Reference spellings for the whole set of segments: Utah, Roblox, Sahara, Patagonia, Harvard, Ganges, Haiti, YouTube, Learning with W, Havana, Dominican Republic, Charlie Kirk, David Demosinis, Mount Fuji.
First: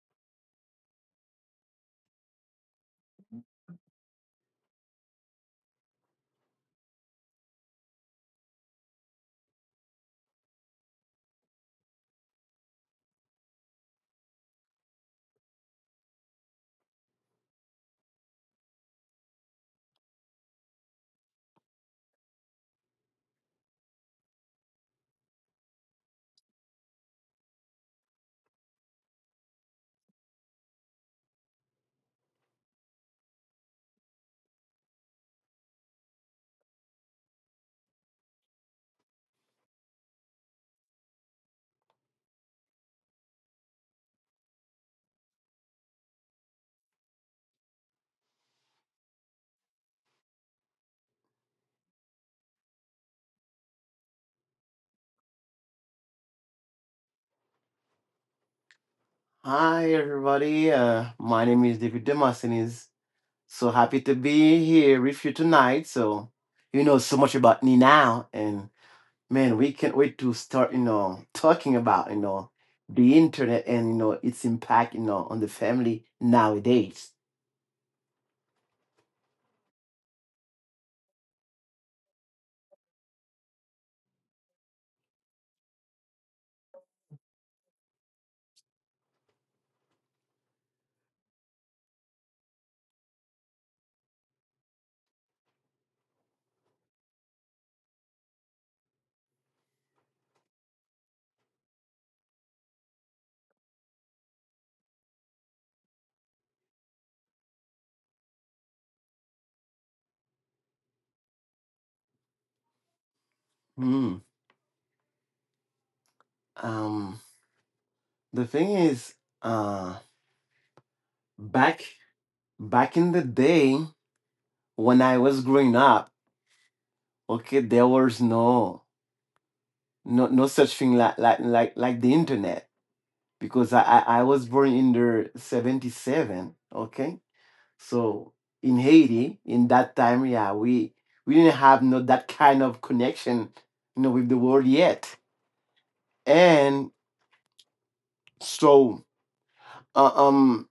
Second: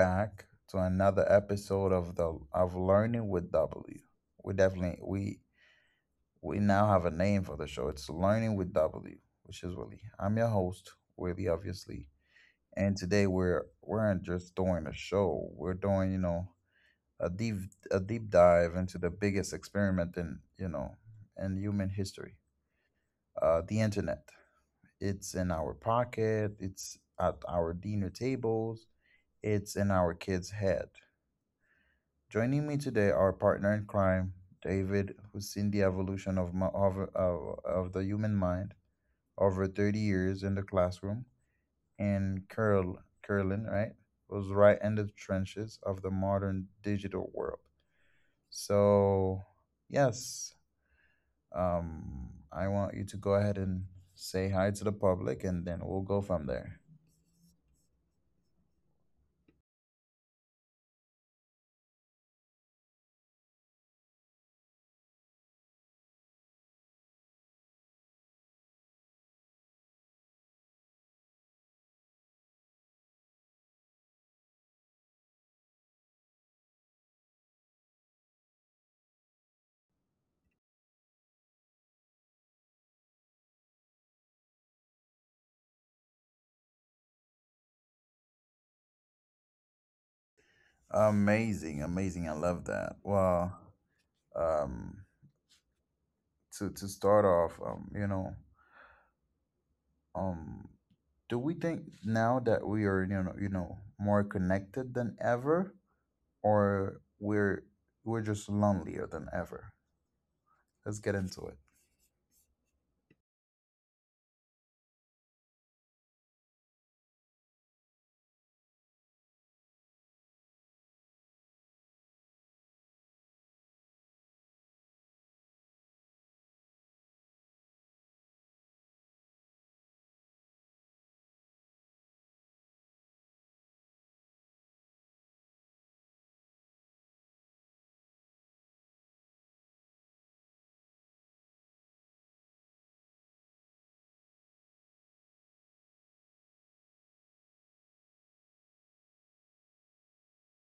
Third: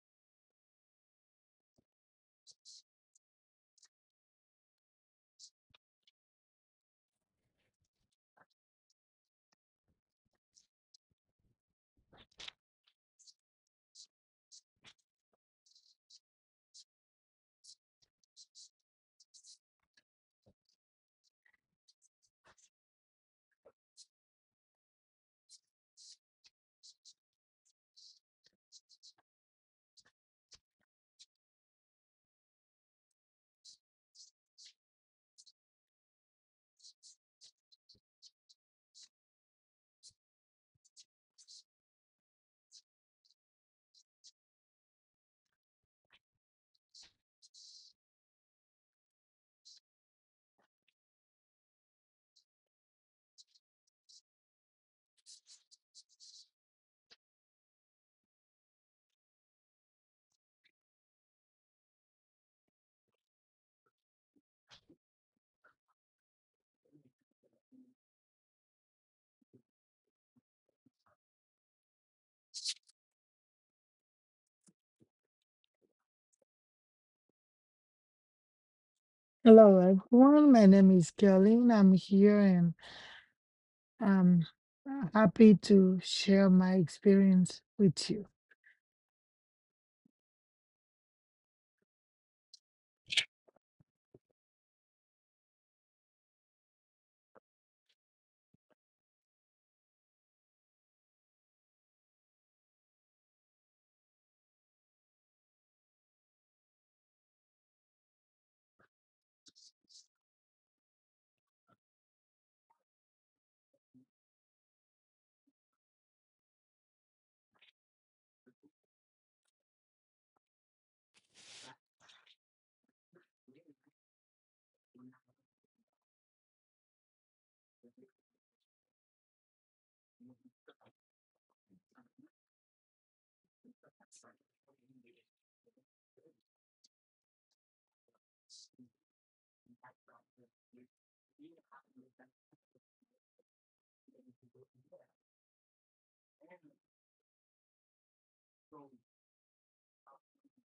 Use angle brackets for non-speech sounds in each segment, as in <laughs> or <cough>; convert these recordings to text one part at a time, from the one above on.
back to another episode of the of Learning with W. We definitely We now have a name for the show. It's Learning with W, which is Willie. I'm your host, Willie, obviously. And today we're not just doing a show. We're doing, a deep dive into the biggest experiment in, in human history. The internet. It's in our pocket, it's at our dinner tables, it's in our kids' head. Joining me today are partner in crime, David, who's seen the evolution of, the human mind over 30 years in the classroom, and Curlin, right, was right in the trenches of the modern digital world. So, yes, I want you to go ahead and say hi to the public, and then we'll go from there. Hi everybody, my name is David Demosinis. So happy to be here with you tonight. So you know so much about me now, and man, we can't wait to start, talking about the internet and its impact, on the family nowadays. Hello, everyone. My name is Caroline. I'm here and I'm happy to share my experience with you. Amazing, amazing. I love that. Well, um, to start off, you know. um do we think now that we are you know, more connected than ever, or we're just lonelier than ever? Let's get into it. Hmm. Um, the thing is, uh, back back in the day when I was growing up, okay, there was no such thing like the internet because I was born in the 77, okay, so in Haiti in that time, yeah, we didn't have no that kind of connection with the world yet. And so uh, um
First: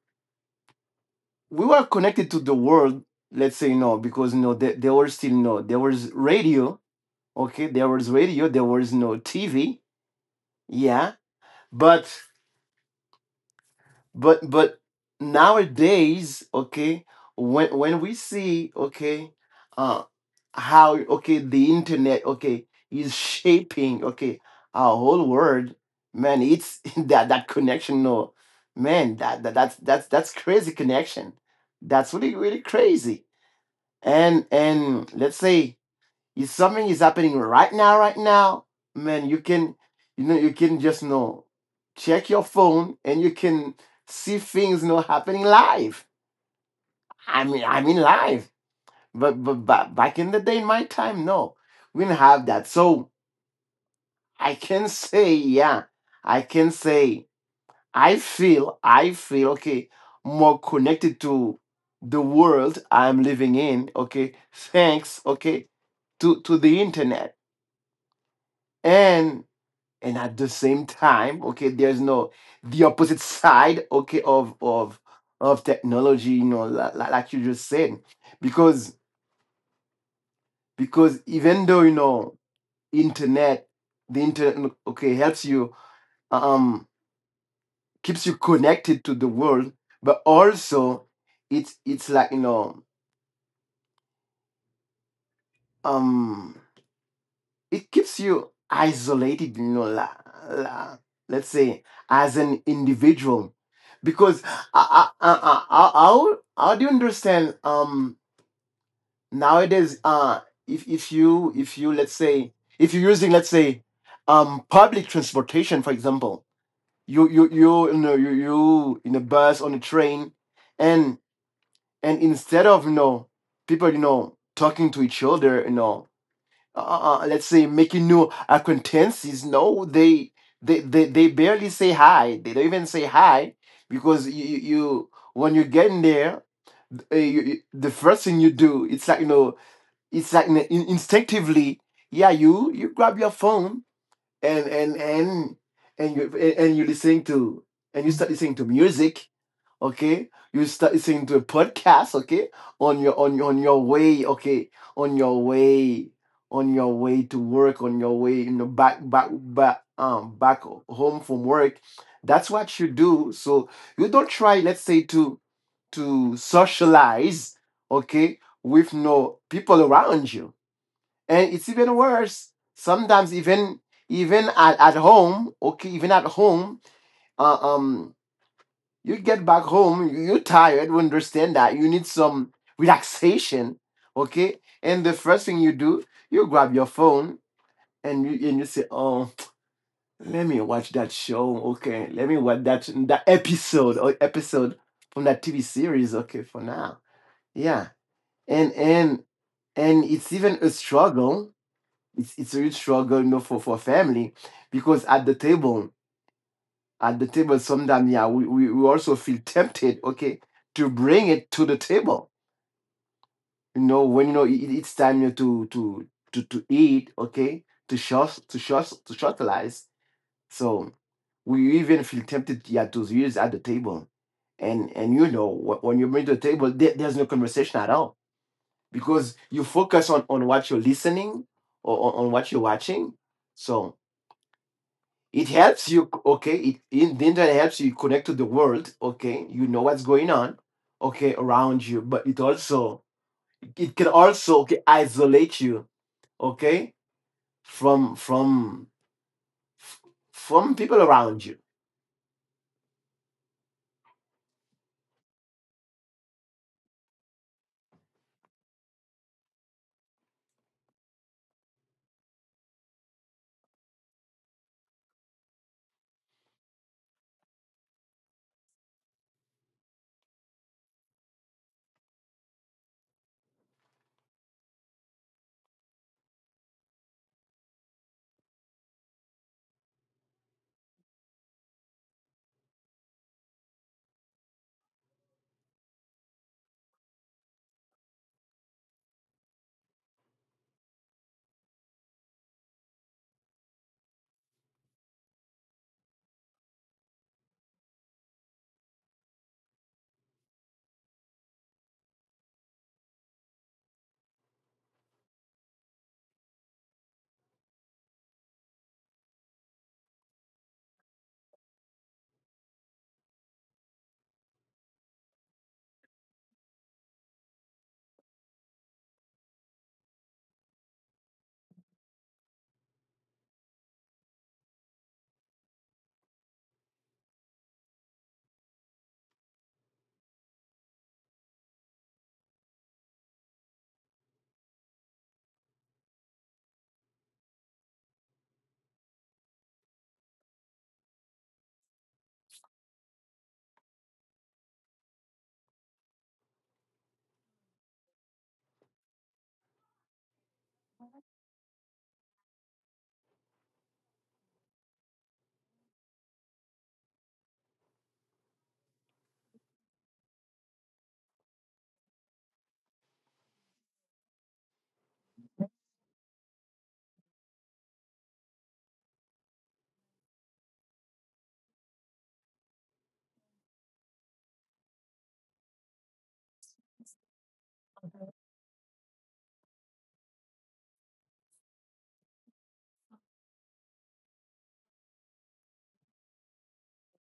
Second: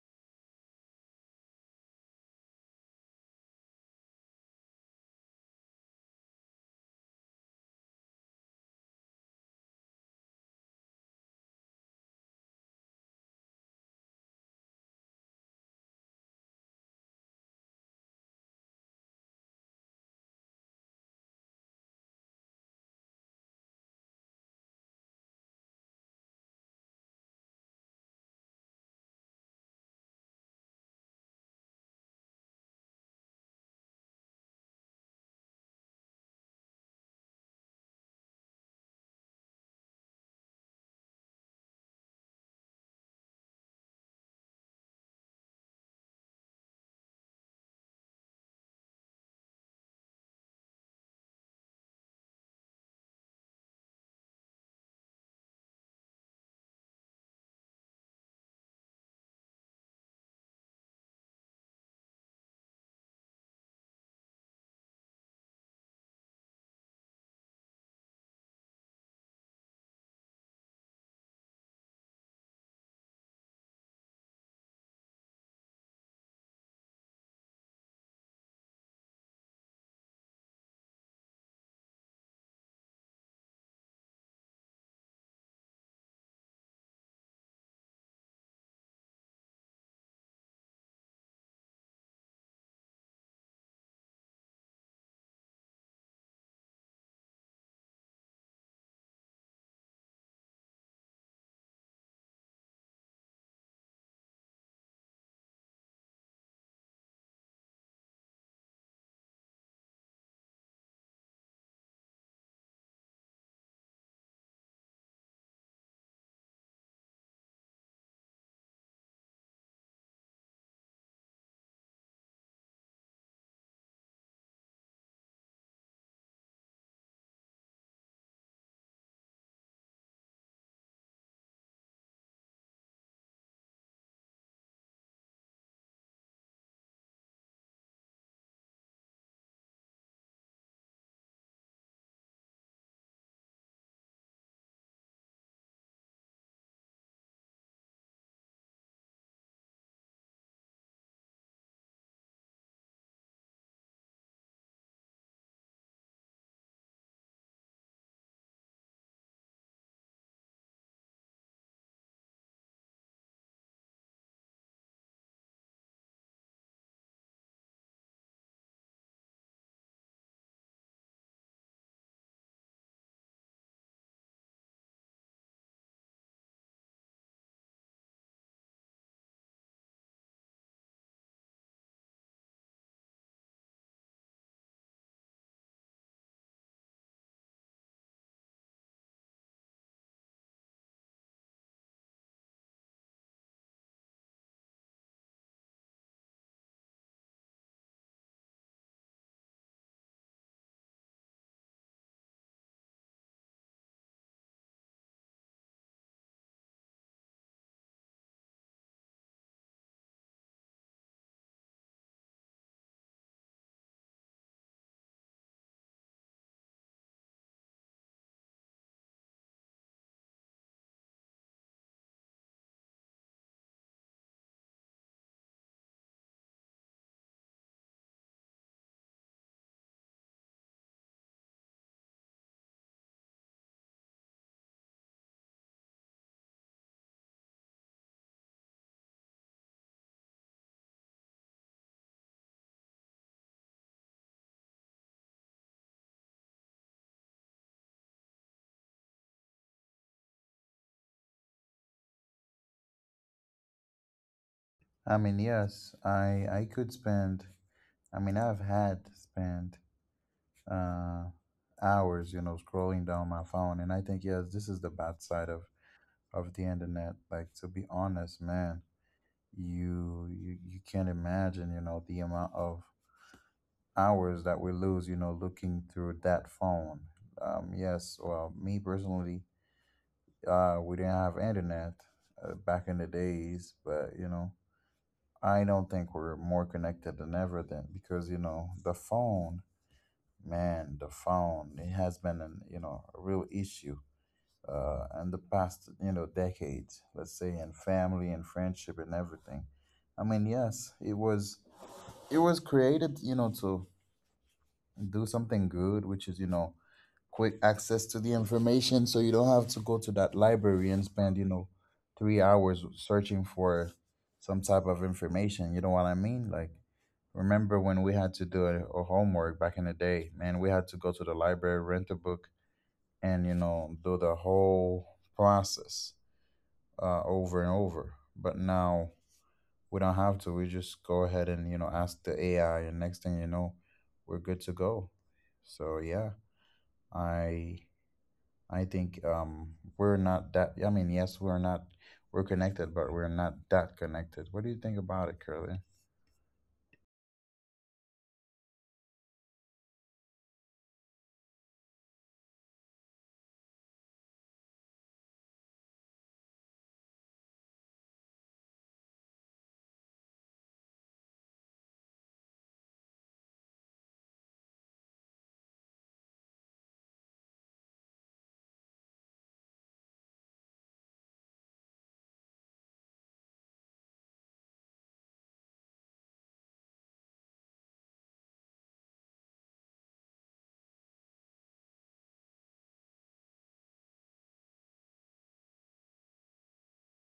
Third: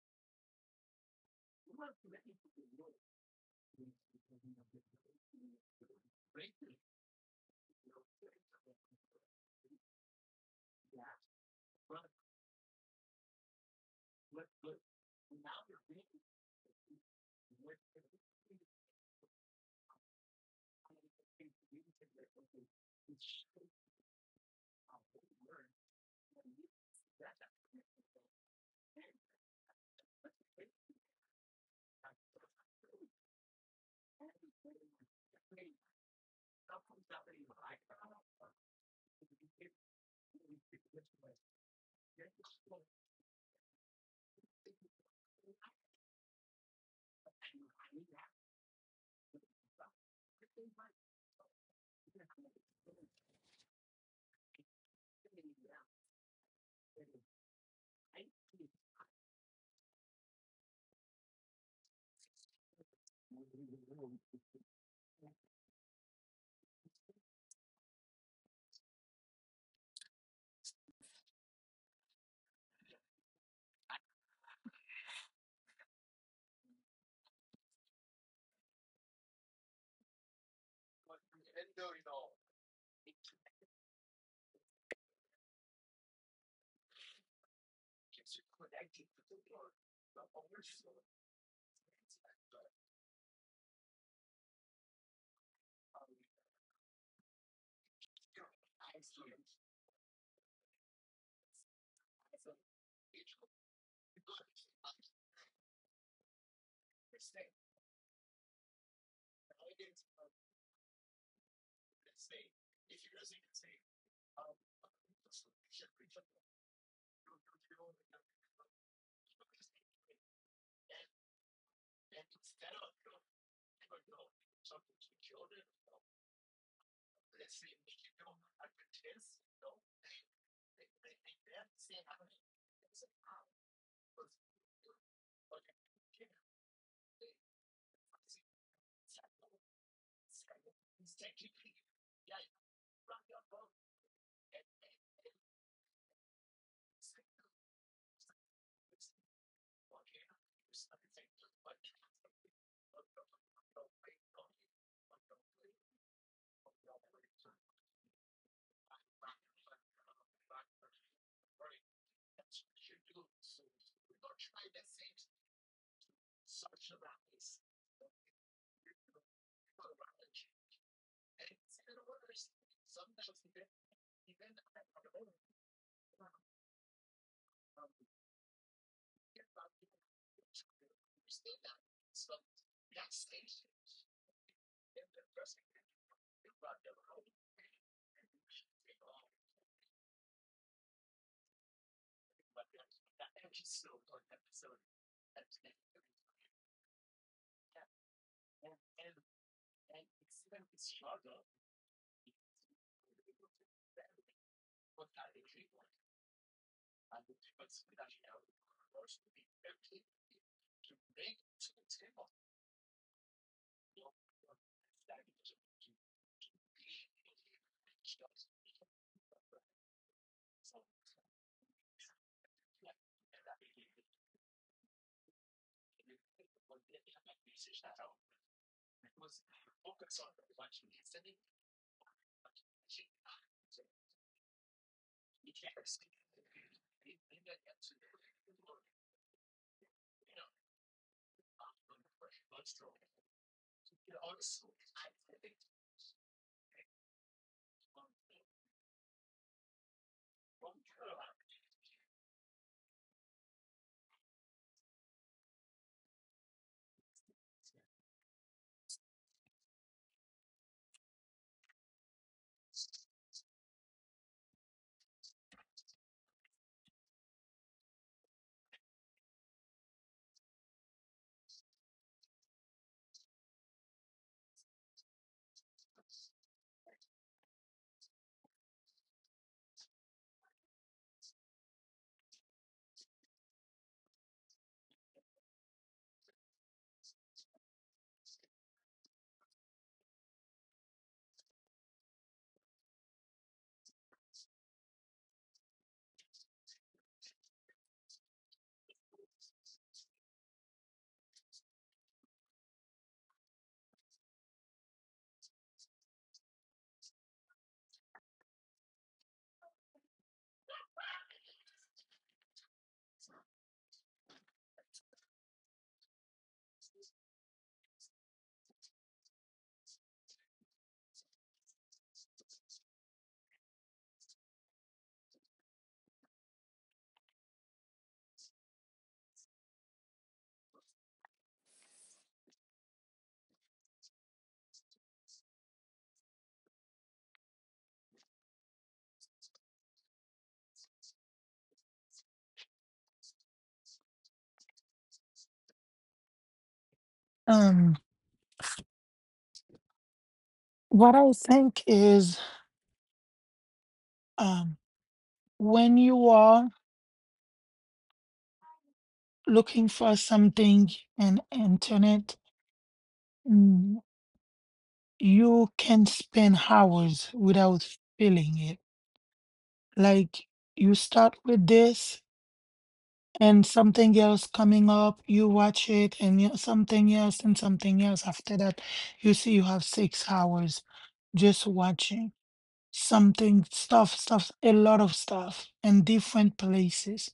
we were connected to the world, let's say, because there was still no, there was radio, okay, there was radio, there was no TV, yeah. But but but nowadays, okay, when we see, okay, uh how, okay, the internet, okay, is shaping, okay, our whole world, man, it's <laughs> that connection. No, man, that's that's crazy connection. That's really really crazy. And let's say if something is happening right now, right now, man, you can, you can just check your phone and you can see things happening live. I mean live. But but back in the day, in my time, no, we didn't have that. So I can say, yeah, I can say, I feel, okay, more connected to the world I'm living in. Okay, thanks. Okay, to the internet. and and at the same time, okay, there's no, the opposite side, okay, of technology, like you just said, because even though internet the internet, okay, helps you, um keeps you connected to the world, but also it's like um it keeps you isolated, la, let's say as an individual. Because how do you understand nowadays, if you, let's say, if you're using, let's say, public transportation, for example, you you know you in a bus, on a train, and instead of people talking to each other, let's say making new acquaintances. No, they they barely say hi. They don't even say hi because you, when you get in there, the first thing you do, it's like it's like instinctively, yeah, you grab your phone, and and you listening to and you start listening to music, okay, you start listening to a podcast, okay, on your on your way, okay, on your way, on your way to work, on your way back back home from work. That's what you do. So you don't try, let's say, to socialize, okay, with no people around you. And it's even worse sometimes, even even at home, okay, even at home, uh, um you get back home, you- are tired, we understand that. You need some relaxation, okay? And the first thing you do, you grab your phone and you say, oh, let me watch that show, okay? Let me watch that episode or episode from that TV series, okay, for now. Yeah. And it's even a struggle. It's a real struggle, for family, because at the table, at the table sometimes, yeah, we also feel tempted, okay, to bring it to the table. When it's time, to eat, okay, to socialize. So we even feel tempted, yeah, to use at the table. And when you bring to the table, there's no conversation at all, because you focus on what you're listening, or on what you're watching. So it helps you, okay, it, the internet helps you connect to the world, okay, you know what's going on, okay, around you. But it also, it can also, okay, isolate you, okay, from f- from people around you. I mean, yes, I could spend, I mean, I've had spent, uh hours, you know, scrolling down my phone, and I think yes, this is the bad side of the internet. Like, to be honest, man, you can't imagine, you know, the amount of hours that we lose, you know, looking through that phone. Yes, well, me personally, we didn't have internet back in the days, but you know, I don't think we're more connected than ever then, because you know the phone, man, the phone, it has been an you know a real issue. In the past, you know, decades, let's say, in family and friendship and everything. I mean, yes, it was created, you know, to do something good, which is, you know, quick access to the information, so you don't have to go to that library and spend, you know, 3 hours searching for some type of information, you know what I mean, like, remember when we had to do a homework back in the day, man, we had to go to the library, rent a book, and, you know, do the whole process, over and over. But now we don't have to, we just go ahead and, you know, ask the AI, and next thing you know, we're good to go. So yeah, I think we're not that. I mean, yes, we're not. We're connected, but we're not that connected. What do you think about it, Curly? Um, what I think is, um, when you are looking for something on internet, mm, you can spend hours without feeling it. Like you start with this and something else coming up, you watch it and something else and something else. After that, you see you have 6 hours just watching something, stuff, stuff, a lot of stuff in different places.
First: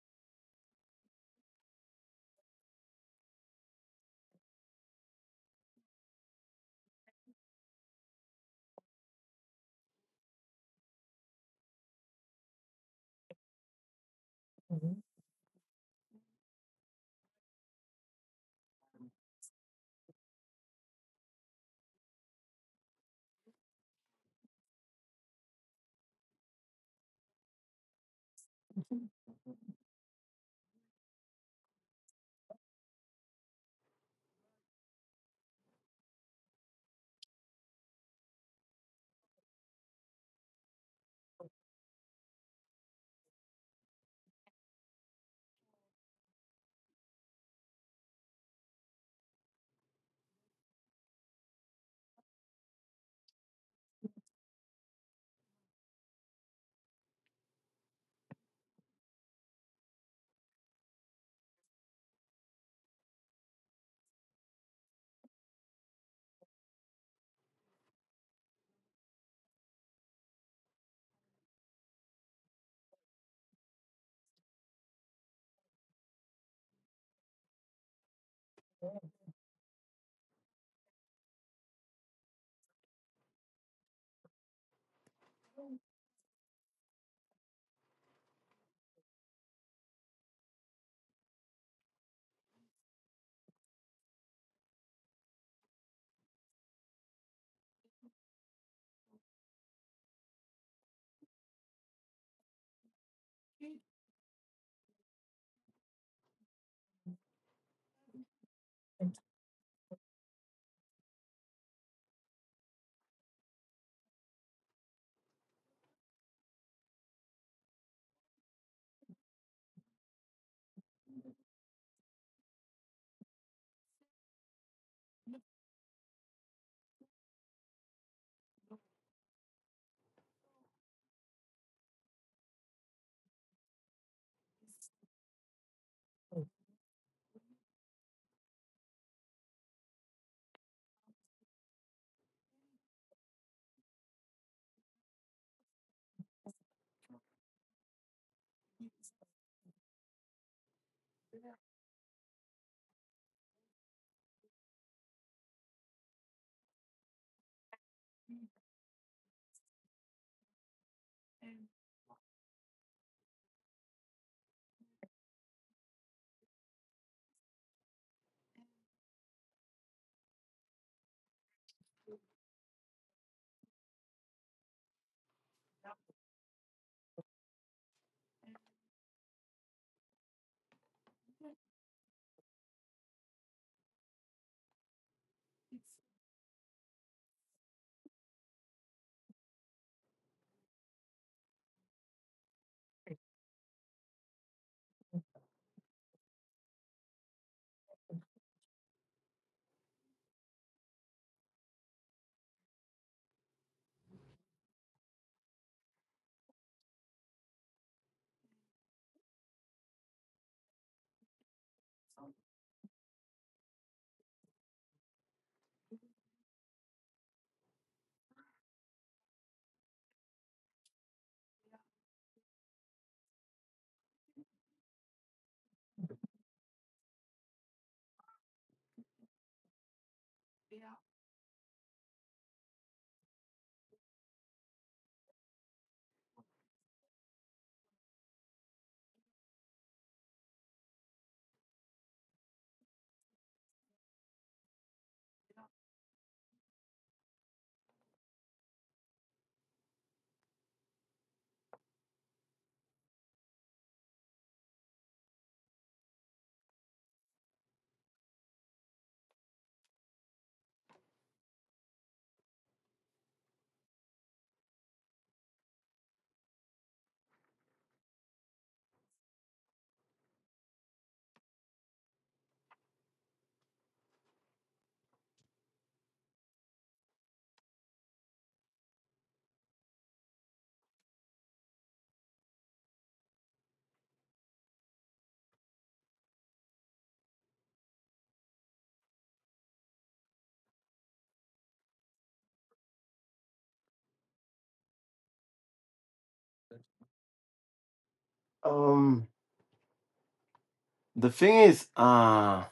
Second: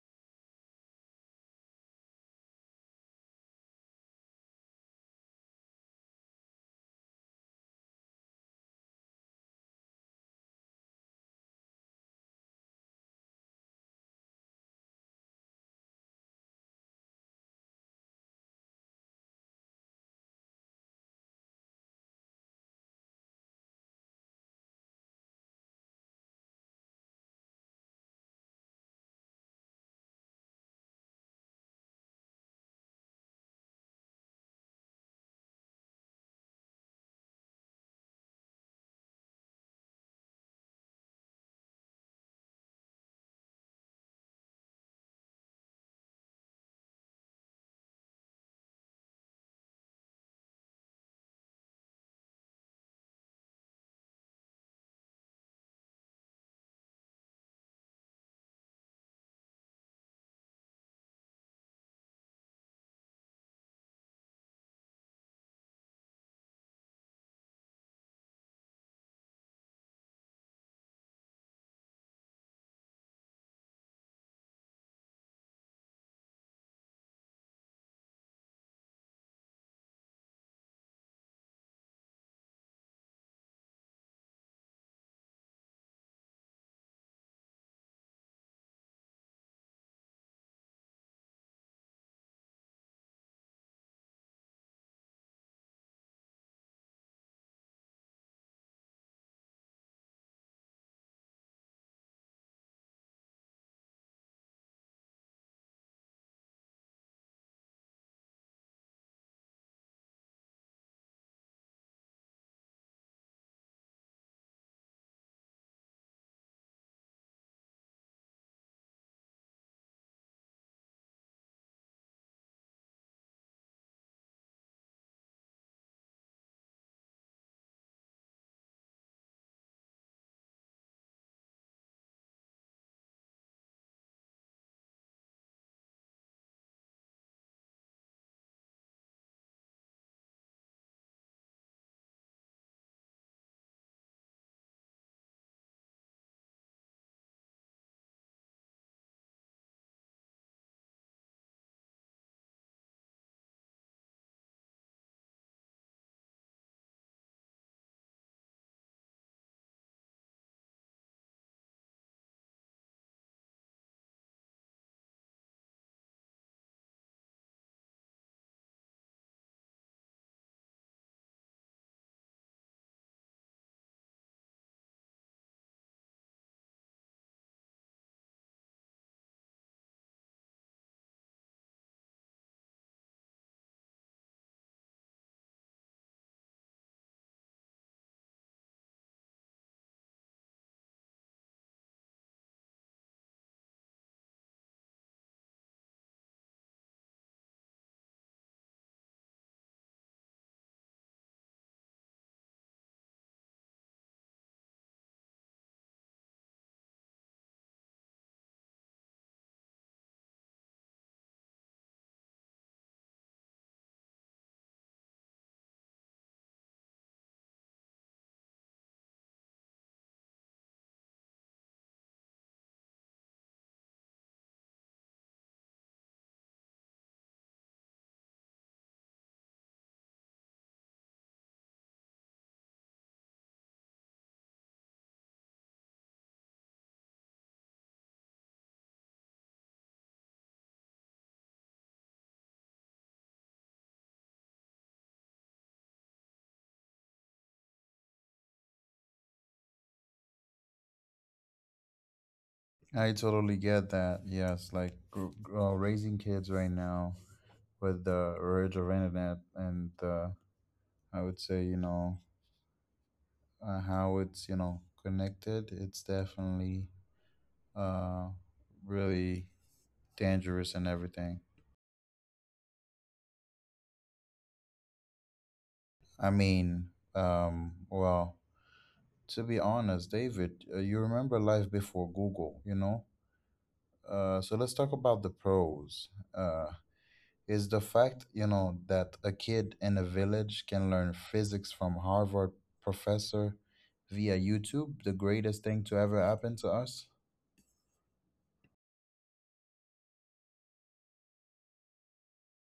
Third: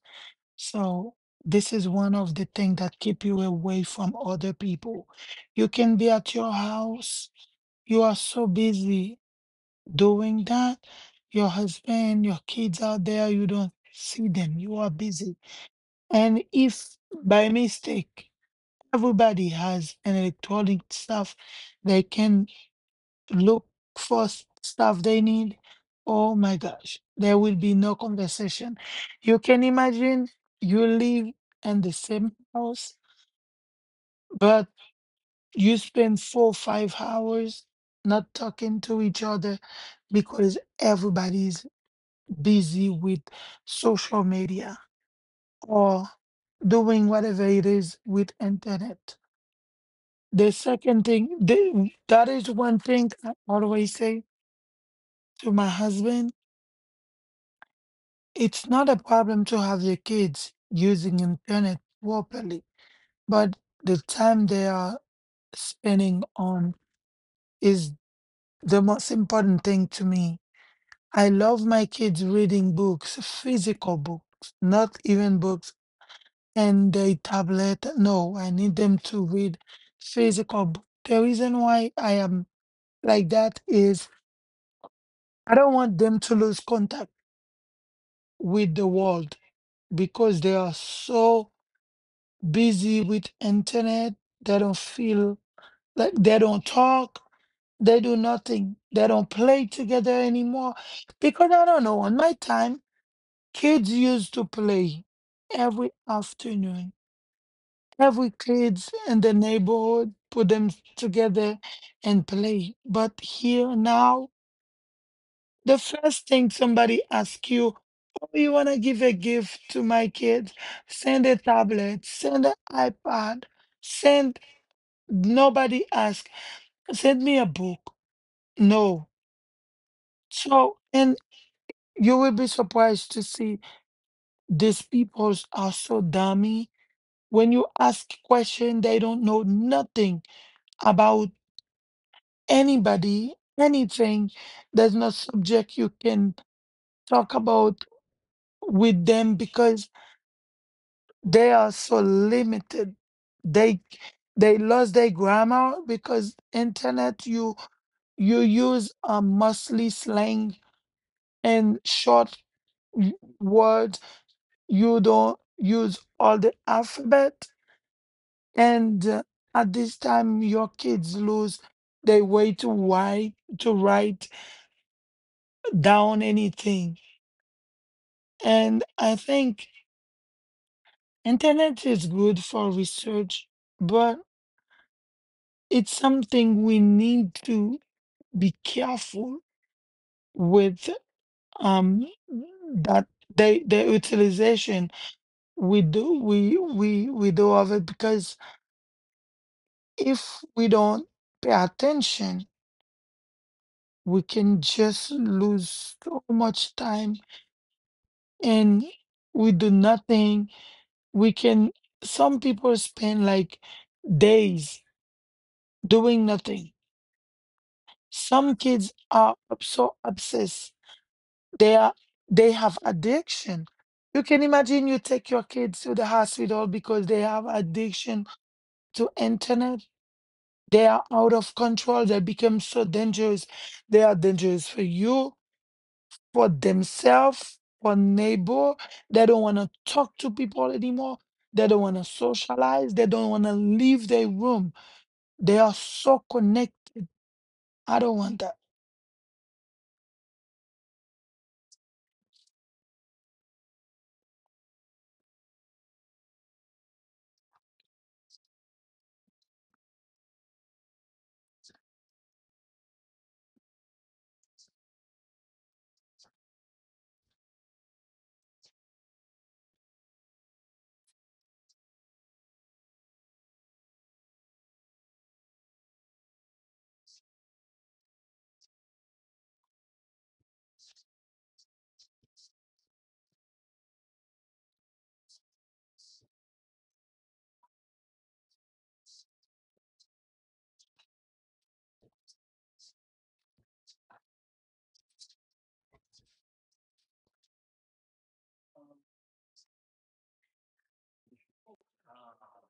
So this is one of the things that keep you away from other people. You can be at your house. You are so busy doing that. Your husband, your kids out there, you don't see them. You are busy, and if by mistake everybody has an electronic stuff, they can look for stuff they need. Oh my gosh, there will be no conversation. You can imagine you live in the same house, but you spend 4 5 hours not talking to each other because everybody is busy with social media or doing whatever it is with internet. The second thing, that is one thing I always say to my husband. It's not a problem to have your kids using internet properly, but the time they are spending on is the most important thing to me. I love my kids reading books, physical books, not even books and a tablet. No, I need them to read physical books. The reason why I am like that is I don't want them to lose contact with the world because they are so busy with internet. They don't feel like they don't talk. They do nothing. They don't play together anymore. Because I don't know, on my time, kids used to play every afternoon. Every kids in the neighborhood put them together and play. But here now the first thing somebody asks you, oh, you want to give a gift to my kids? Send a tablet, send an iPad, send, nobody asks, send me a book. No. So, and you will be surprised to see these people are so dummy. When you ask question, they don't know nothing about anybody, anything. There's no subject you can talk about with them because they are so limited. They lost their grammar because internet you use a mostly slang and short words. You don't use all the alphabet. And at this time, your kids lose their way to write to write down anything. And I think internet is good for research, but it's something we need to be careful with, um that the utilization we do of it because if we don't pay attention we can just lose so much time and we do nothing. We can, some people spend like days doing nothing. Some kids are so obsessed. They are, they have addiction. You can imagine you take your kids to the hospital because they have addiction to internet. They are out of control. They become so dangerous. They are dangerous for you, for themselves, for neighbor. They don't want to talk to people anymore. They don't want to socialize. They don't want to leave their room. They are so connected. I don't want that. I totally get that. Yes, like, raising kids right now with the urge of internet, and I would say, you know, how it's, you know, connected. It's definitely uh, really dangerous and everything. I mean, well, to be honest, David, you remember life before Google, you know? So let's talk about the pros. Is the fact, you know, that a kid in a village can learn physics from Harvard professor via YouTube the greatest thing to ever happen to us? um the thing is,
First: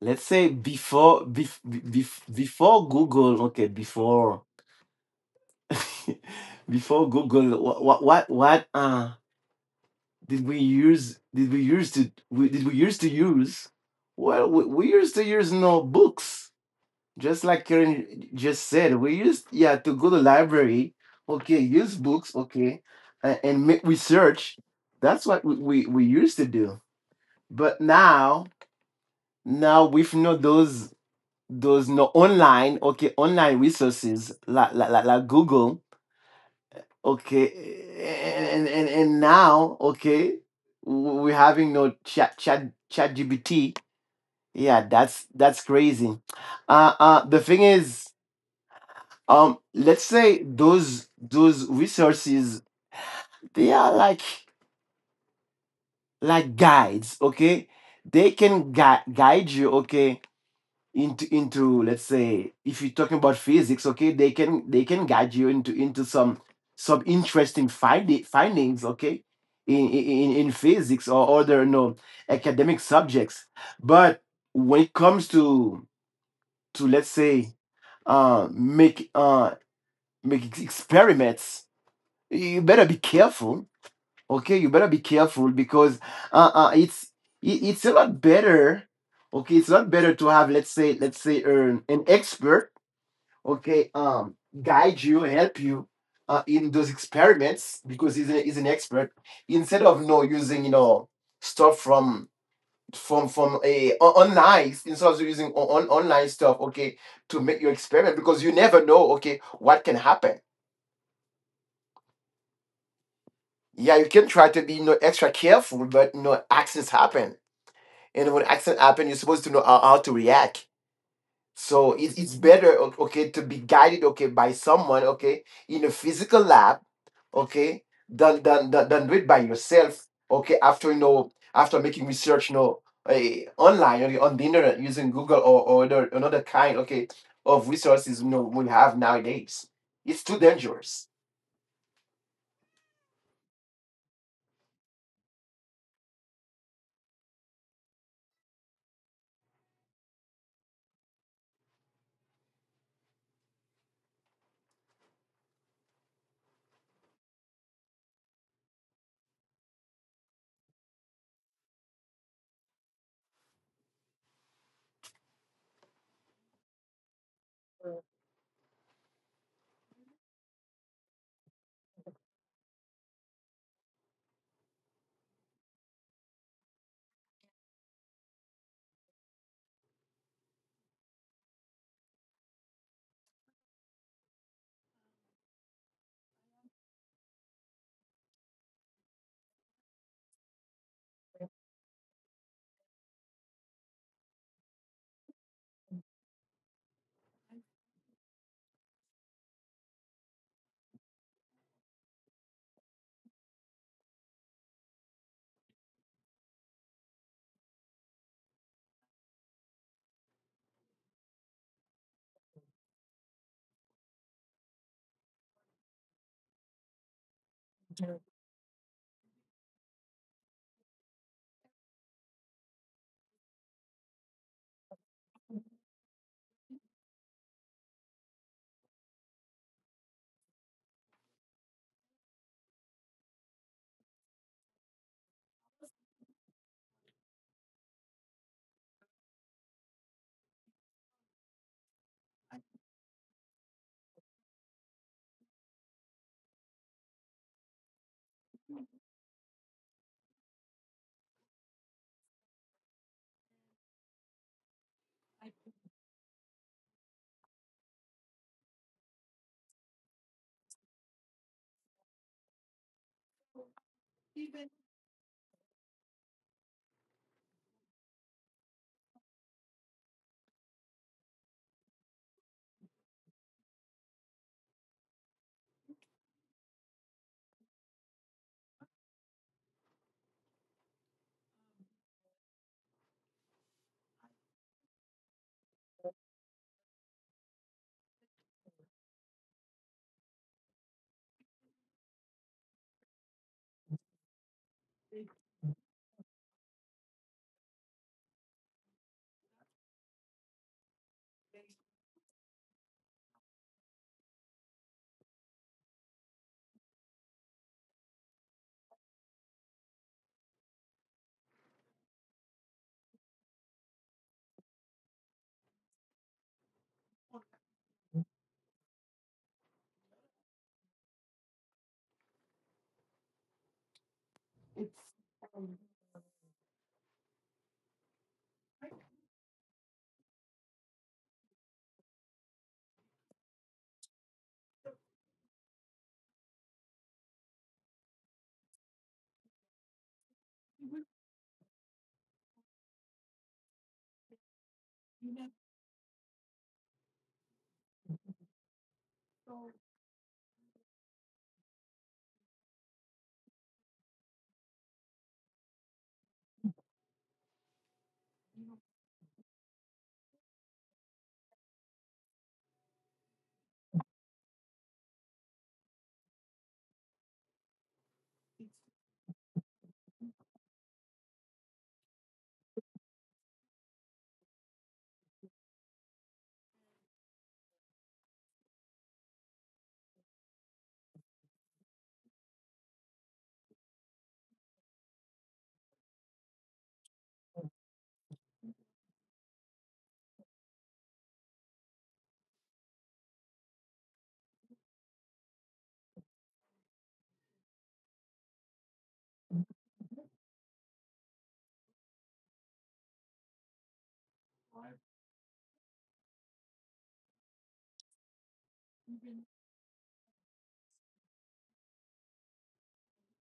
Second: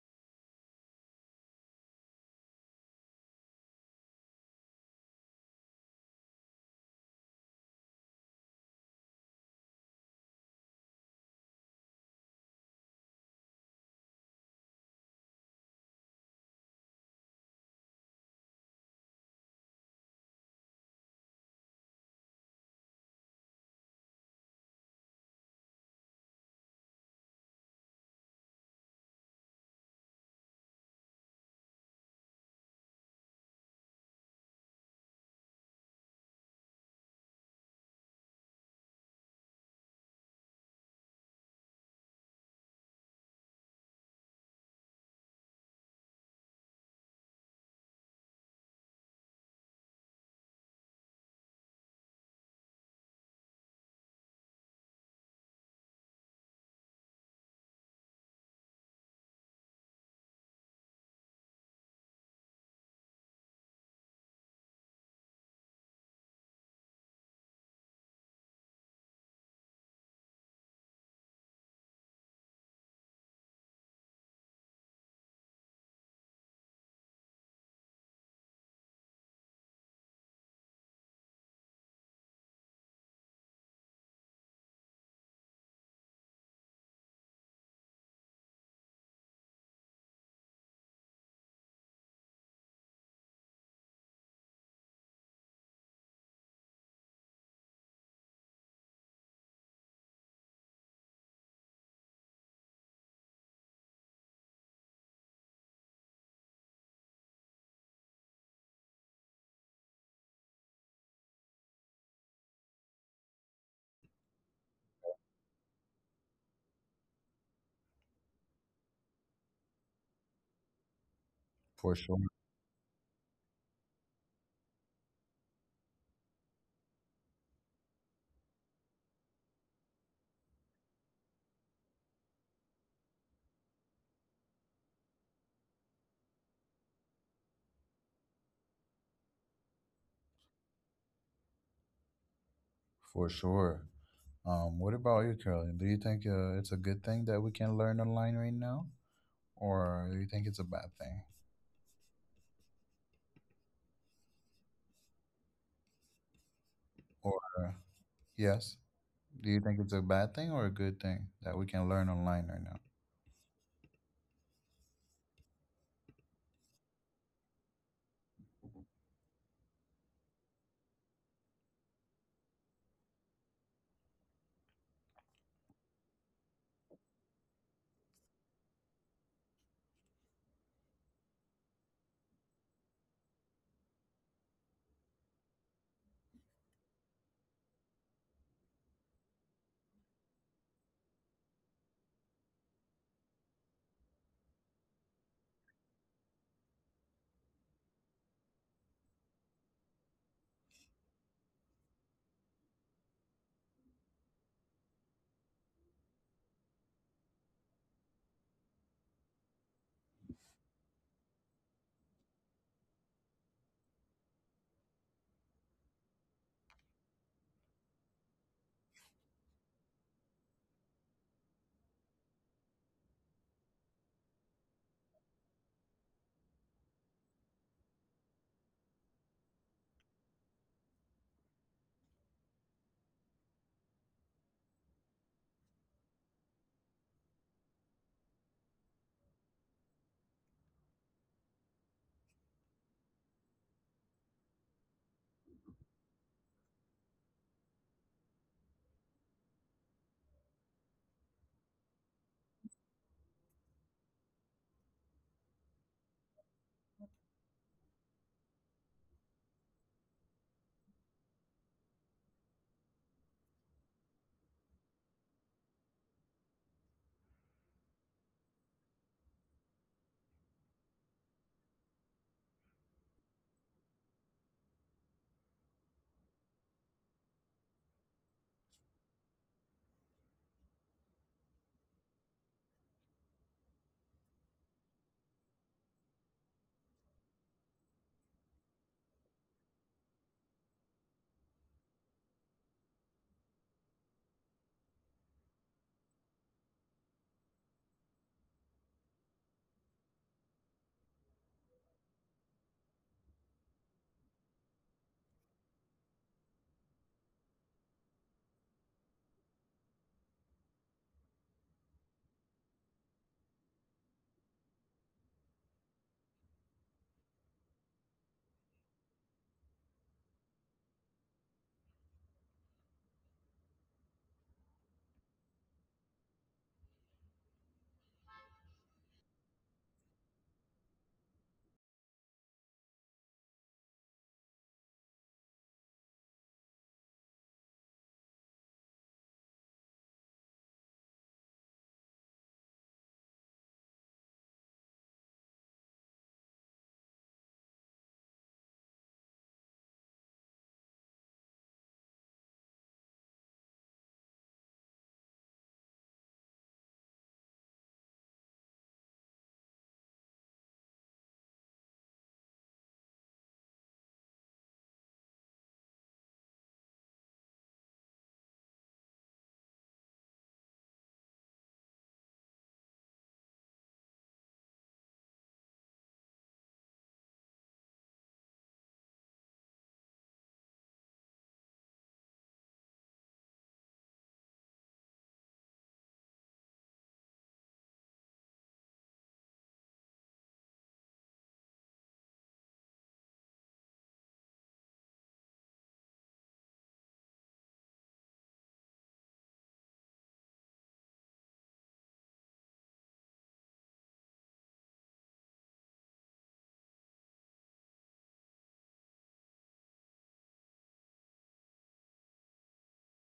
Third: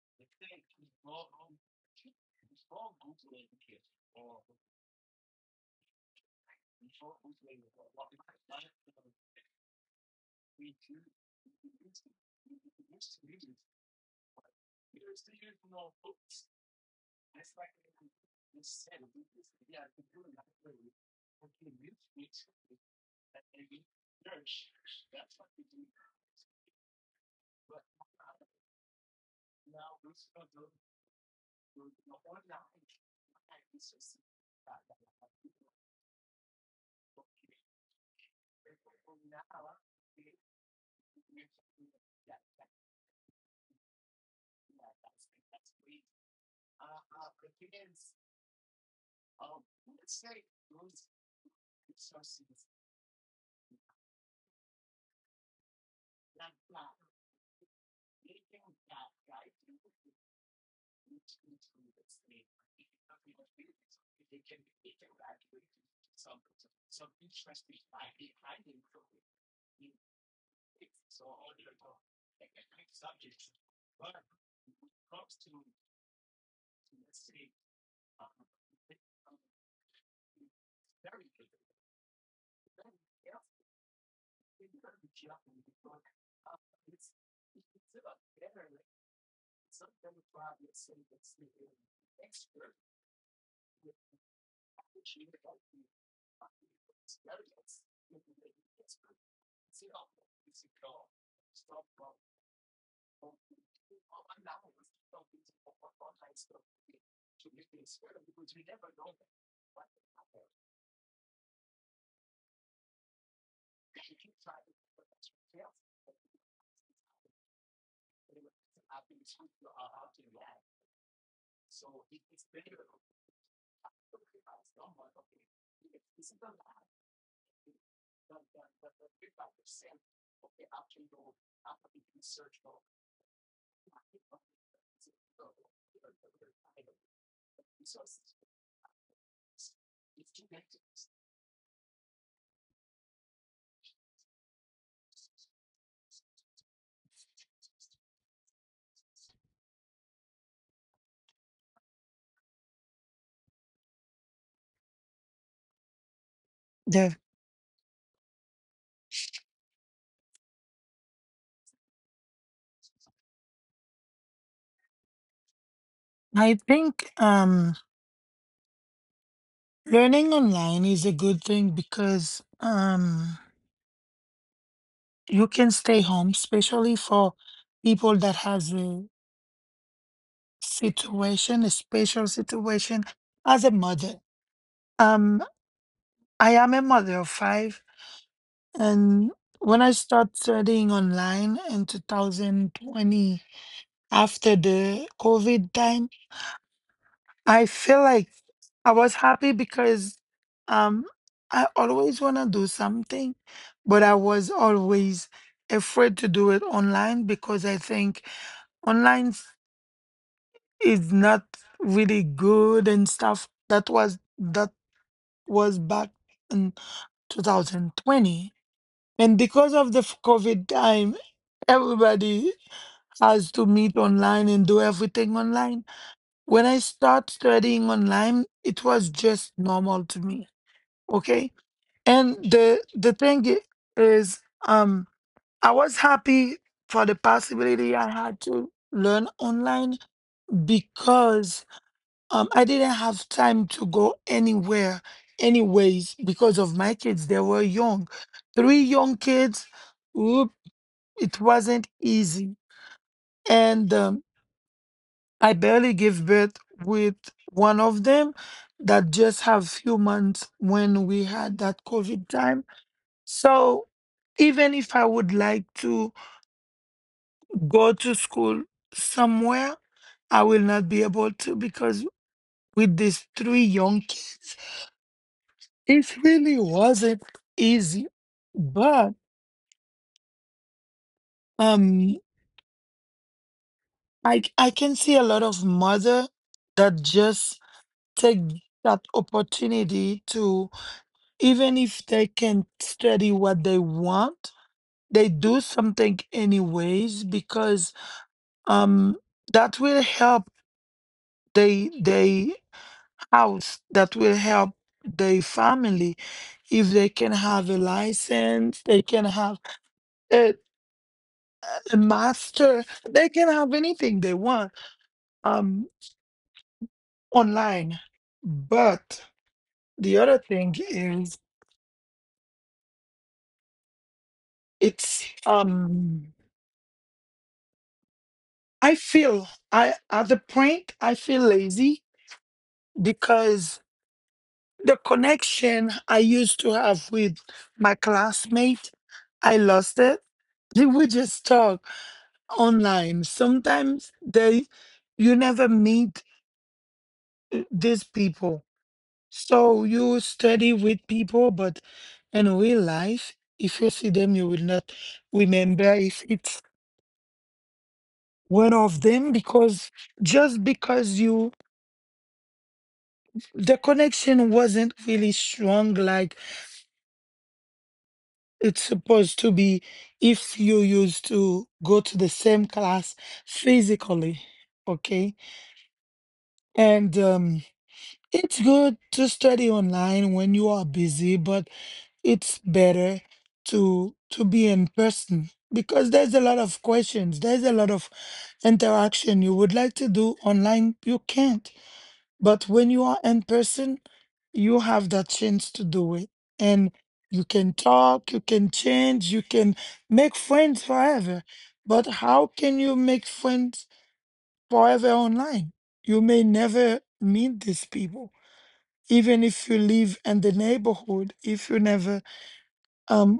let's say before before Google, okay, before <laughs> before Google, what did we use did we used to we, did we used to use, well, we used to use no books, just like Karen just said. We used, yeah, to go to library, okay, use books, okay, and make research. That's what we used to do. But now now we've no those those no online, okay, online resources, like like Google. Okay, and now, okay, we're having no chat GBT. Yeah, that's crazy. The thing is, let's say those resources, they are like guides. Okay, they can guide you, okay, into let's say, if you're talking about physics, okay, they can guide you into some interesting findings, okay, in in physics or other no academic subjects. But when it comes to let's say uh make uh make experiments, you better be careful, okay, you better be careful because it's it's a lot better, okay, it's a lot better to have, let's say, an expert, okay, guide you, help you, in those experiments, because he's, a, he's an expert. Instead of using stuff from a online, instead of using online stuff, okay, to make your experiment, because you never know, okay, what can happen. Yeah, you can try to be, extra careful, but you know accidents happen, and when accidents happen, you're supposed to know how to react. So For sure. it's better, okay, to be guided, okay, by someone, okay, in a physical lab, okay, than than do it by yourself, okay, after after making research, online or on the internet, using Google or other, another kind, okay, of resources, you know, we have nowadays. It's too dangerous. For sure. What about you, Curly? Do you think it's a good thing that we can learn online right now? Or do you think it's a bad thing? Or, uh, yes? Do you think it's a bad thing or a good thing that we can learn online right now? I think, learning online is a good thing because you can stay home, especially for people that has a situation, a special situation as a mother. Um, I am a mother of five, and when I started studying online in 2020 after the COVID time, I feel like I was happy because, um, I always want to do something, but I was always afraid to do it online because I think online is not really good and stuff. That was back in 2020, and because of the COVID time, everybody has to meet online and do everything online. When I start studying online, it was just normal to me. Okay, and the thing is, um, I was happy for the possibility I had to learn online because, I didn't have time to go anywhere, anyways, because of my kids. They were young, three young kids. Whoop, it wasn't easy, and, I barely gave birth with one of them that just have few months when we had that COVID time. So even if I would like to go to school somewhere, I will not be able to because with these three young kids. It really wasn't easy, but, um, I can see a lot of mother that just take that opportunity to, even if they can study what they want, they do something anyways because um that will help they house, that will help their family. If they can have a license, they can have, uh, the master, they can have anything they want um online. But the other thing is, it's, I feel I at the point I feel lazy because the connection I used to have with my classmate I lost it. They would just talk online sometimes. They You never meet these people. So you study with people, but in real life, if you see them, you will not remember if it's one of them because just because you, the connection wasn't really strong like it's supposed to be if you used to go to the same class physically, okay? And, it's good to study online when you are busy, but it's better to be in person because there's a lot of questions, there's a lot of interaction you would like to do online you can't, but when you are in person you have that chance to do it. And you can talk, you can change, you can make friends forever. But how can you make friends forever online? You may never meet these people, even if you live in the neighborhood, if you never um.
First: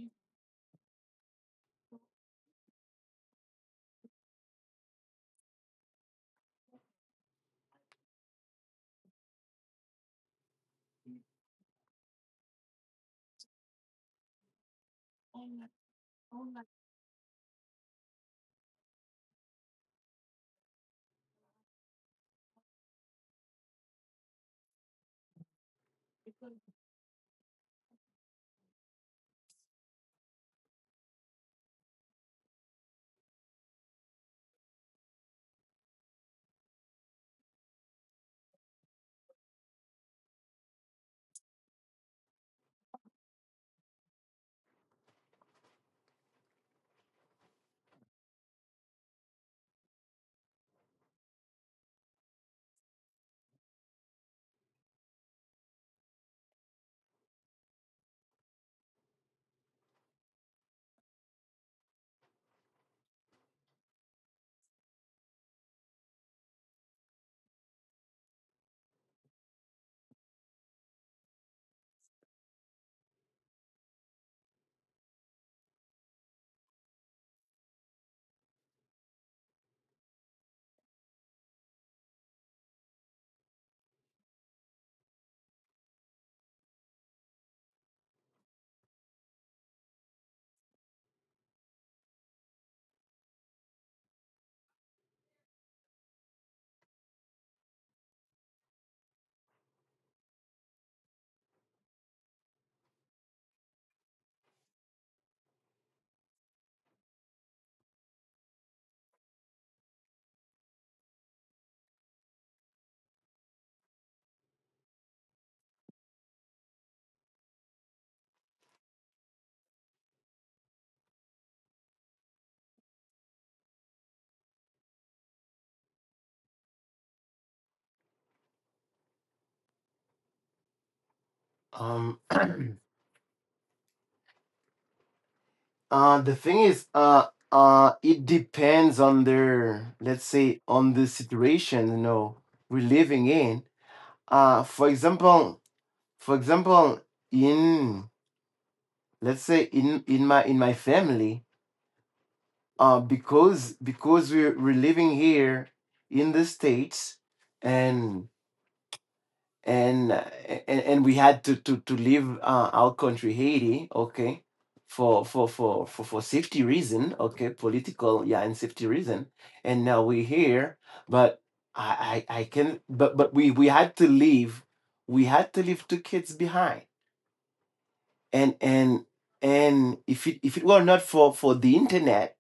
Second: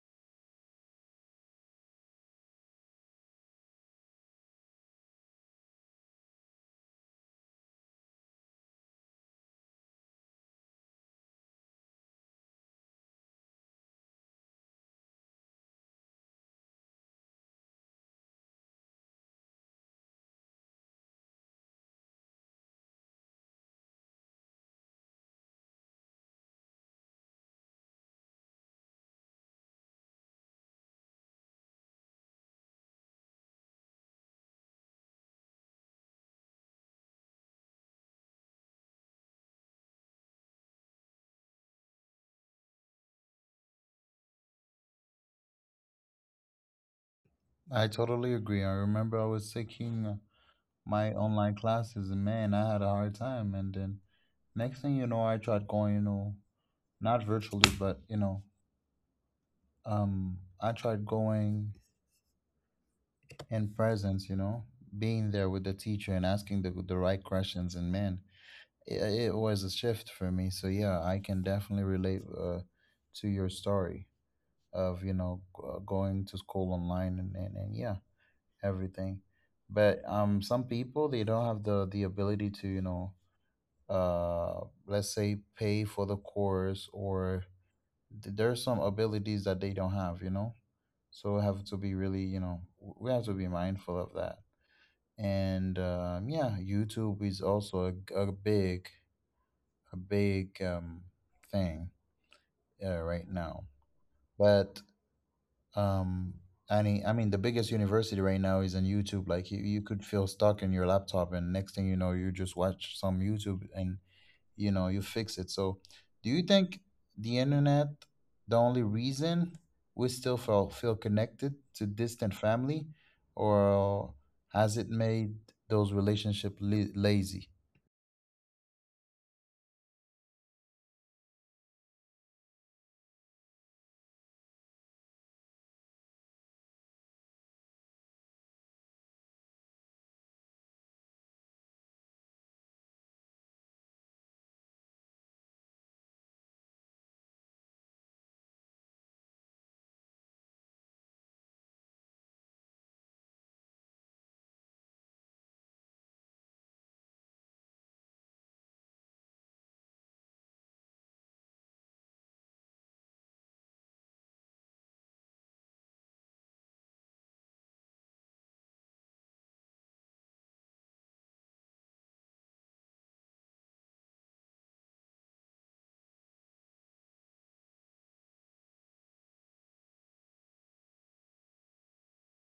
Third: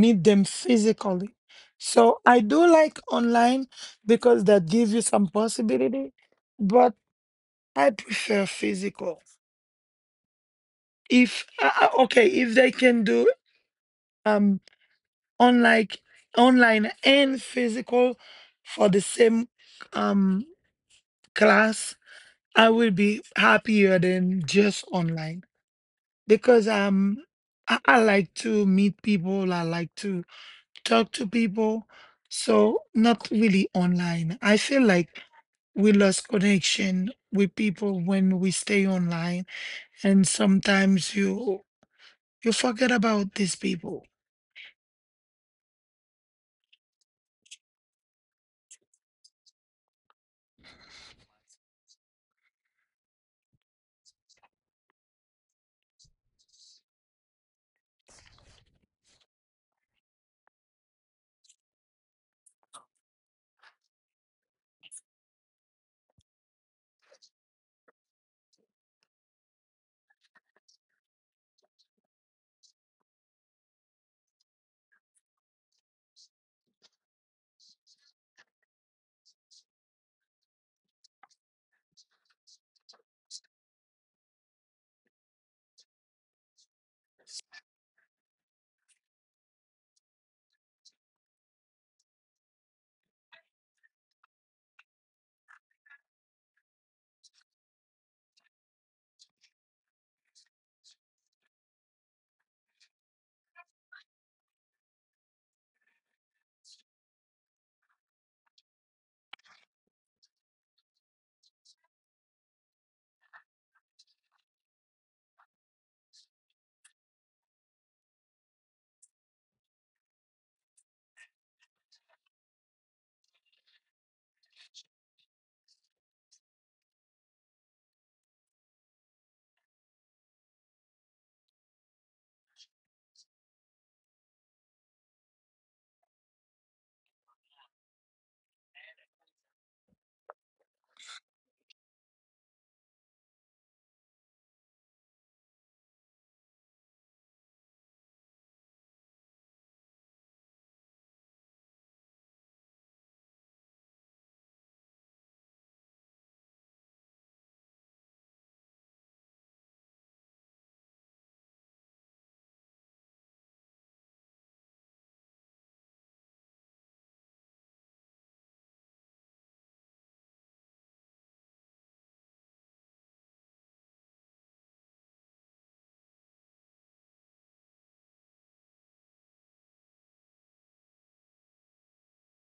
meet them physically. So I do like online because that gives you some possibility, but I prefer physical. If okay, if they can do um online, online and physical for the same um class, I will be happier than just online because, I like to meet people. I like to talk to people. So not really online. I feel like we lost connection with people when we stay online, and sometimes you forget about these people. I totally agree. I remember I was taking my online classes, and man, I had a hard time. And then next thing you know, I tried going, you know, not virtually, but you know, I tried going in presence, you know, being there with the teacher and asking the right questions. And man, it, it was a shift for me. So yeah, I can definitely relate to your story of, you know, going to school online and yeah, everything. But um, some people they don't have the ability to, you know, uh let's say pay for the course, or there are some abilities that they don't have, you know. So we have to be really, you know, we have to be mindful of that. And yeah, YouTube is also a big, a big thing right now. But um, and I mean, the biggest university right now is on YouTube. Like, you could feel stuck in your laptop, and next thing you know, you just watch some YouTube and, you know, you fix it. So, do you think the internet, the only reason we still feel connected to distant family, or has it made those relationship lazy? Um, <clears throat> the thing is, it depends on their, let's say, on the situation, you know, we're living in. For example, for example, in, let's say, in in my family, because we're living here in the states, and and uh, and we had to leave, our country, Haiti, okay, for safety reason, okay, political, yeah, and safety reason. And now we're here, but I can, but we had to leave, we had to leave two kids behind. And if it were not for the internet,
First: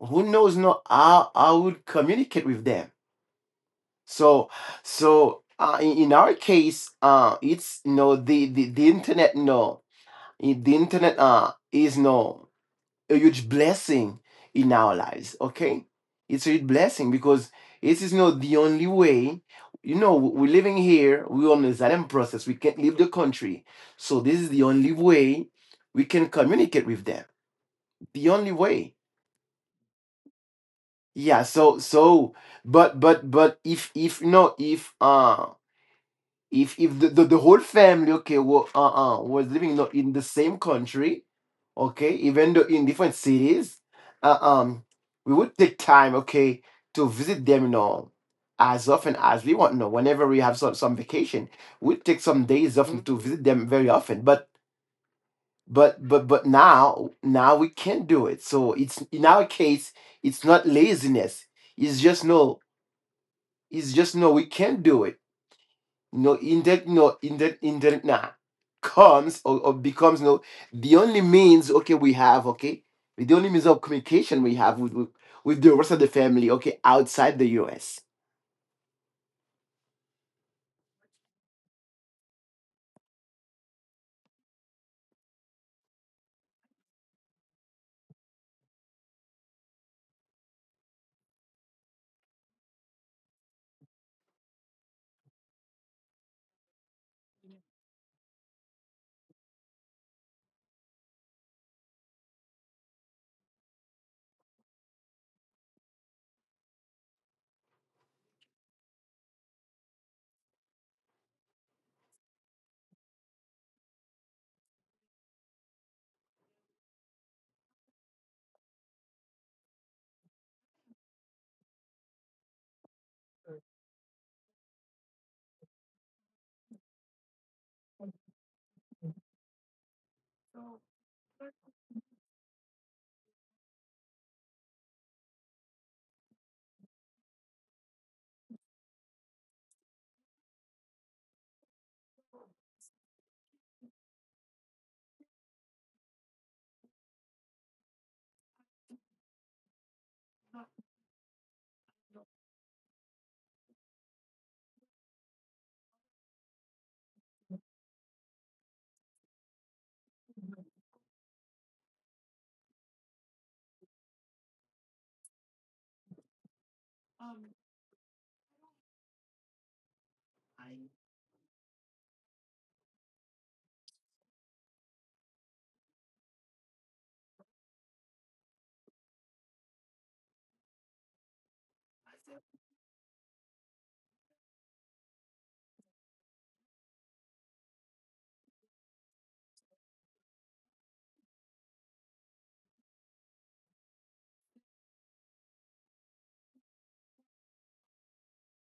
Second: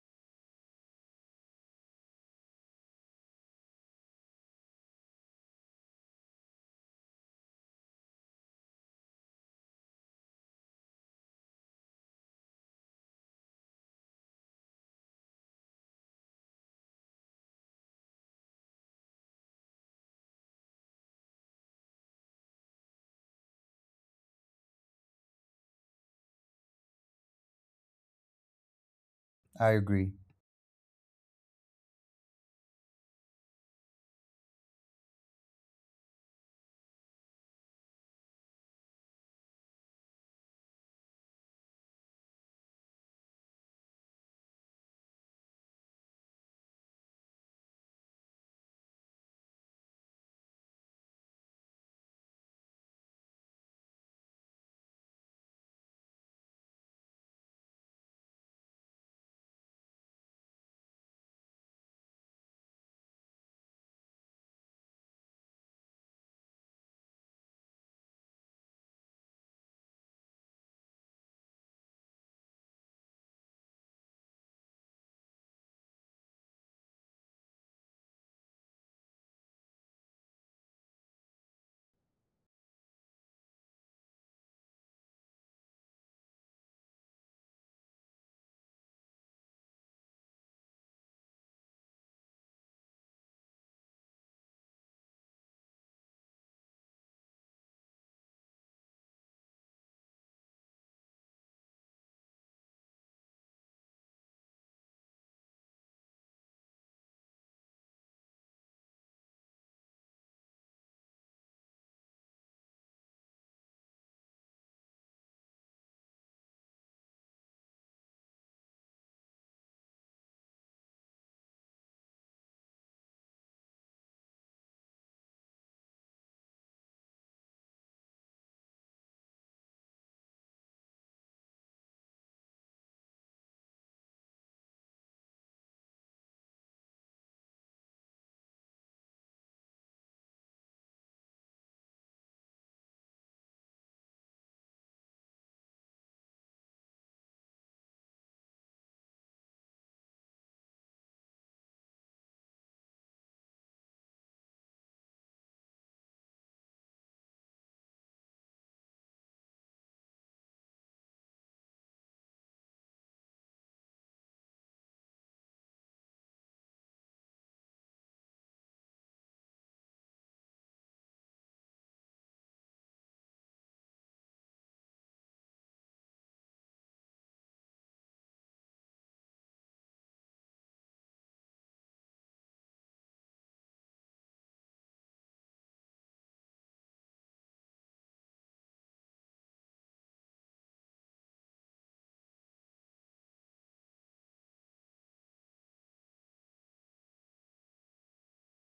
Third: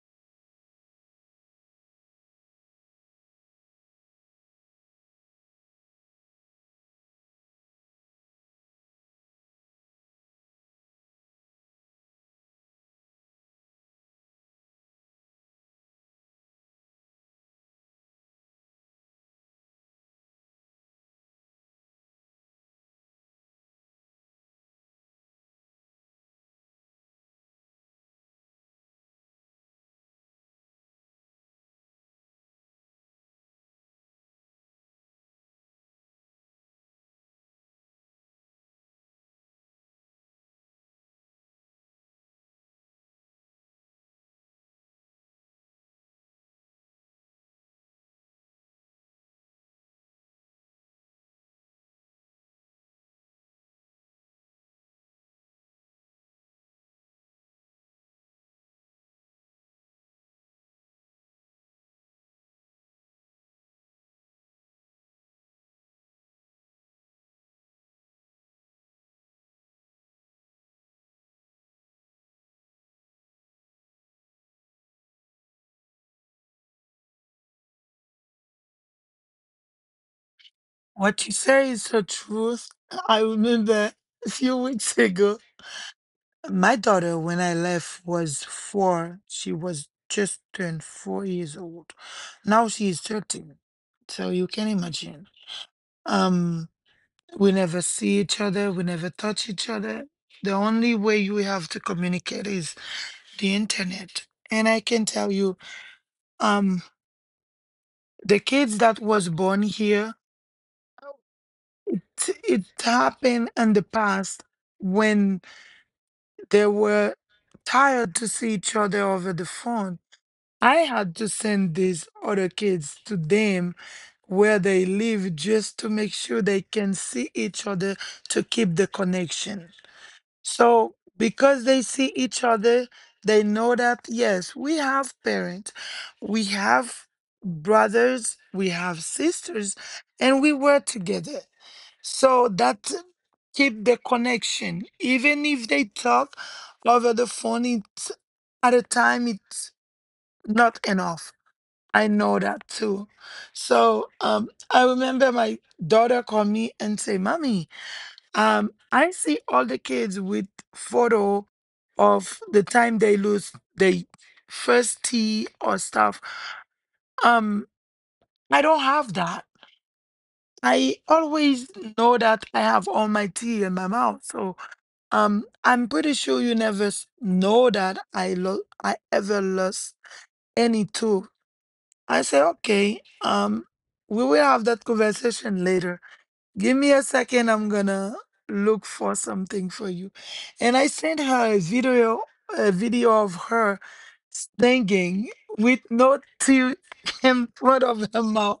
who knows no how I would communicate with them. So so in our case, it's, you know, the the internet, no, the internet is no a huge blessing in our lives. Okay, it's a huge blessing because it is not the only way. You know, we're living here. We're on the asylum process. We can't leave the country, so this is the only way we can communicate with them. The only way. I agree. Yeah. So so but if no, if if if the whole family, okay, were was living not in the same country, okay, even though in different cities, uh, um we would take time, okay, to visit them, you know, as often as we want. No, whenever we have some vacation, we take some days off to visit them very often. But now, now we can't do it. So it's, in our case, it's not laziness, it's just no, is just no, we can't do it. No, in that, no, in that, in that nah, comes or becomes no, the only means, okay, we have, okay, the only means of communication we have with the rest of the family, okay, outside the U.S. What you say is the truth. I remember a few weeks ago, my daughter, when I left, was four. She was just turned 4 years old. Now she is 13. So you can imagine. Um, We never see each other. We never touch each other. The only way you have to communicate is the internet. And I can tell you, um, the kids that was born here, it happened in the past when they were tired to see each other over the phone. I had to send these other kids to them where they live just to make sure they can see each other, to keep the connection. So, because they see each other, they know that yes, we have parents, we have brothers, we have sisters, and we were together. So that keep the connection. Even if they talk over the phone, it's at a time it's not enough. I know that too. So, I remember my daughter called me and say, "Mommy, I see all the kids with photo of the time they lose their first tea or stuff. Um, I don't have that. I always know that I have all my tea in my mouth. So, I'm pretty sure you never know that I ever lost any tooth." I say, "Okay, we will have that conversation later. Give me a second. I'm gonna look for something for you." And I sent her a video of her singing with no teeth <laughs> in front of her mouth.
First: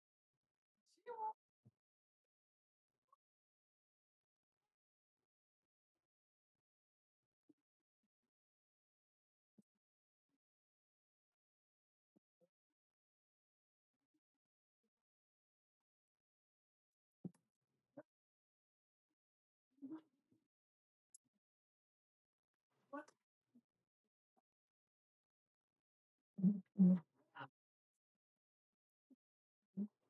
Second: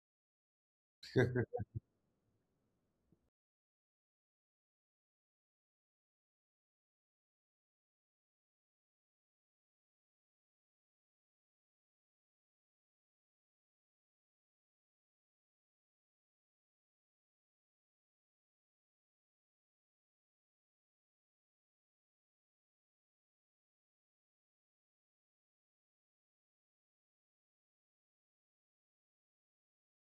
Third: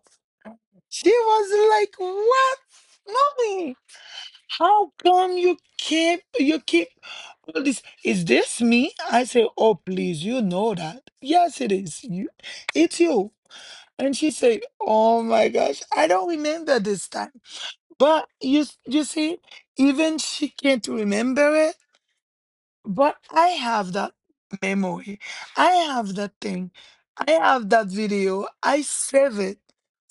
She was like, "What, mommy? How come you keep all this? Is this me?" I say, "Oh, please, you know that. Yes, it is you. It's you." And she said, "Oh my gosh, I don't remember this time." But you see, even she can't remember it, but I have that memory. I have that thing. I have that video. I save it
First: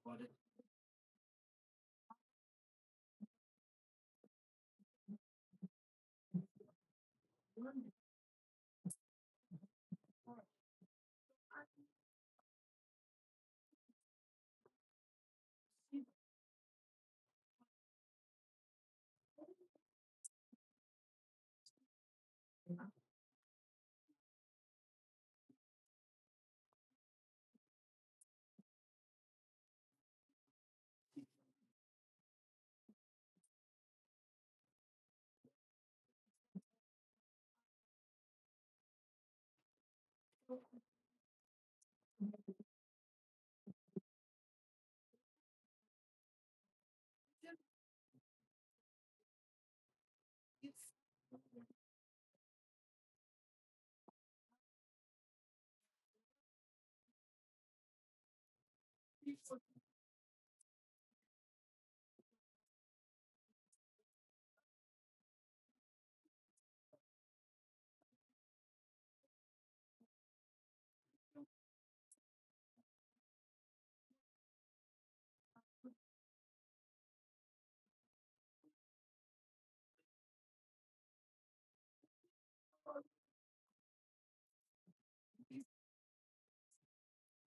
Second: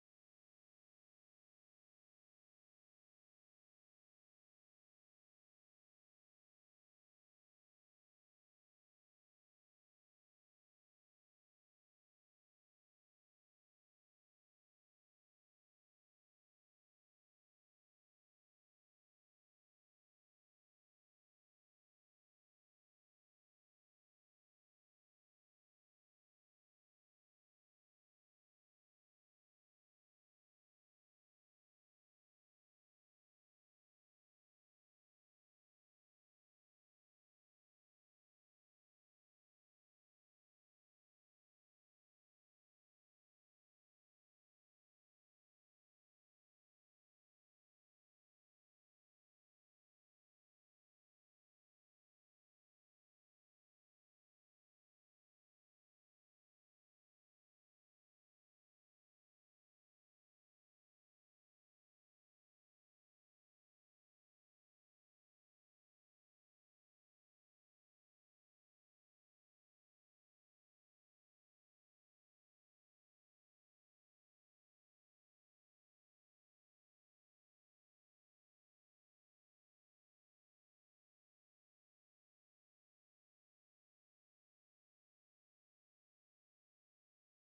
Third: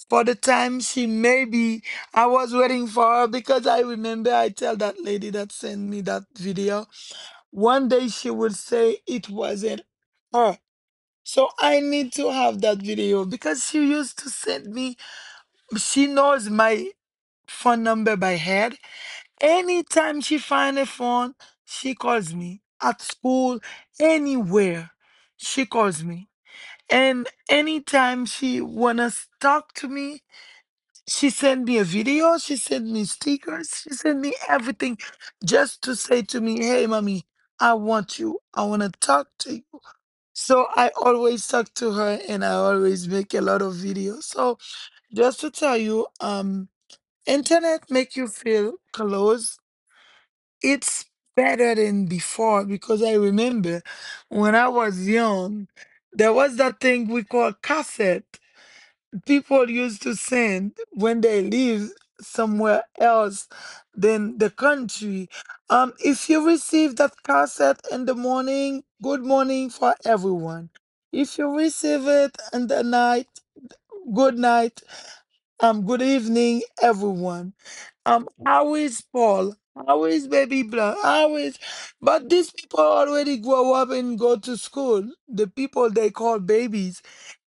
for the time she maybe, I was waiting for her because I remember I tell that lady that sent me that video, one day she would say it wasn't her. So I need to have that video. Because she used to send me, she knows my phone number by head. Anytime she find a phone, she calls me. At school, anywhere, she calls me. And anytime she wanna talk to me, she send me a video, she send me stickers, she send me everything just to say to me, hey mommy, I want you. I wanna talk to you. So I always talk to her, and I always make a lot of videos. So just to tell you, internet make you feel close, it's better than before, because I remember when I was young, there was that thing we call cassette. People used to send when they live somewhere else than the country. If you receive that cassette in the morning, good morning for everyone. If you receive it in the night, good night, good evening, everyone. How is Paul? How is baby blah? How is But these people already grow up and go to school. The people they call babies.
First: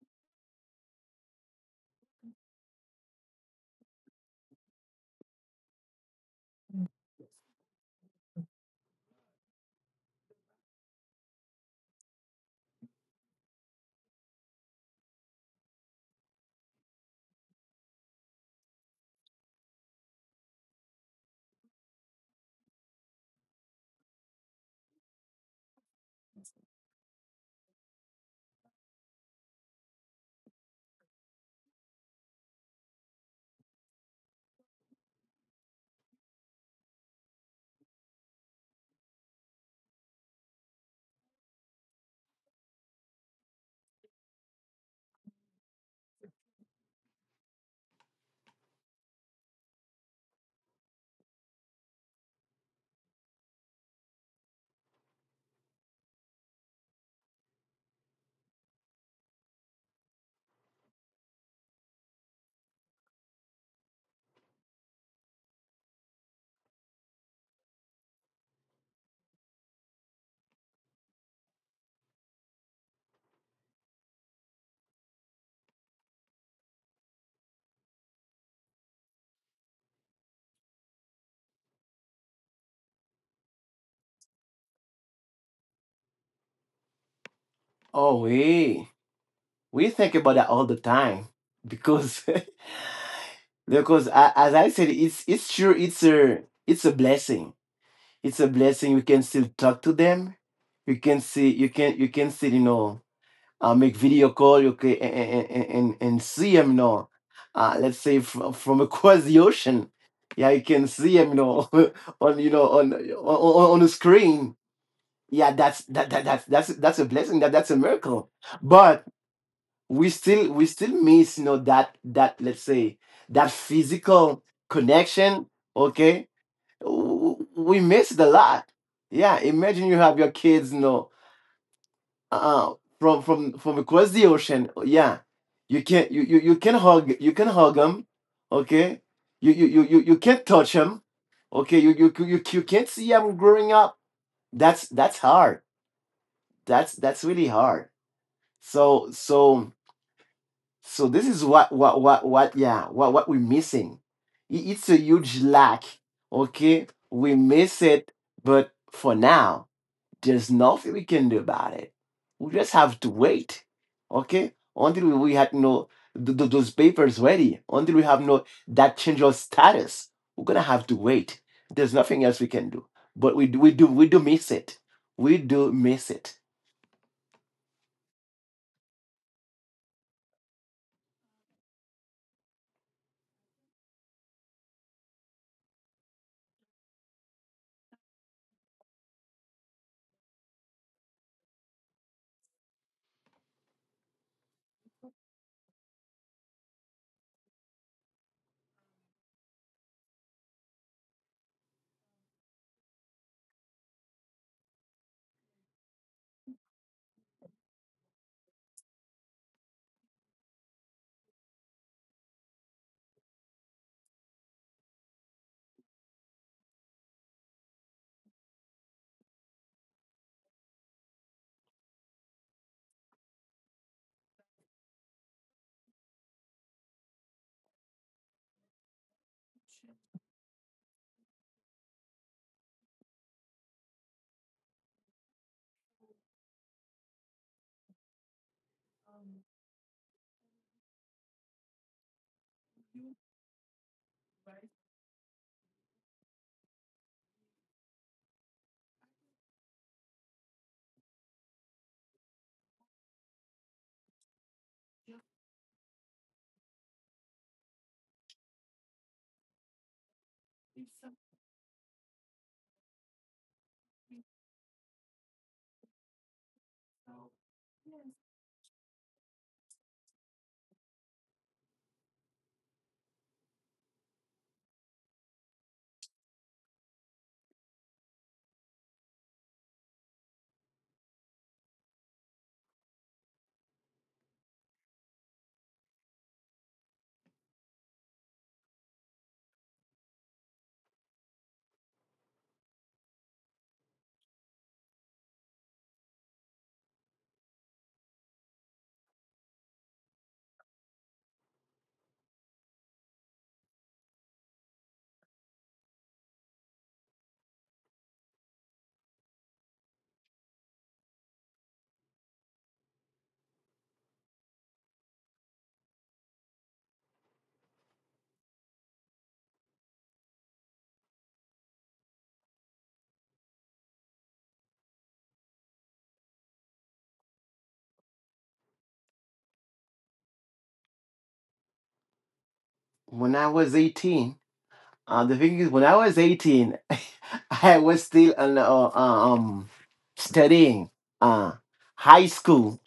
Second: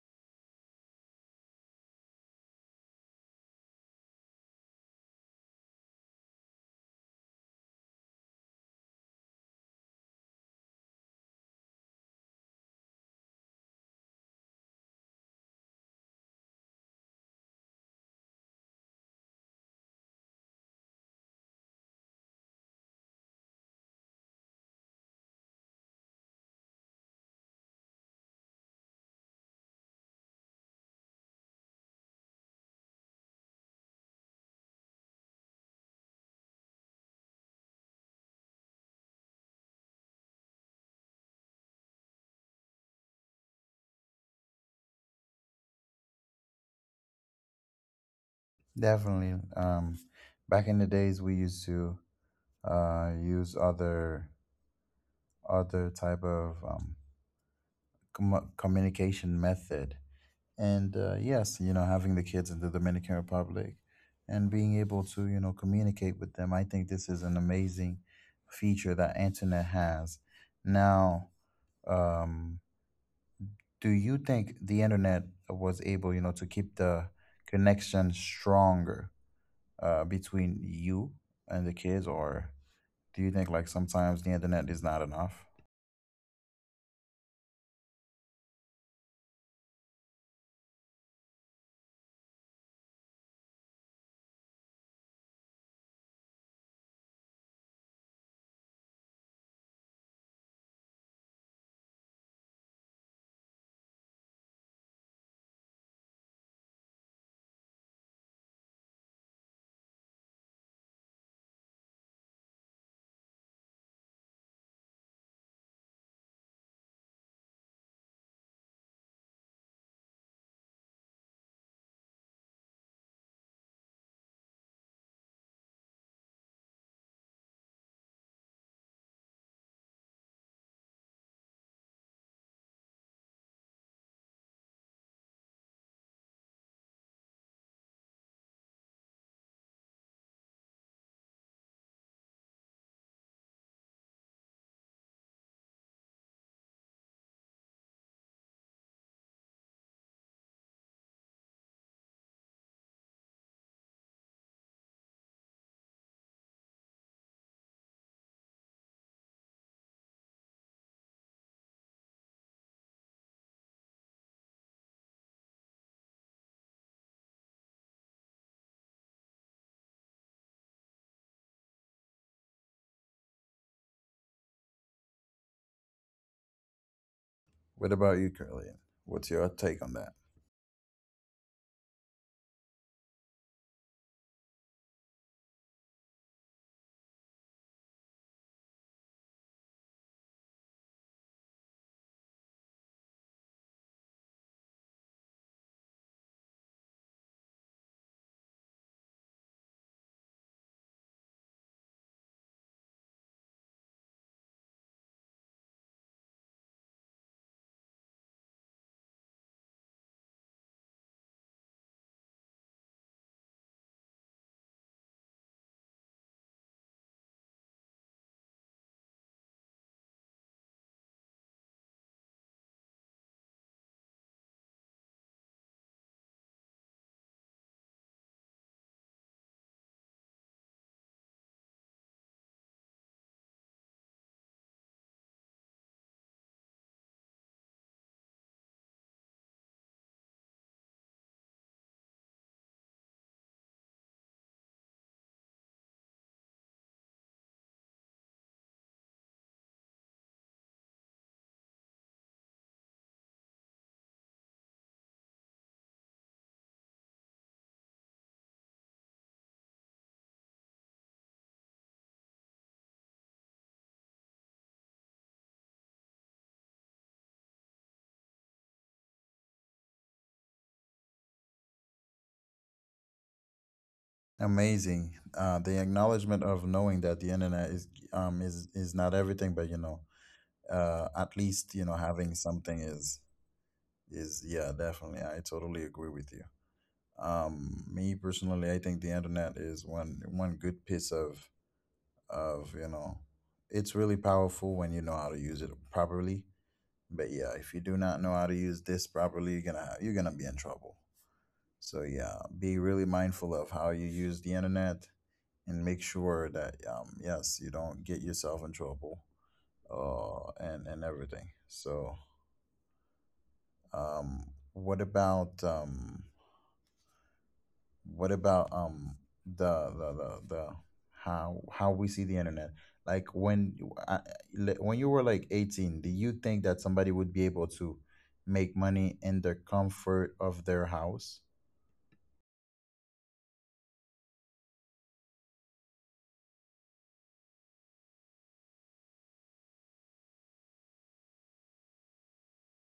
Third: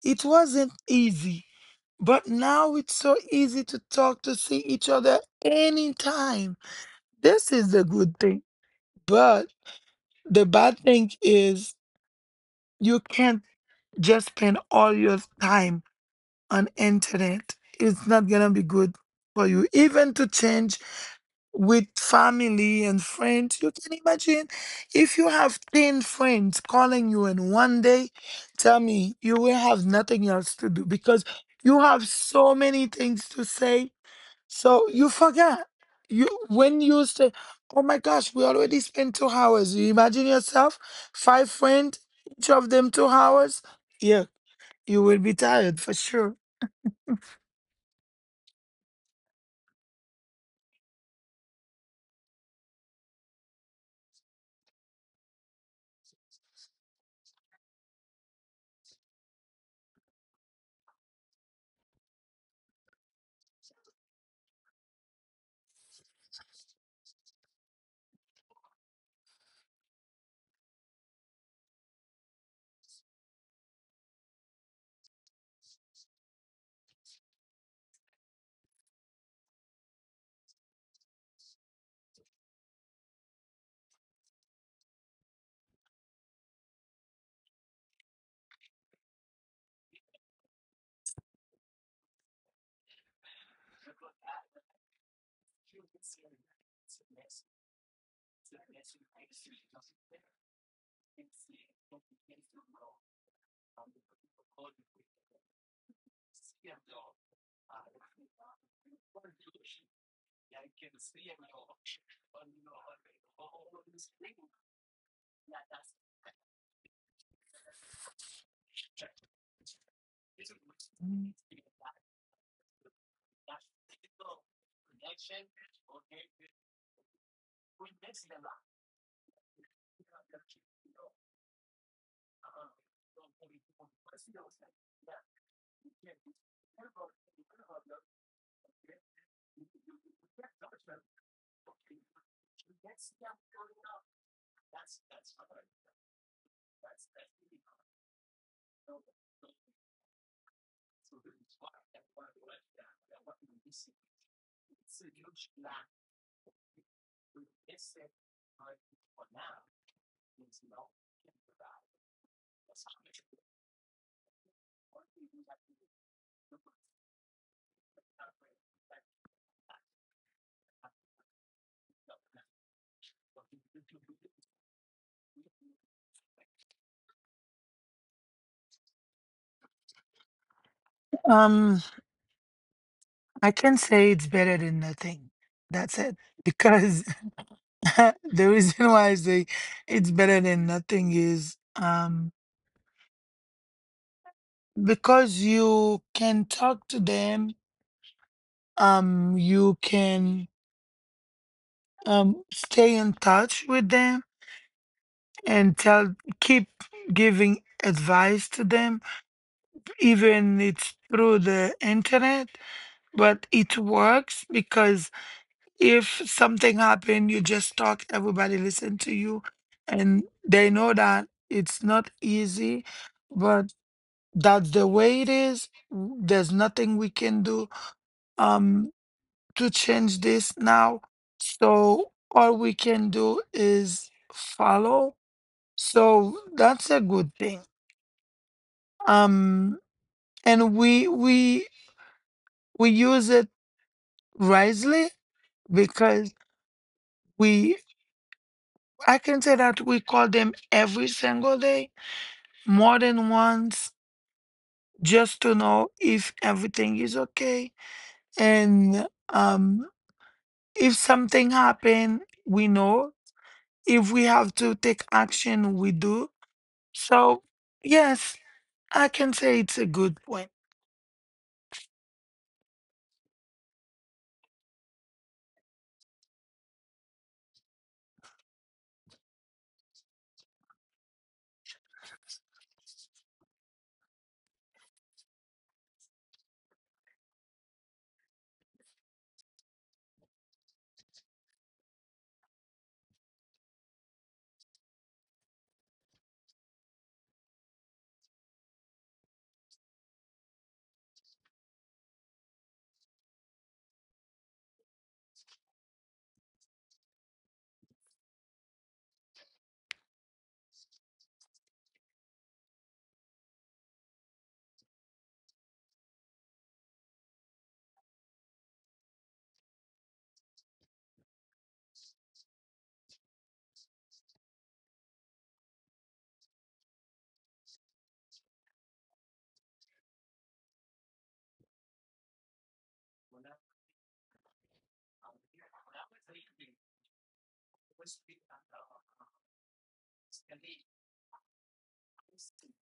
It wasn't easy. But now it's so easy to talk, to see each other anytime. This is the good thing. But the bad thing is, you can't just spend all your time on internet. It's not gonna be good for you. Even to change with family and friends. You can imagine if you have 10 friends calling you in one day, tell me you will have nothing else to do because you have so many things to say. So you forget. You When you say, oh my gosh, we already spent 2 hours. You imagine yourself, five friends, each of them 2 hours. Yeah, you will be tired for sure. Definitely. Um, back in the days we used to use other type of communication method. And yes, you know, having the kids in the Dominican Republic and being able to, you know, communicate with them, I think this is an amazing feature that internet has. Now, um, do you think the internet was able, you know, to keep the connection stronger between you and the kids, or do you think like sometimes the internet is not enough? Oh, we think about that all the time, because <laughs> because as I said, it's true. It's a blessing. It's a blessing. You can still talk to them. You can see, you can still, make video call. You can and see them, let's say from, <laughs> across the ocean. Yeah, you can see them, you know. <laughs> On on on on the screen. Yeah, that's that's a blessing. That's a miracle. But we still miss, that let's say that physical connection. Okay, we missed a lot. Yeah, imagine you have your kids, you know, uh, from from across the ocean. Yeah, you can you can hug, you can hug them, okay. You You can't touch them, okay. You can't see them growing up. That's hard. That's really hard. So so so this is what yeah what we're missing. It's a huge lack. Okay, we miss it, but for now, there's nothing we can do about it. We just have to wait, okay? Until we had no those papers ready, until we have no that change of status, we're gonna have to wait. There's nothing else we can do. But we do, we do miss it. We do miss it. What about you, Curly? What's your take on that? Um, I can say it's better than nothing. That's it. <laughs> Because <laughs> the reason why I say it's better than nothing is, because you can talk to them, you can stay in touch with them and tell keep giving advice to them, even it's through the internet, but it works because if something happened, you just talk, everybody listen to you, and they know that it's not easy, but that's the way it is. There's nothing we can do um to change this now. So all we can do is follow. So that's a good thing. Um and we use it wisely because we I can say that we call them every single day, more than once, just to know if everything is okay, and if something happen, we know. If we have to take action, we do. So yes, I can say it's a good point. Amazing. The acknowledgement of knowing that the internet is not everything, but you know, at least you know, having something is, yeah, definitely. I totally agree with you. Me personally, I think the internet is one good piece of, you know, it's really powerful when you know how to use it properly. But yeah, if you do not know how to use this properly, you're gonna be in trouble. So yeah, be really mindful of how you use the internet, and make sure that yes, you don't get yourself in trouble, and everything. So um, what about um, what about the how, we see the internet? Like, when you were like 18, do you think that somebody would be able to make money in the comfort of their house? When I was 18, the thing is, when I was 18, <laughs> I was still an, uh, um studying uh high school.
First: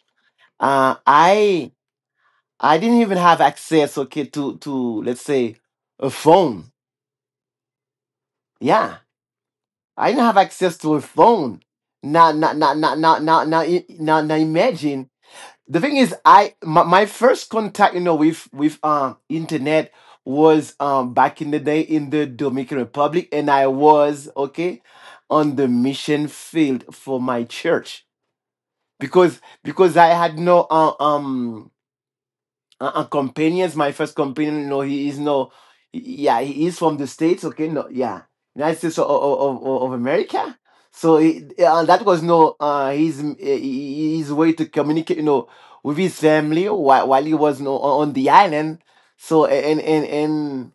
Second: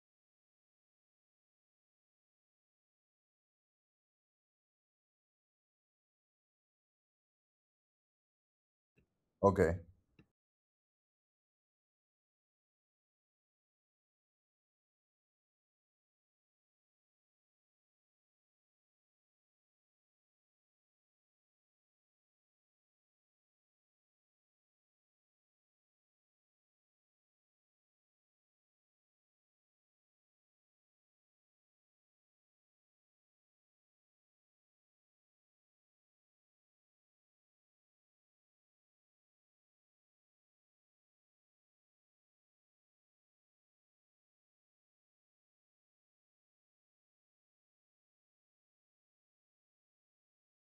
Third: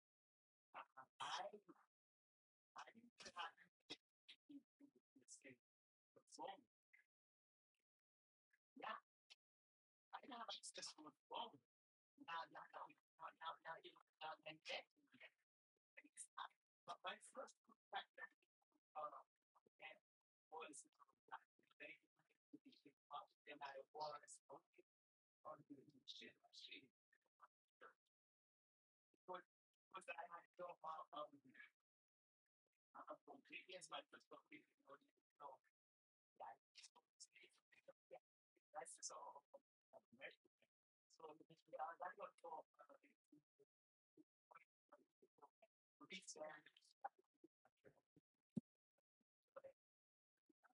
Uh, I I didn't even have access, okay, to let's say a phone. Yeah, Okay. I didn't have access to a phone. Now, now imagine. The thing is, I my, my first contact, you know, with internet was back in the day in the Dominican Republic, and I was okay on the mission field for my church because I had no companions. My first companion, no, he is no, yeah, he is from the states. Okay, no, yeah, United States of America. So he, that was no his his way to communicate, you know, with his family while he was no on the island. So and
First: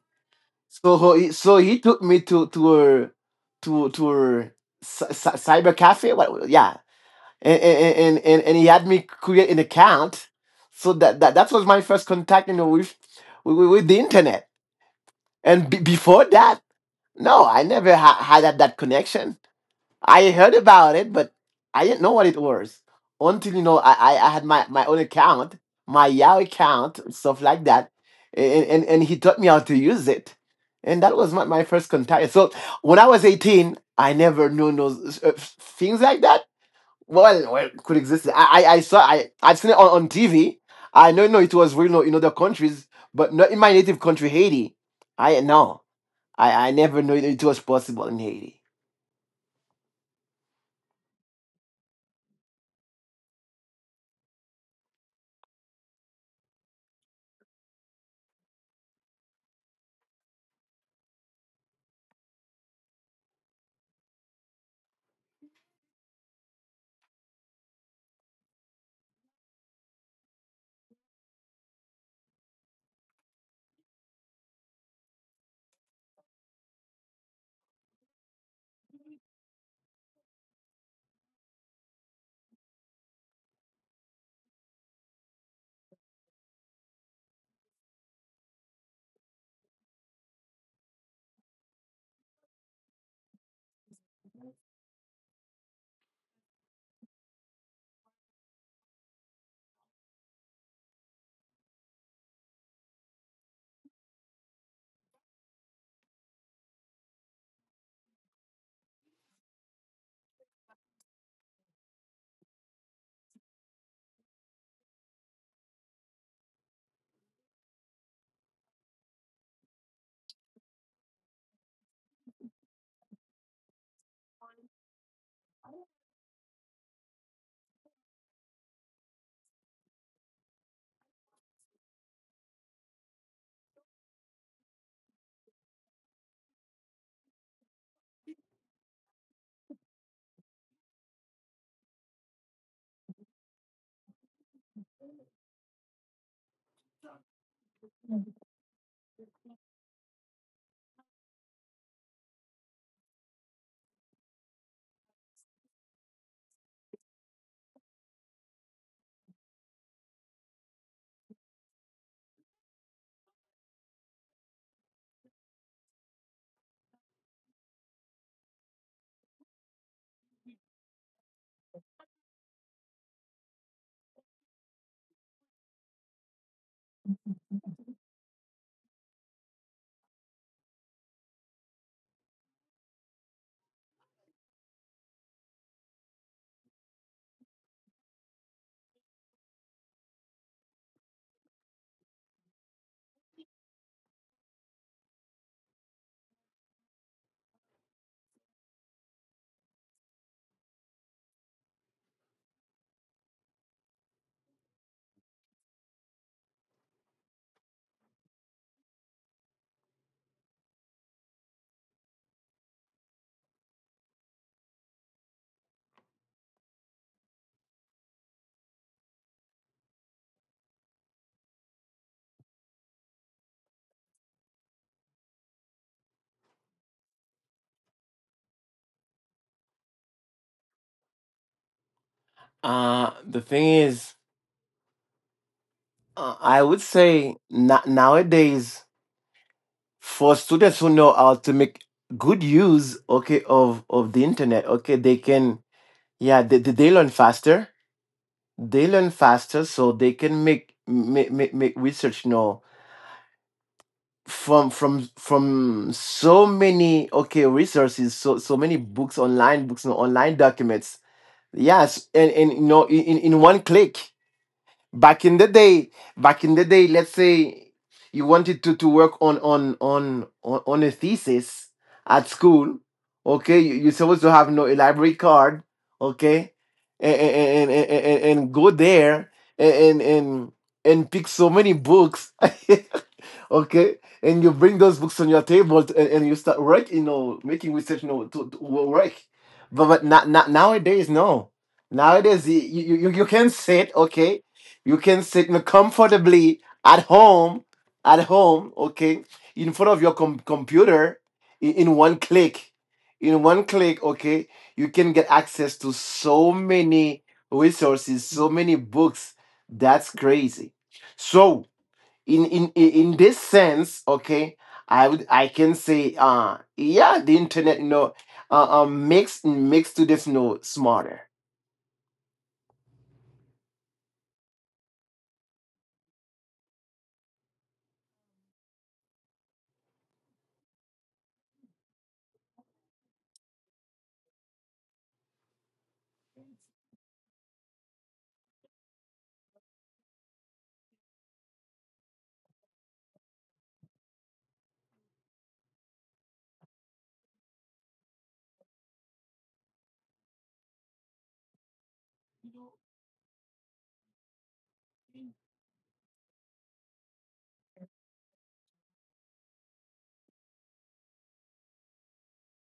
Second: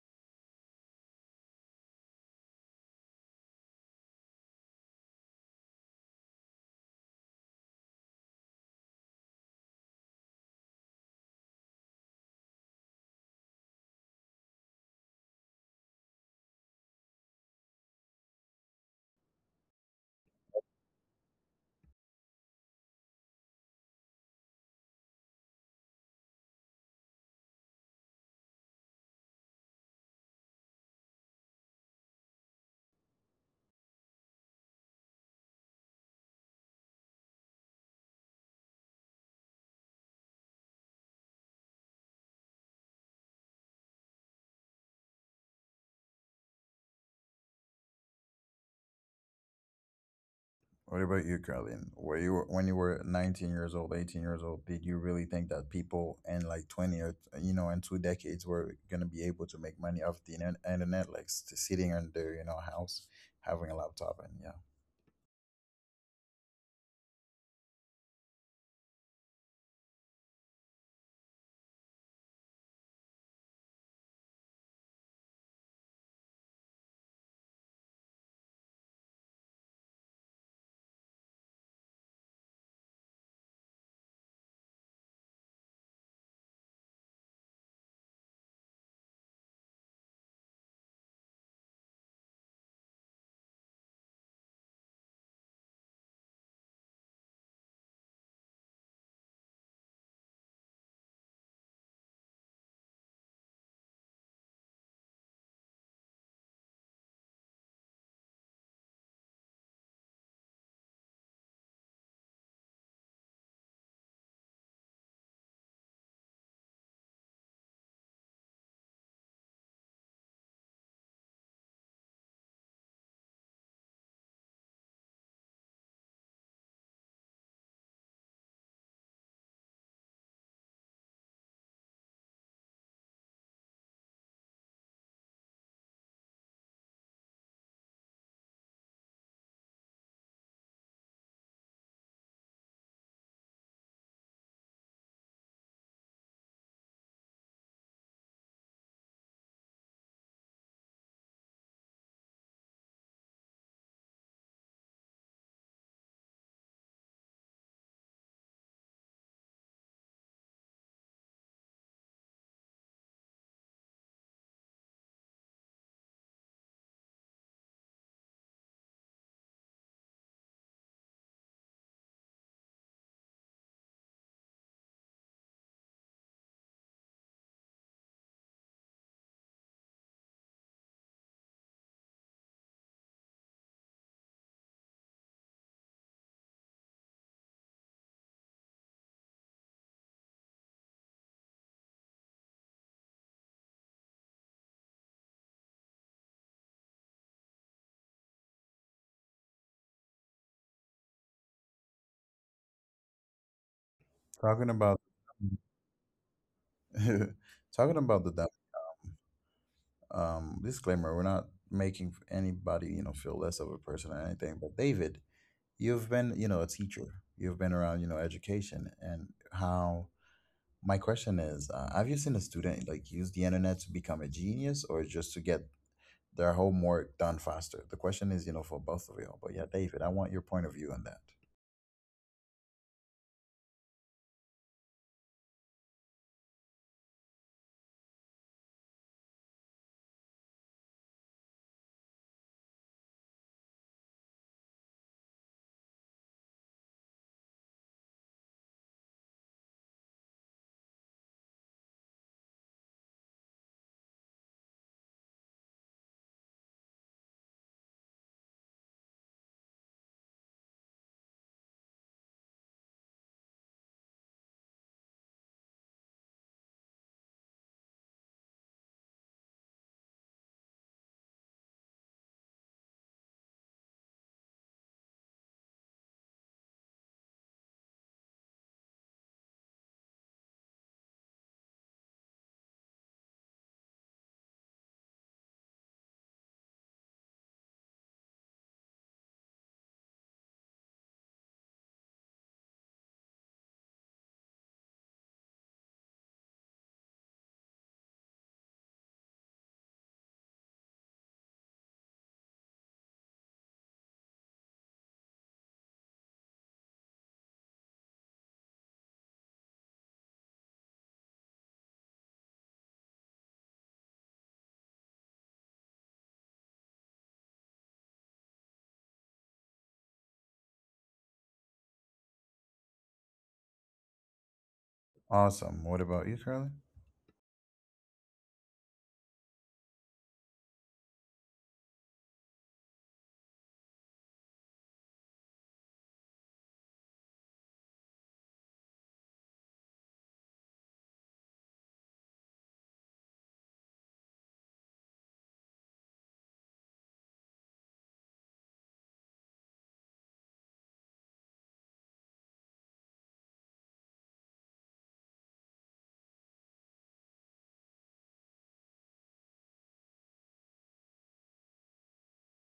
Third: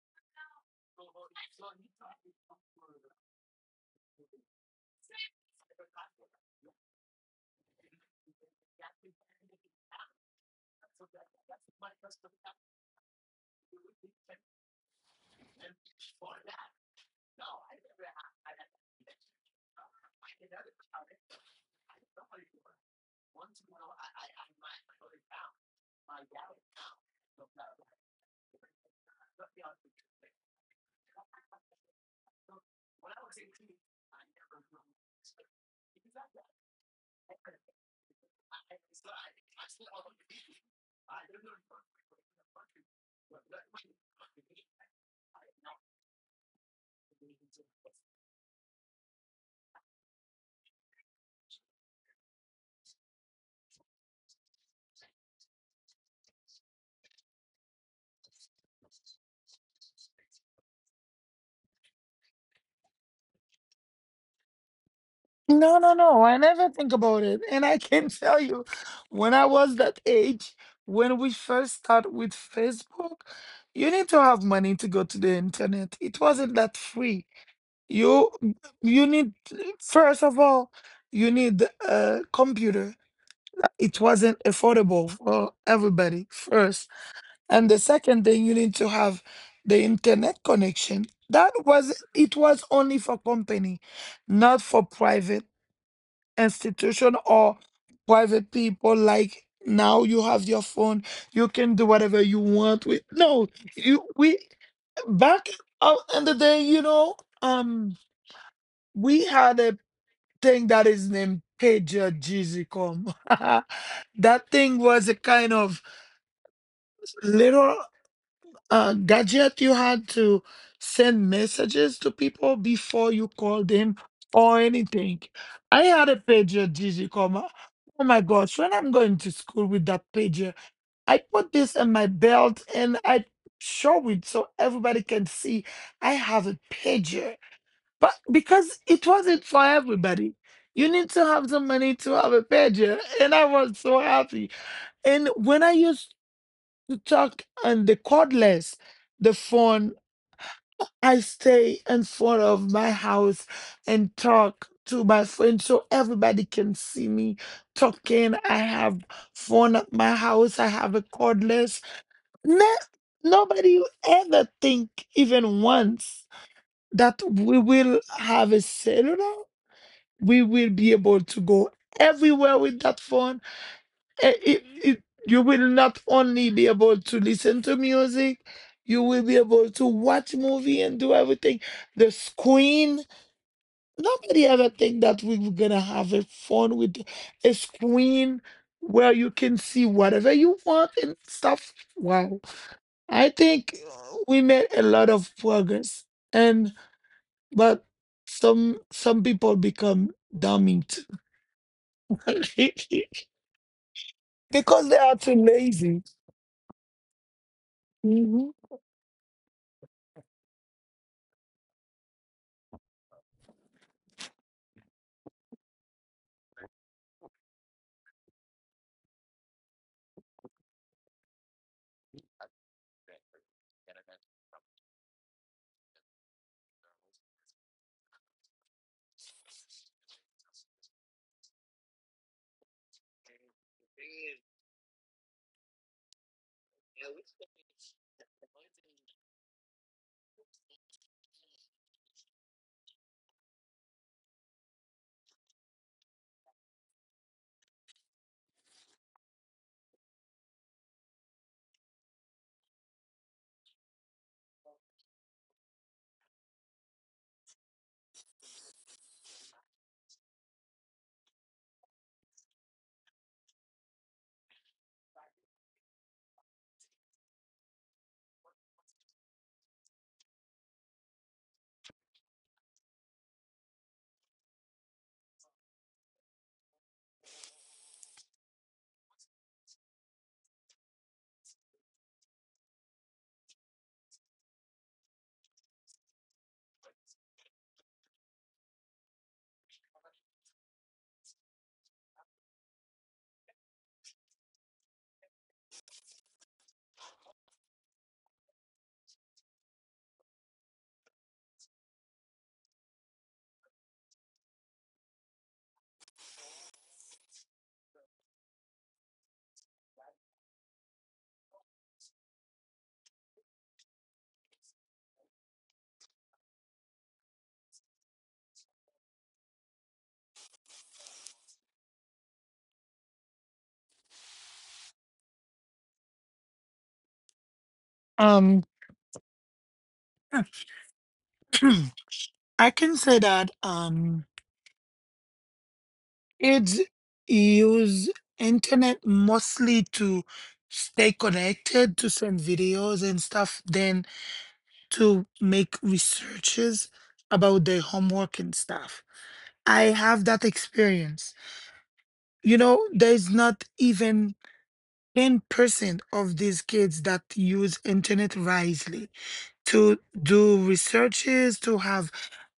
so he took me to her to her cyber cafe. What? Yeah, he had me create an account, so that was my first contact, you know, with with the internet. And before that, no I never had that, that connection. I heard about it, but I didn't know what it was until, you know, I had my, my own account, my Yahoo account, stuff like that. And, and he taught me how to use it, and that was my, my first contact. So when I was 18, I never knew those things like that could exist. I saw. I've seen it on TV. I know, no, it was real, no, in other countries, but not in my native country, Haiti. I no, I never knew it was possible in Haiti. What about you, Carlin? Were you, when you were 19 years old, 18 years old, did you really think that people in like 20, or you know, in two decades, were gonna be able to make money off the internet, like, sitting in their, you know, house, having a laptop and yeah. No, no, no. I never think about it. And I can <laughs> tell you, when I was that age, when we first start with Facebook, you need to have money to go to the internet. It wasn't that free. You you need, first of all, you need a computer. It wasn't affordable for everybody first. And the second thing, you need to have the internet connection. That was It was only for company, not for private institution or private people. Like now you have your phone, you can do whatever you want with. No, you we back out in the day, um, we had a thing that is named pager GZCom. <laughs> That thing was a kind of little, gadget you had to send messages to people before you called them or anything. I had a pager, Gigi, comma. Oh my gosh, when I'm going to school with that pager, I put this in my belt and I show it so everybody can see I have a pager. But because it wasn't for everybody, you need to have the money to have a pager. And I was so happy. And when I used to talk on the cordless, the phone. I stay in front of my house and talk to my friends so everybody can see me talking. I have phone at my house. I have a cordless. No, nobody will ever think even once that we will have a cellular. We will be able to go everywhere with that phone, eh, it, it, you will not only be able to listen to music, you will be able to watch movie and do everything. The screen, nobody ever think that we were gonna have a phone with a screen where you can see whatever you want and stuff. Wow. I think we made a lot of progress, and but some people become dummy too <laughs> Talking because about they are too lazy. <laughs> talking about the Mhm. di- um disclaimer, we're not making anybody, you know, feel less of a person or anything. But David, you've been, you know, a teacher, you've been around, you know, education and how. My question is, have you seen a student like use the internet to become a genius, or just to get their homework done faster? The question is, you know, for both of you. But yeah, David, I want your point of view on that. The thing is, I would say nowadays, for students who know how to make good use, okay, of the internet, okay, they can, yeah, they learn faster. They learn faster, so they can make research. You know, from from so many, okay, resources, so so many books, online books and online documents. Yes, and you know, in in one click. Back in the day, back in the day, let's say you wanted to work on a thesis at school. Okay, you're supposed to have no elaborate card, okay, and go there and and pick so many books <laughs> okay, and you bring those books on your table to, and you start work, you know, making research, you know, to work. But not nowadays, no. Nowadays, you can sit, okay, you can sit comfortably at home, okay, in front of your computer, in one click. In one click, okay, you can get access to so many resources, so many books. That's crazy. So, in this sense, okay, I can say, yeah, the internet, you know, makes students, you know, smarter. Awesome. What about you, Charlie? Um <clears throat> I can say that kids use internet mostly to stay connected, to send videos and stuff, then to make researches about their homework and stuff. I have that experience. You know, there's not even 10% of these kids that use internet wisely to do researches, to have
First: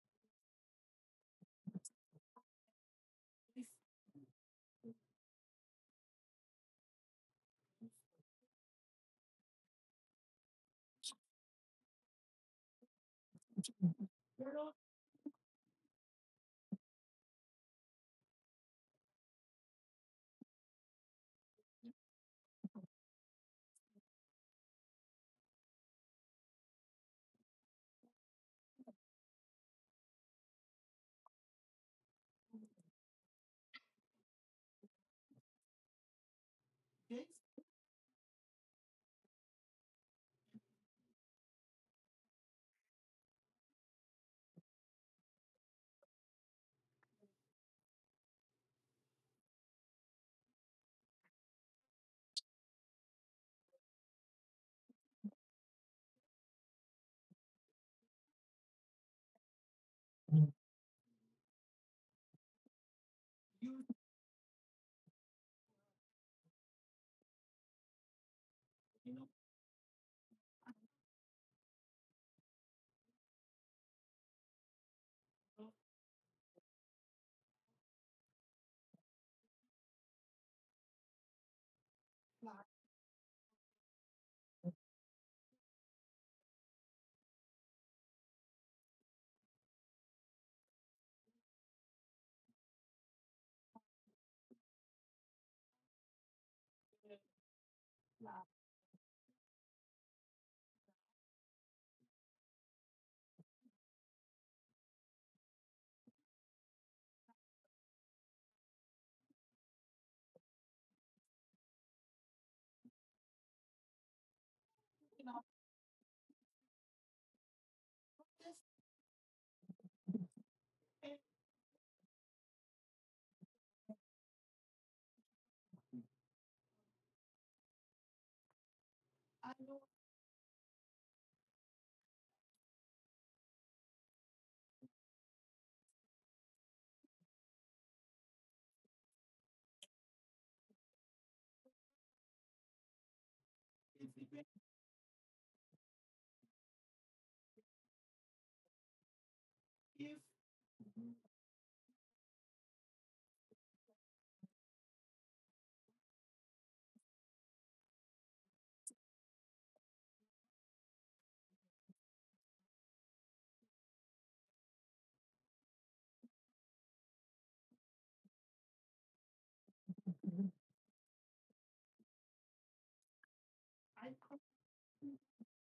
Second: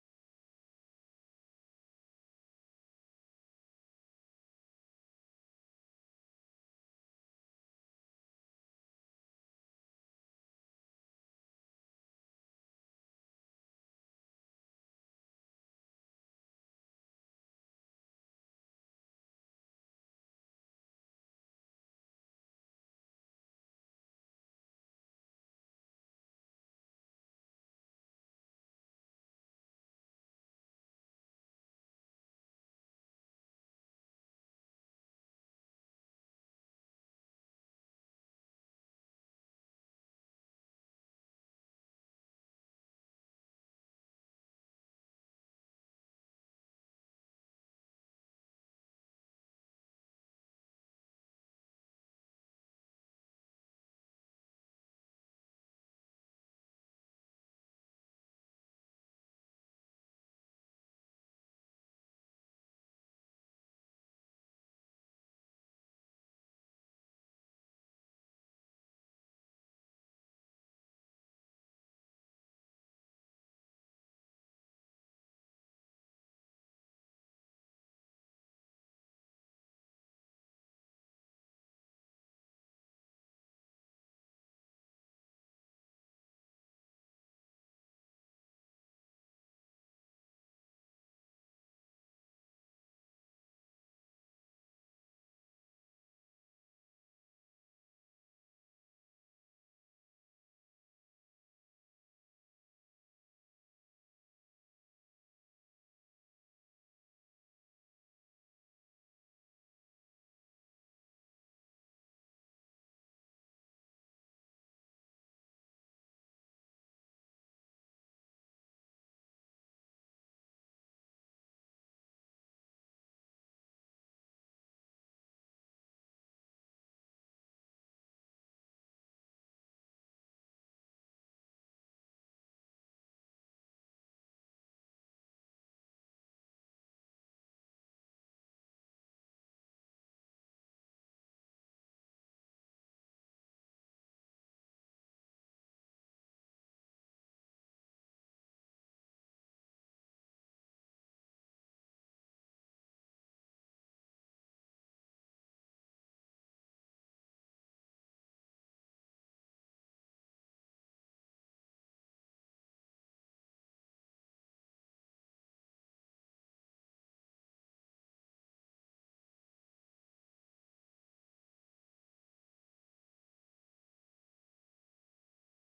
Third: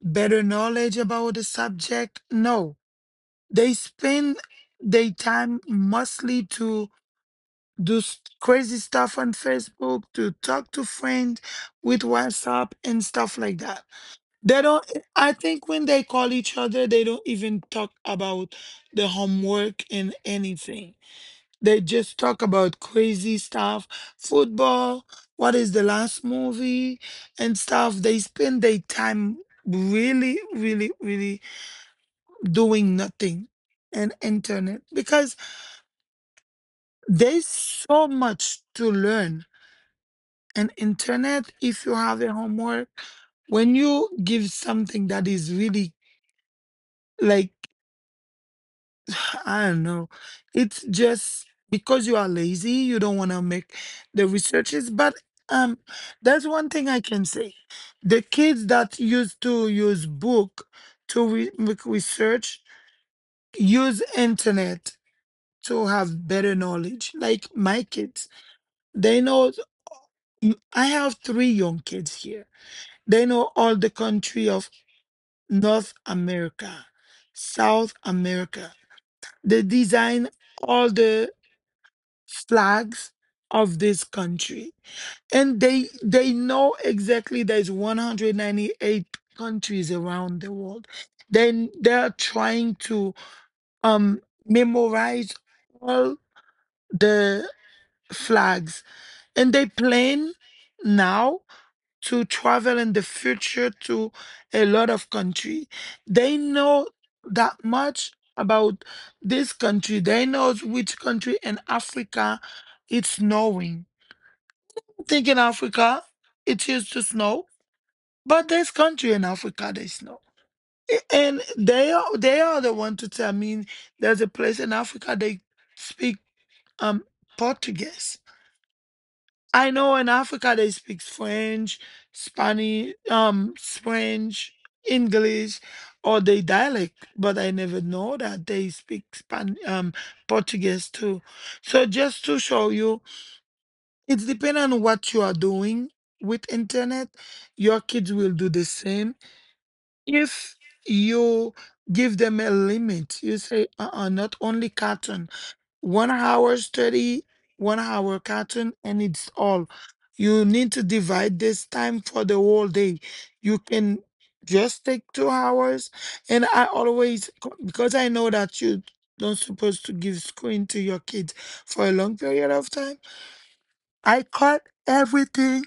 better knowledge about the subject. No. They spend their time mostly to do crazy stuff on Facebook, to talk to friends with WhatsApp and stuff like that. They don't, I think when they call each other, they don't even talk about the homework and anything. They just talk about crazy stuff, football, what is the last movie and stuff. They spend their time really, really, really doing nothing and internet, because there's so much to learn. And internet, if you have a homework, when you give something that is really like <sighs> I don't know, it's just because you are lazy, you don't want to make the researches. But um, that's one thing I can say. The kids that used to use book to make research use internet to have better knowledge. Like my kids, they know. I have three young kids here. They know all the country of North America, South America. They design all the flags of this country. And they know exactly there's 198 countries around the world. Then they're trying to um memorize all the flags, and they plan now to travel in the future to a lot of country. They know that much about this country. They knows which country in Africa it's snowing. Think in Africa it used to snow, but this country in Africa they snow. And they are the one to tell me there's a place in Africa they speak um Portuguese. I know in Africa they speak French, Spanish, French, English, or they dialect, but I never know that they speak Span Portuguese too. So just to show you, it's depending on what you are doing with internet. Your kids will do the same if you give them a limit. You say, uh-uh, not only cartoon one hour study, one hour cartoon, and it's all. You need to divide this time for the whole day. You can just take 2 hours. And I always, because I know that you don't supposed to give screen to your kids for a long period of time, I cut everything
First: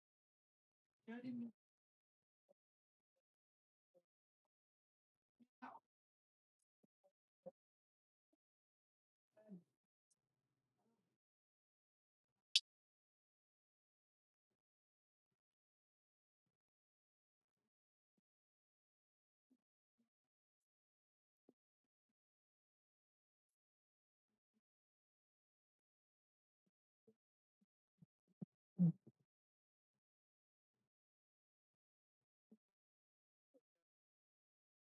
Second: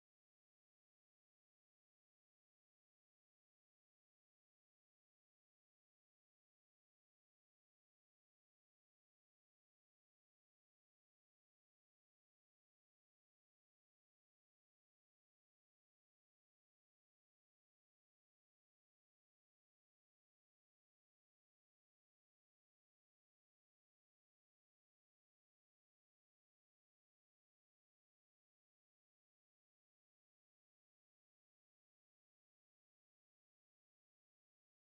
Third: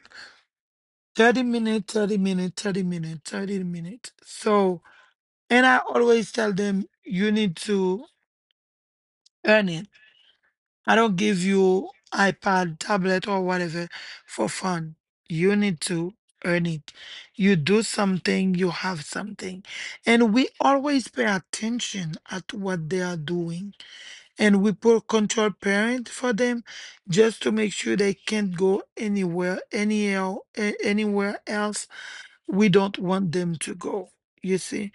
30 minutes, 30 minutes, 30 minutes, 30 minutes. So, and I always tell them you need to earn it. I don't give you iPad, tablet, or whatever for fun. You need to earn it. You do something, you have something. And we always pay attention at what they are doing. And we put control parent for them just to make sure they can't go anywhere, anywhere, anywhere else we don't want them to go. You see?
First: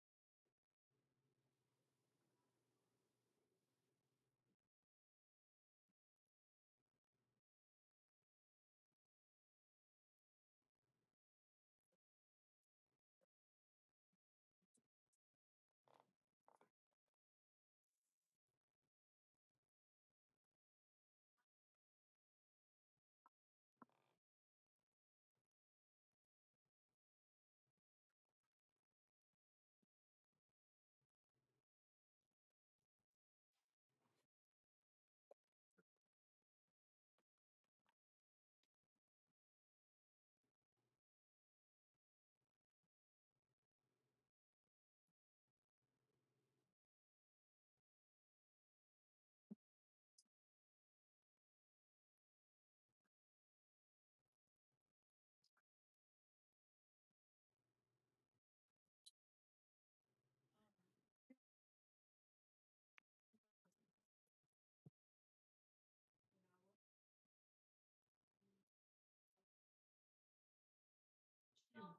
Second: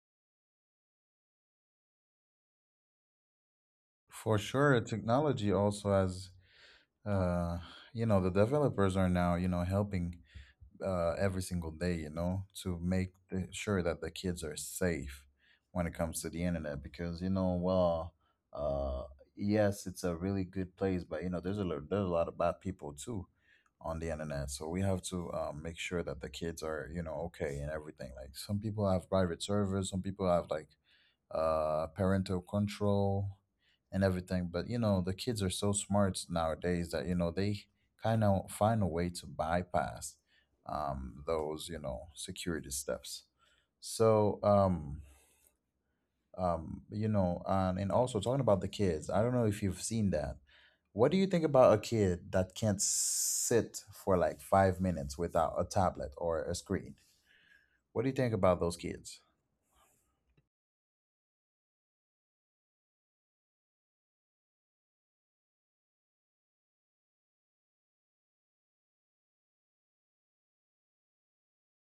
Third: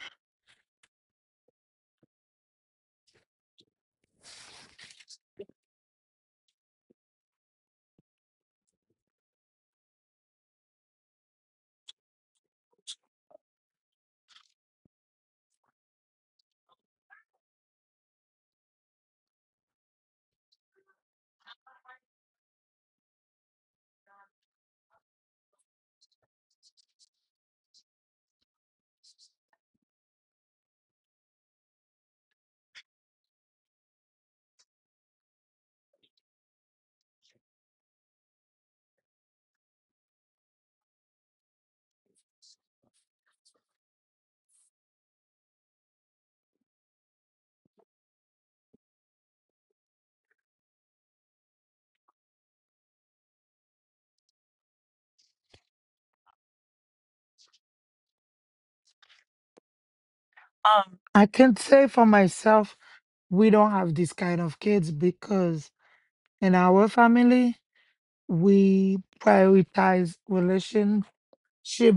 For sure, technology also has, uh, you know, the developers are now, you know, helping every single day, you know, to make sure that the kids are safe when it comes to the internet. Because you know, well, uh, yes, it's a really good place, but you know, there's there's a lot of bad people too on the internet. So we have to make sure that the kids are, you know, okay and everything. Like, some people have private servers, some people have like parental control, and everything. But you know, the kids are so smart nowadays that, you know, they kind of find a way to bypass those, you know, security steps. So you know, and also talking about the kids, I don't know if you've seen that. What do you think about a kid that can't sit for like 5 minutes without a tablet or a screen? What do you think about those kids? I can say for myself, we don't have this kind of kids because in our family, we prioritize relationship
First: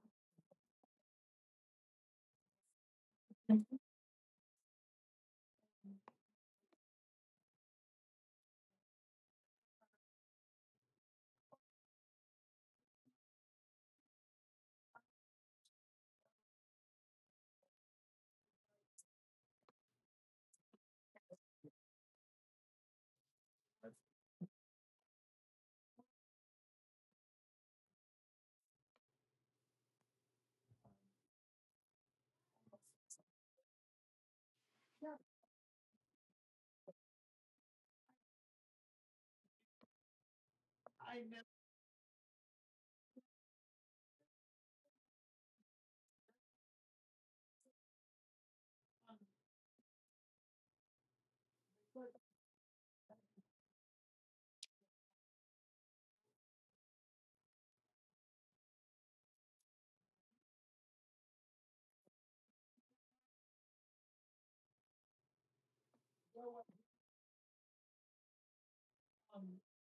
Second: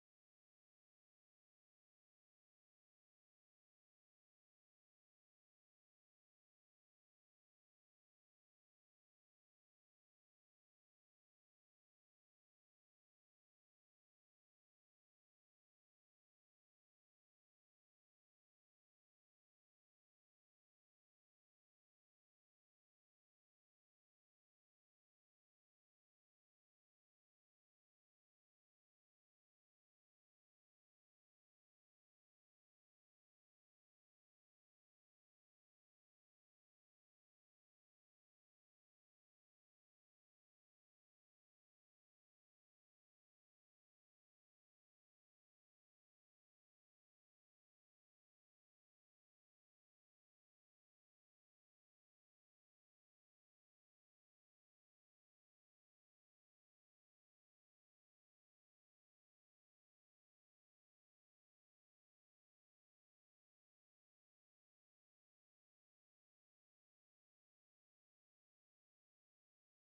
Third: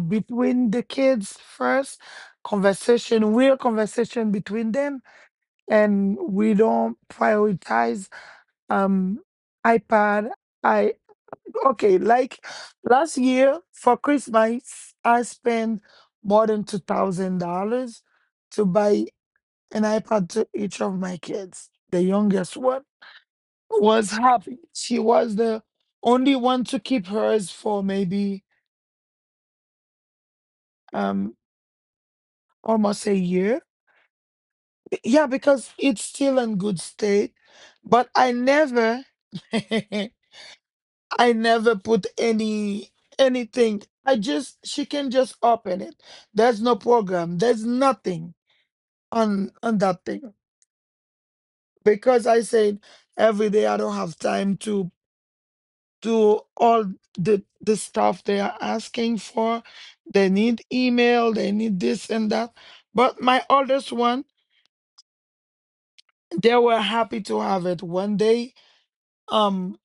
between the kids first, conversation, real conversation between them, and we don't prioritize um iPad. I Okay, like last year for Christmas, I spent more than $2,000 to buy an iPad to each of my kids. The youngest one was happy. She was the only one to keep hers for maybe um almost a year. Yeah, because it's still in good state. But I never <laughs> I never put anything. I just She can just open it. There's no program. There's nothing on that thing. Because I said every day I don't have time to do all the stuff they are asking for. They need email, they need this and that. But my oldest one, they were happy to have it. One day, um,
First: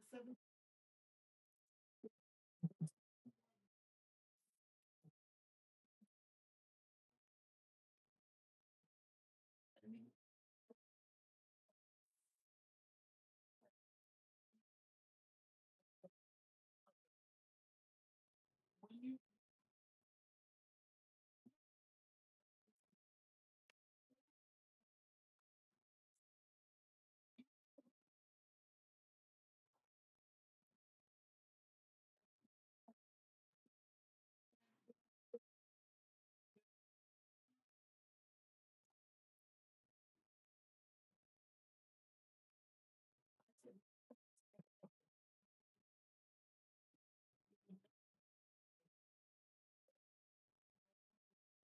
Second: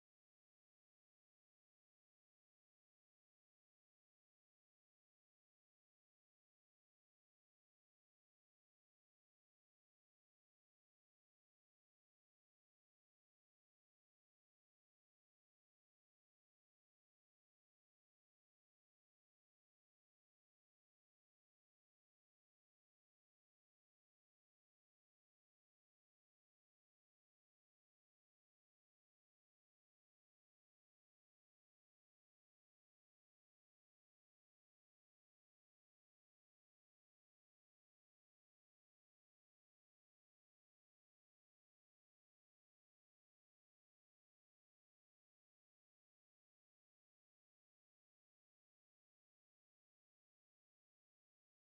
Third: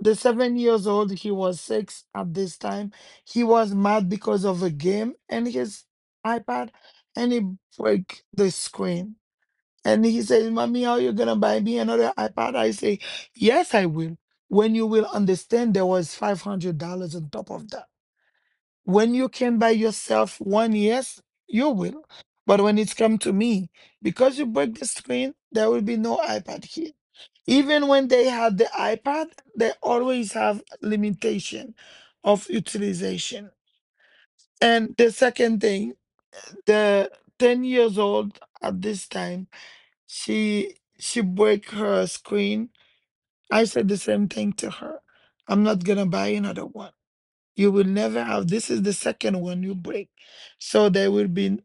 the 7 years old, he was six at this time. He was mad because of a game and his iPad, and he broke the screen. And he says, "Mommy, are you gonna buy me another iPad?" I say, "Yes, I will." When you will understand, there was $500 on top of that. When you can by yourself one, yes, you will. But when it's come to me, because you break the screen, there will be no iPad here. Even when they have the iPad, they always have limitation of utilization. And the second thing, the 10 years old at this time, she break her screen. I said the same thing to her, I'm not gonna buy another one. You will never have. This is the second one you break. So there will be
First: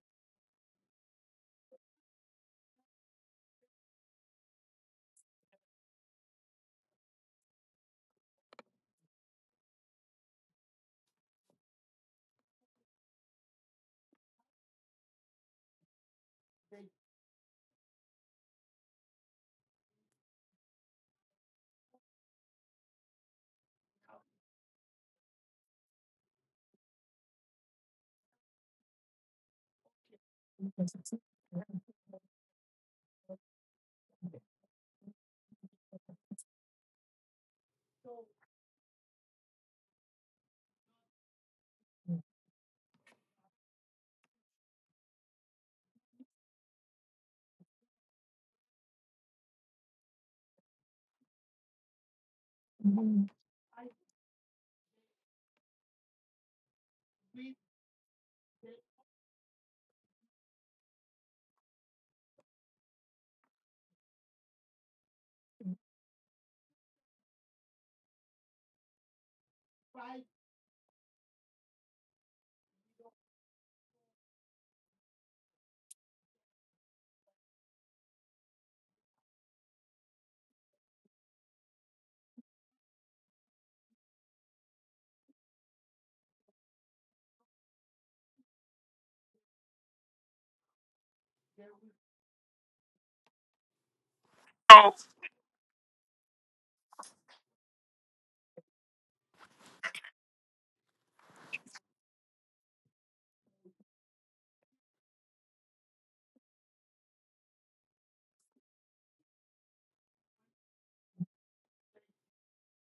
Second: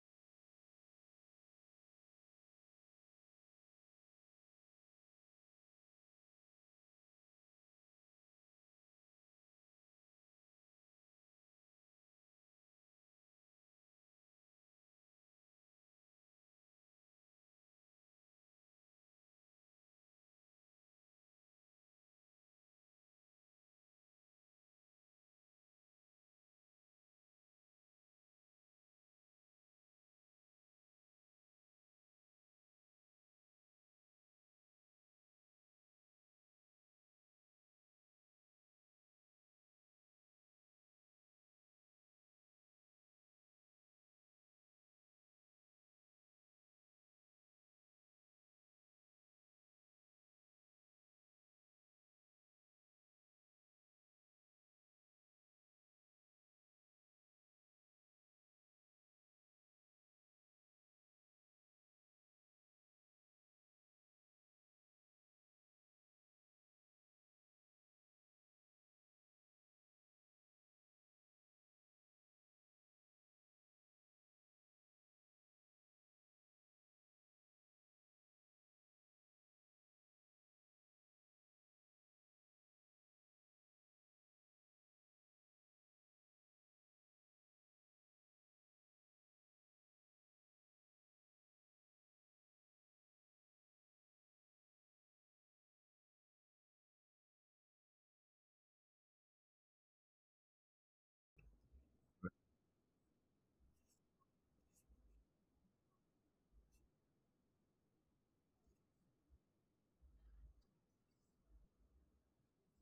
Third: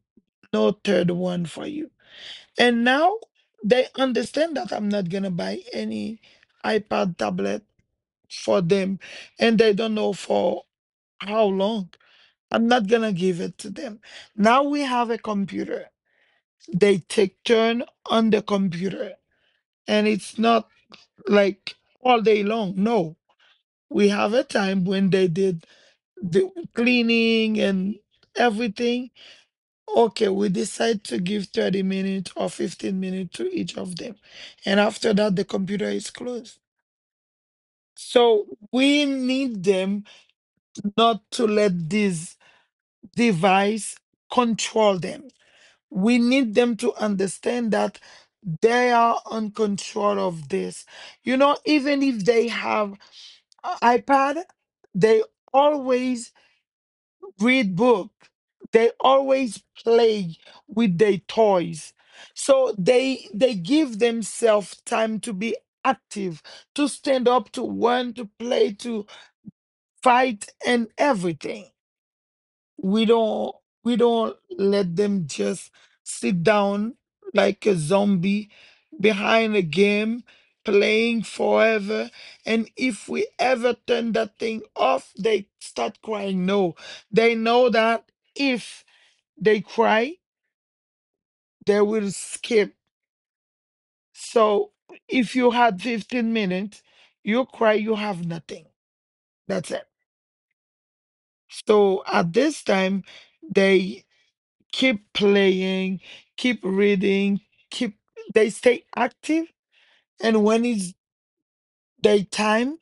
no third one for you. And now they understand that I'm not going to buy any iPad tablet for them. And they don't know for how long. I'm not going to give it to them. Now we have a computer. They take turn on the computer. And it's not like all day long. No. We have a time when they did the cleaning and everything. Okay, we decide to give 30 minutes or 15 minutes to each of them. And after that, the computer is closed. So we need them not to let this device control them. We need them to understand that they are on control of this. Even if they have a iPad, they always read book, they always play with their toys. So they give themselves time to be active, to stand up, to run, to play, to fight and everything. We don't we don't let them just sit down like a zombie behind a game playing forever. And if we ever turn that thing off, they start crying. No, they know that if they cry, they will skip. So if you had 15 minutes, you cry, you have nothing. That's it. So at this time, they. Keep playing, keep reading, keep, they stay active. And when it's daytime,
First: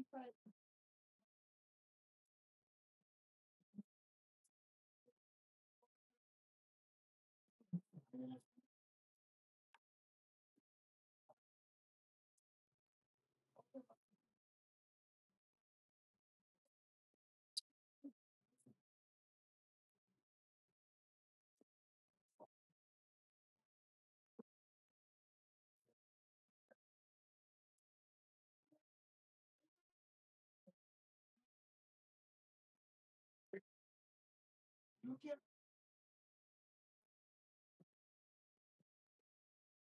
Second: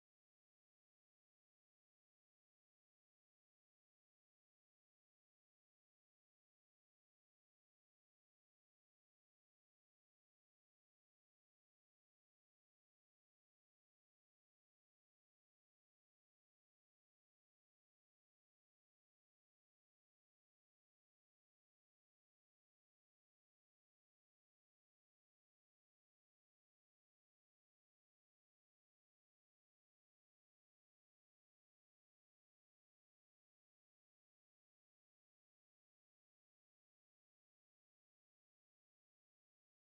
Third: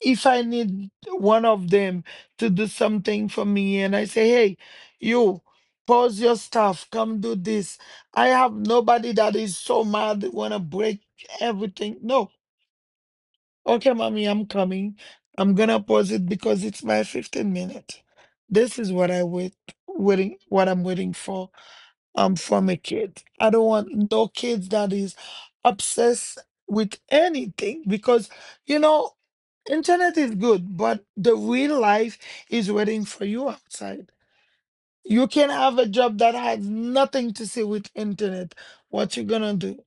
if I need one of them to do something for me and I say, "Hey, you pause your stuff, come do this." I have nobody that is so mad they wanna break everything. No. Okay, mommy, I'm coming. I'm gonna pause it because it's my 15 minute. This is what I'm waiting for from a kid. I don't want no kids that is obsessed with anything, because you know internet is good, but the real life is waiting for you outside. You can have a job that has nothing to see with internet. What you gonna do?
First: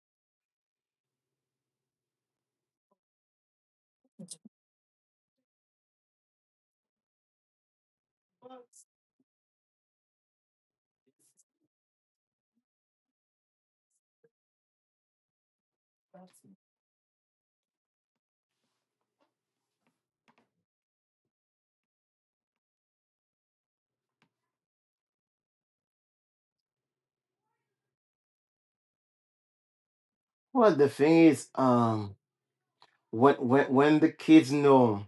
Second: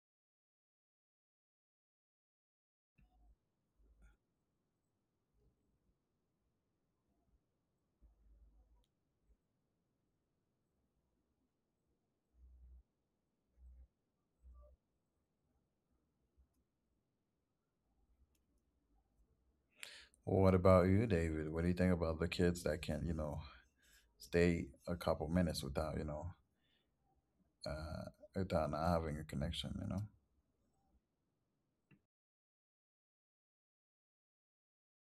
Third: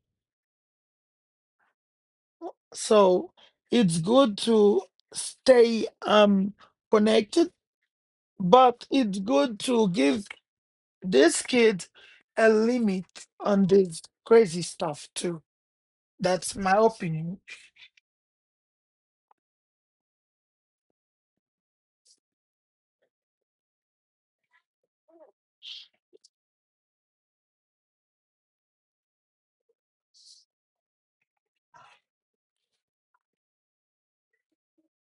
So it's good to stay connected, but it's good to give this kid a limit on this crazy stuff too. That's my opinion. What about you, David? What do you think about the kids that can, you know, stay a couple minutes without, you know, uh, without not having a connection, you know? Well, the thing is, um, when the kids know,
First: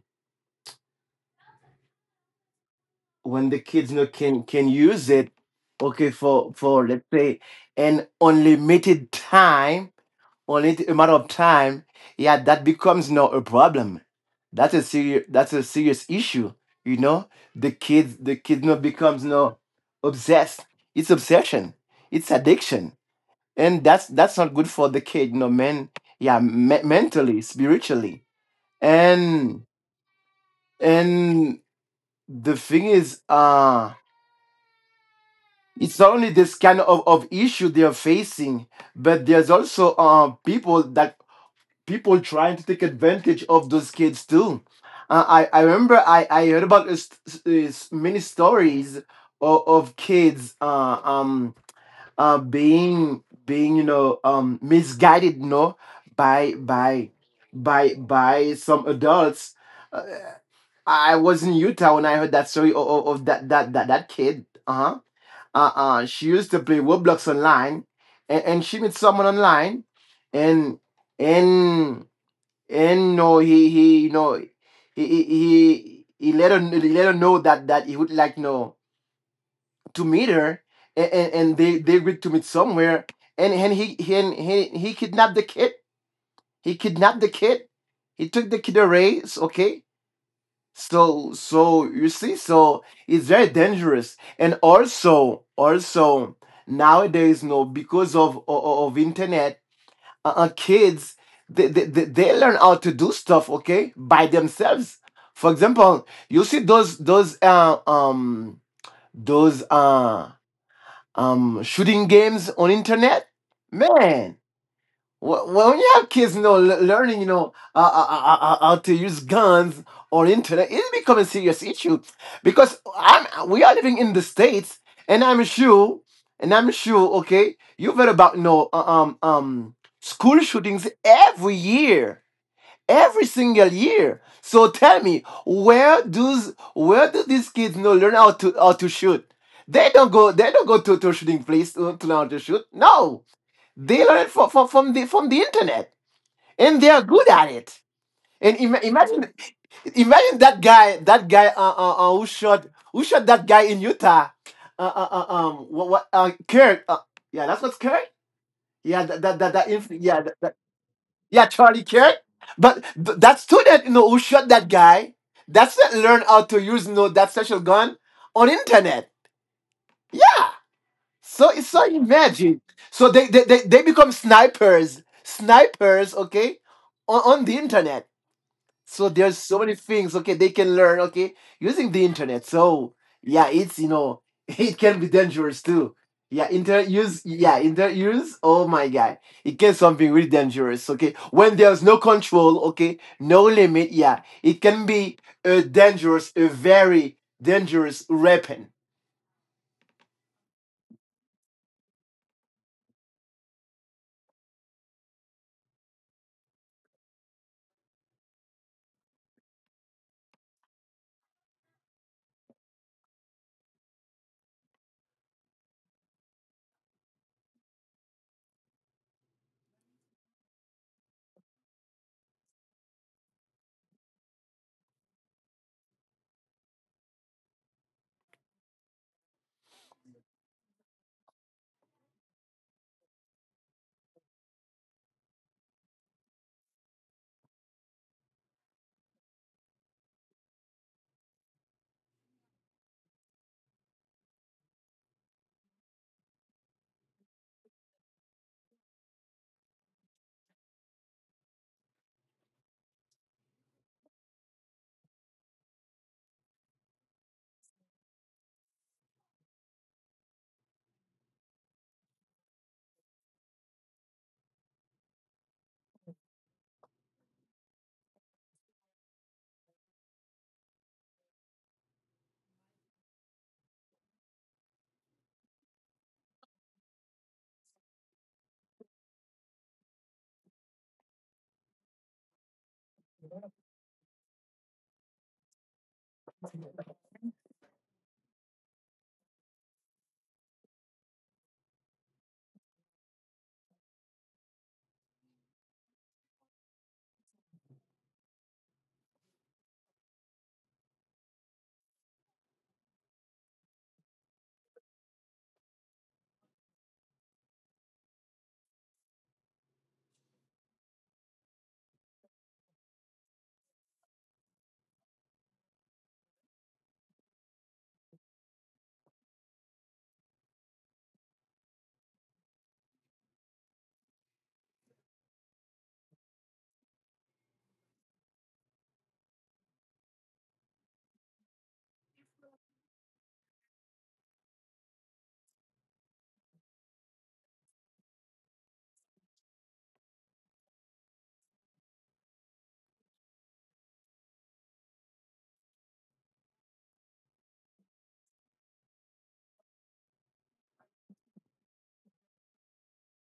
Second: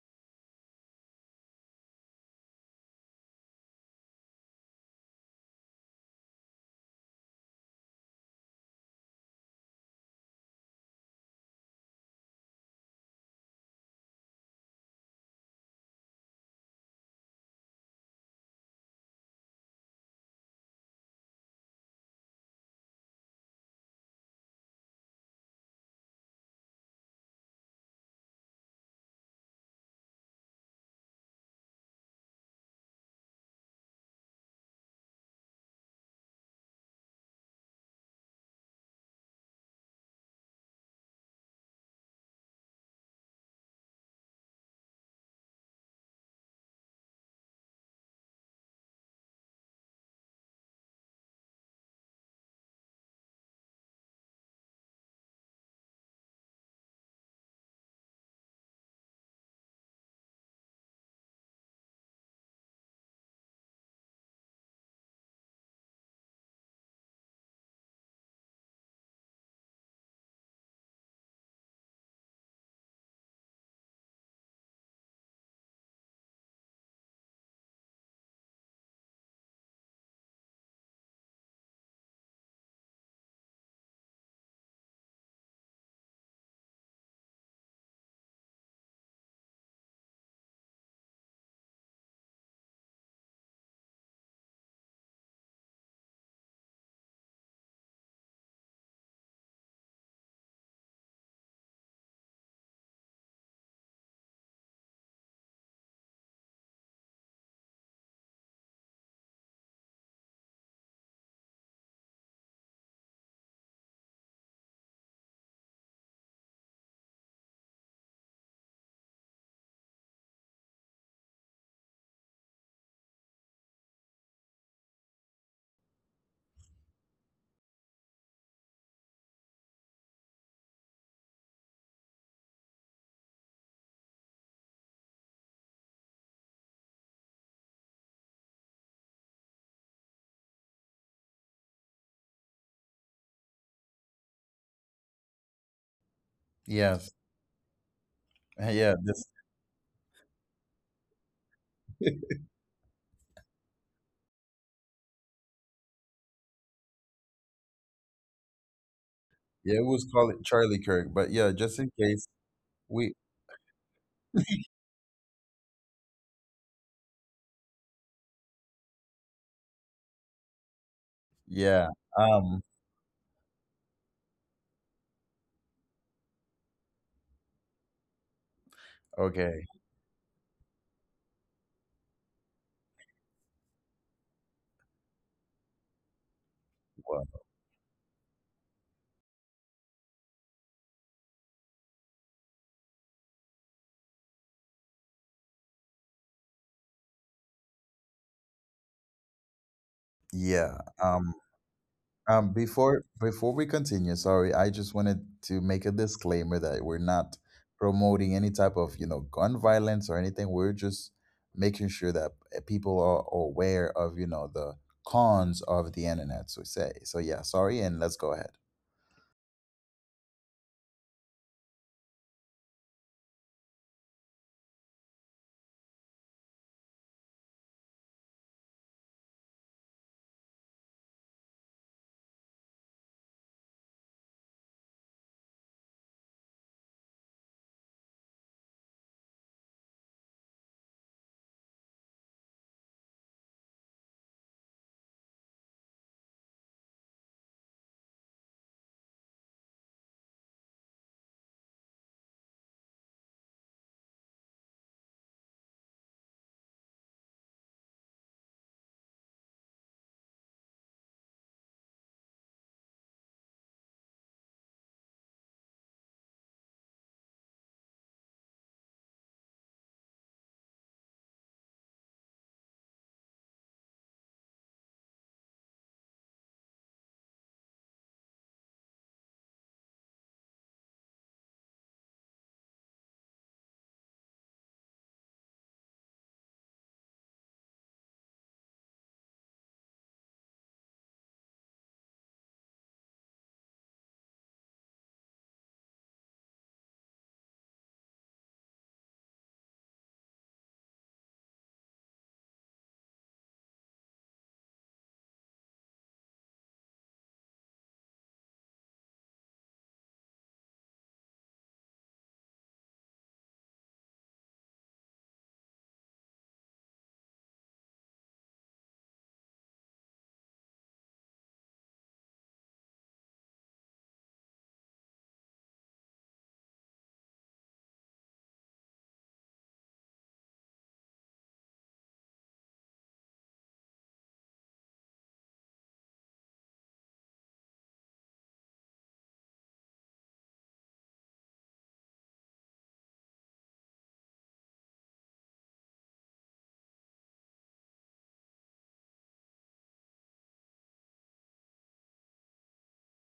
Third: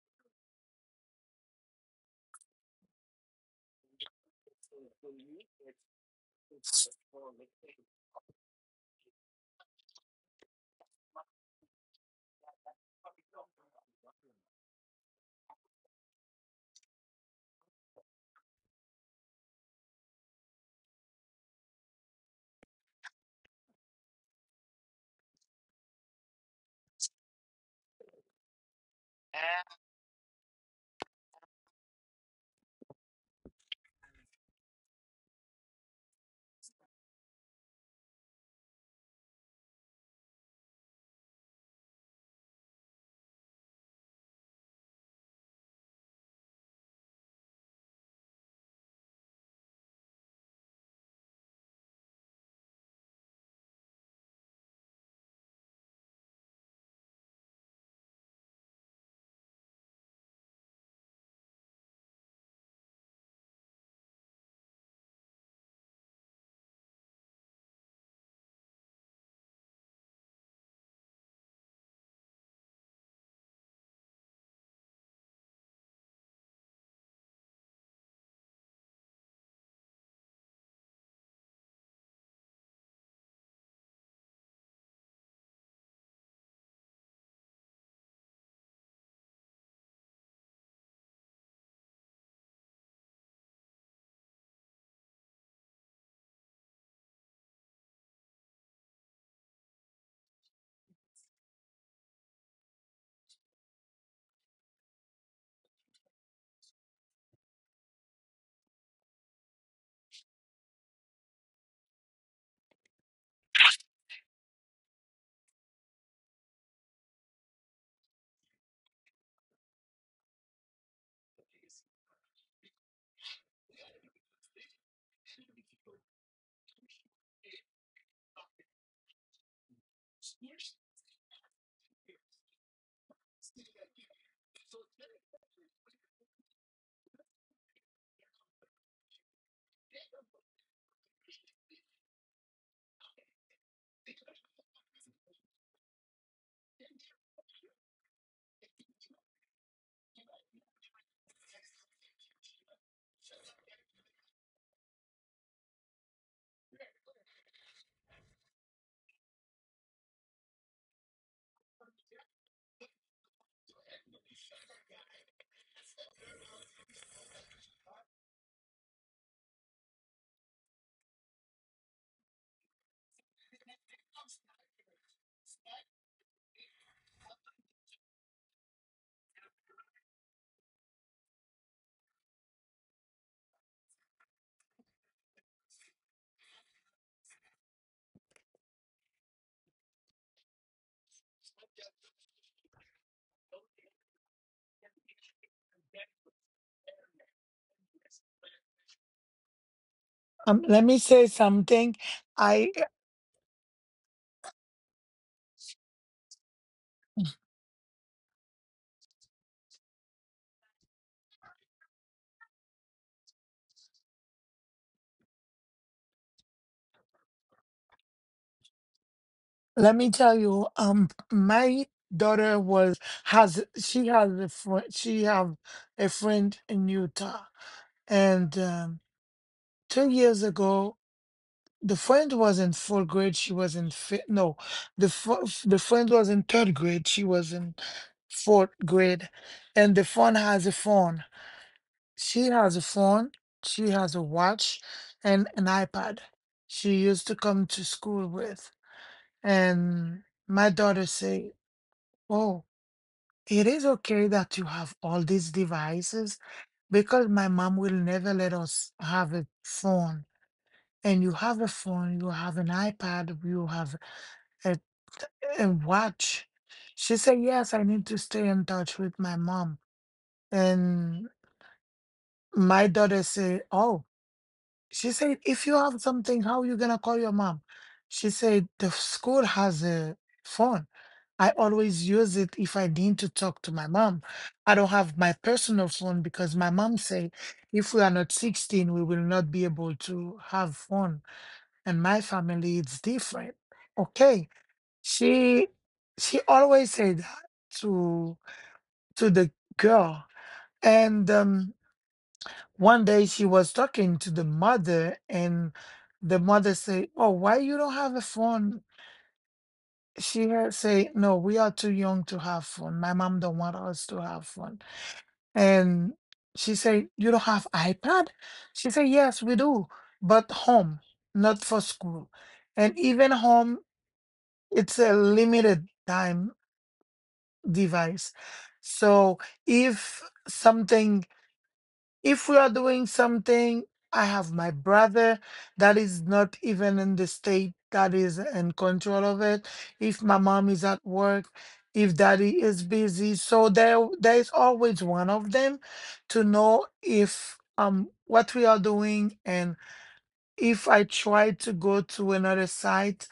when the kids know can use it, okay, for let's say an unlimited time, only amount of time, yeah, that becomes now a problem. That's a serious that's a serious issue, you know. The kids, the kids, now becomes now obsessed. It's obsession. It's addiction. And that's not good for the kid, you know, men, yeah, mentally, spiritually. And and the thing is, it's not only this kind of issue they're facing, but there's also people that, people trying to take advantage of those kids too. I remember I heard about this, many stories of kids being you know, misguided, no, by by some adults. Uh, I was in Utah when I heard that story of that, that kid. Uh huh. She used to play Roblox online, and she met someone online, and and and no, he you know, he let her, he let her know that that he would like, you know, to meet her, and and they agreed to meet somewhere, and he kidnapped the kid. He kidnapped the kid. He took the kid away. Okay, so, so you see, so it's very dangerous, and also, also nowadays, no, because of of internet, kids, they learn how to do stuff, okay, by themselves. For example, you see those those uh shooting games on internet, man. Well, well, when you have kids, you know, learning, you know, how to use guns or internet, it's becoming a serious issue because I'm we are living in the states, and I'm sure, and I'm sure, okay, you've heard about, you know, school shootings every year, every single year. So tell me, where does, where do these kids, you know, learn how to shoot? They don't go. They don't go to a shooting place to learn how to shoot. No, they learn it from, from the from the internet, and they are Yes, good at it. And <laughs> yeah, this, imagine, imagine that guy, <laughs> yeah, who shot, who shot that guy in Utah. What, Kirk, yeah, that's what's Kirk, yeah, that it was yeah, that, called that, Charlie Kirk, but yeah, yeah, just Charlie in Kirk. case But we. That student, you know, who shot that guy, that's that learn how to use, you know, that special gun on internet. Yeah. So it's, Yeah. so Um. imagine. So they become snipers, snipers, okay, on the internet. So there's Okay. so many things, okay, they can learn, okay, using the internet. So yeah, it's, you know, <laughs> it can be dangerous too. Yeah, internet Well. use. Yeah, internet use. Oh my god, it can something really dangerous. Okay, when there's no control, okay, no limit. Yeah, it can be a dangerous, a very dangerous weapon. Yeah. Let me say Um. something. I Before we continue, sorry, I just wanted to make a disclaimer that we're not promoting any type of, you know, gun violence or anything. We're just making sure that people are aware of, you know, the cons of the internet. So say so. Yeah. Sorry, and let's go ahead. let me tell you. My daughter was has she has a friend. She have a friend in Utah, and two years ago, the friend was in fourth grade. She was in fifth. No, the the friend was in third grade. She was in fourth grade, and the friend has a phone. She has a phone, she has a watch, and an iPad she used to come to school with. And my daughter say, "Oh, it is okay that you have all these devices because my mom will never let us have a phone. And you have a phone, you have an iPad, you have a, a watch." She said, "Yes, I need to stay in touch with my mom." And my daughter say, "Oh." She said, "If you have something, how you gonna call your mom?" She said, "The school has a phone. I always use it if I need to talk to my mom. I don't have my personal phone because my mom said if we are not 16, we will not be able to have phone. And my family, it's different." Okay. She she always said that to to the girl. And one day she was talking to the mother, and the mother say, "Oh, why you don't have a phone?" She had say, "No, we are too young to have phone. My mom don't want us to have phone." And she said, "You don't have ipad?" She said, "Yes, we do, but home, not for school. And even home, it's a limited time device. So if something, if we are doing something, I have my brother that is not even in the state that is in control of it. If my mom is at work, if daddy is busy, so there is always one of them to know if what we are doing. And if I try to go to another site,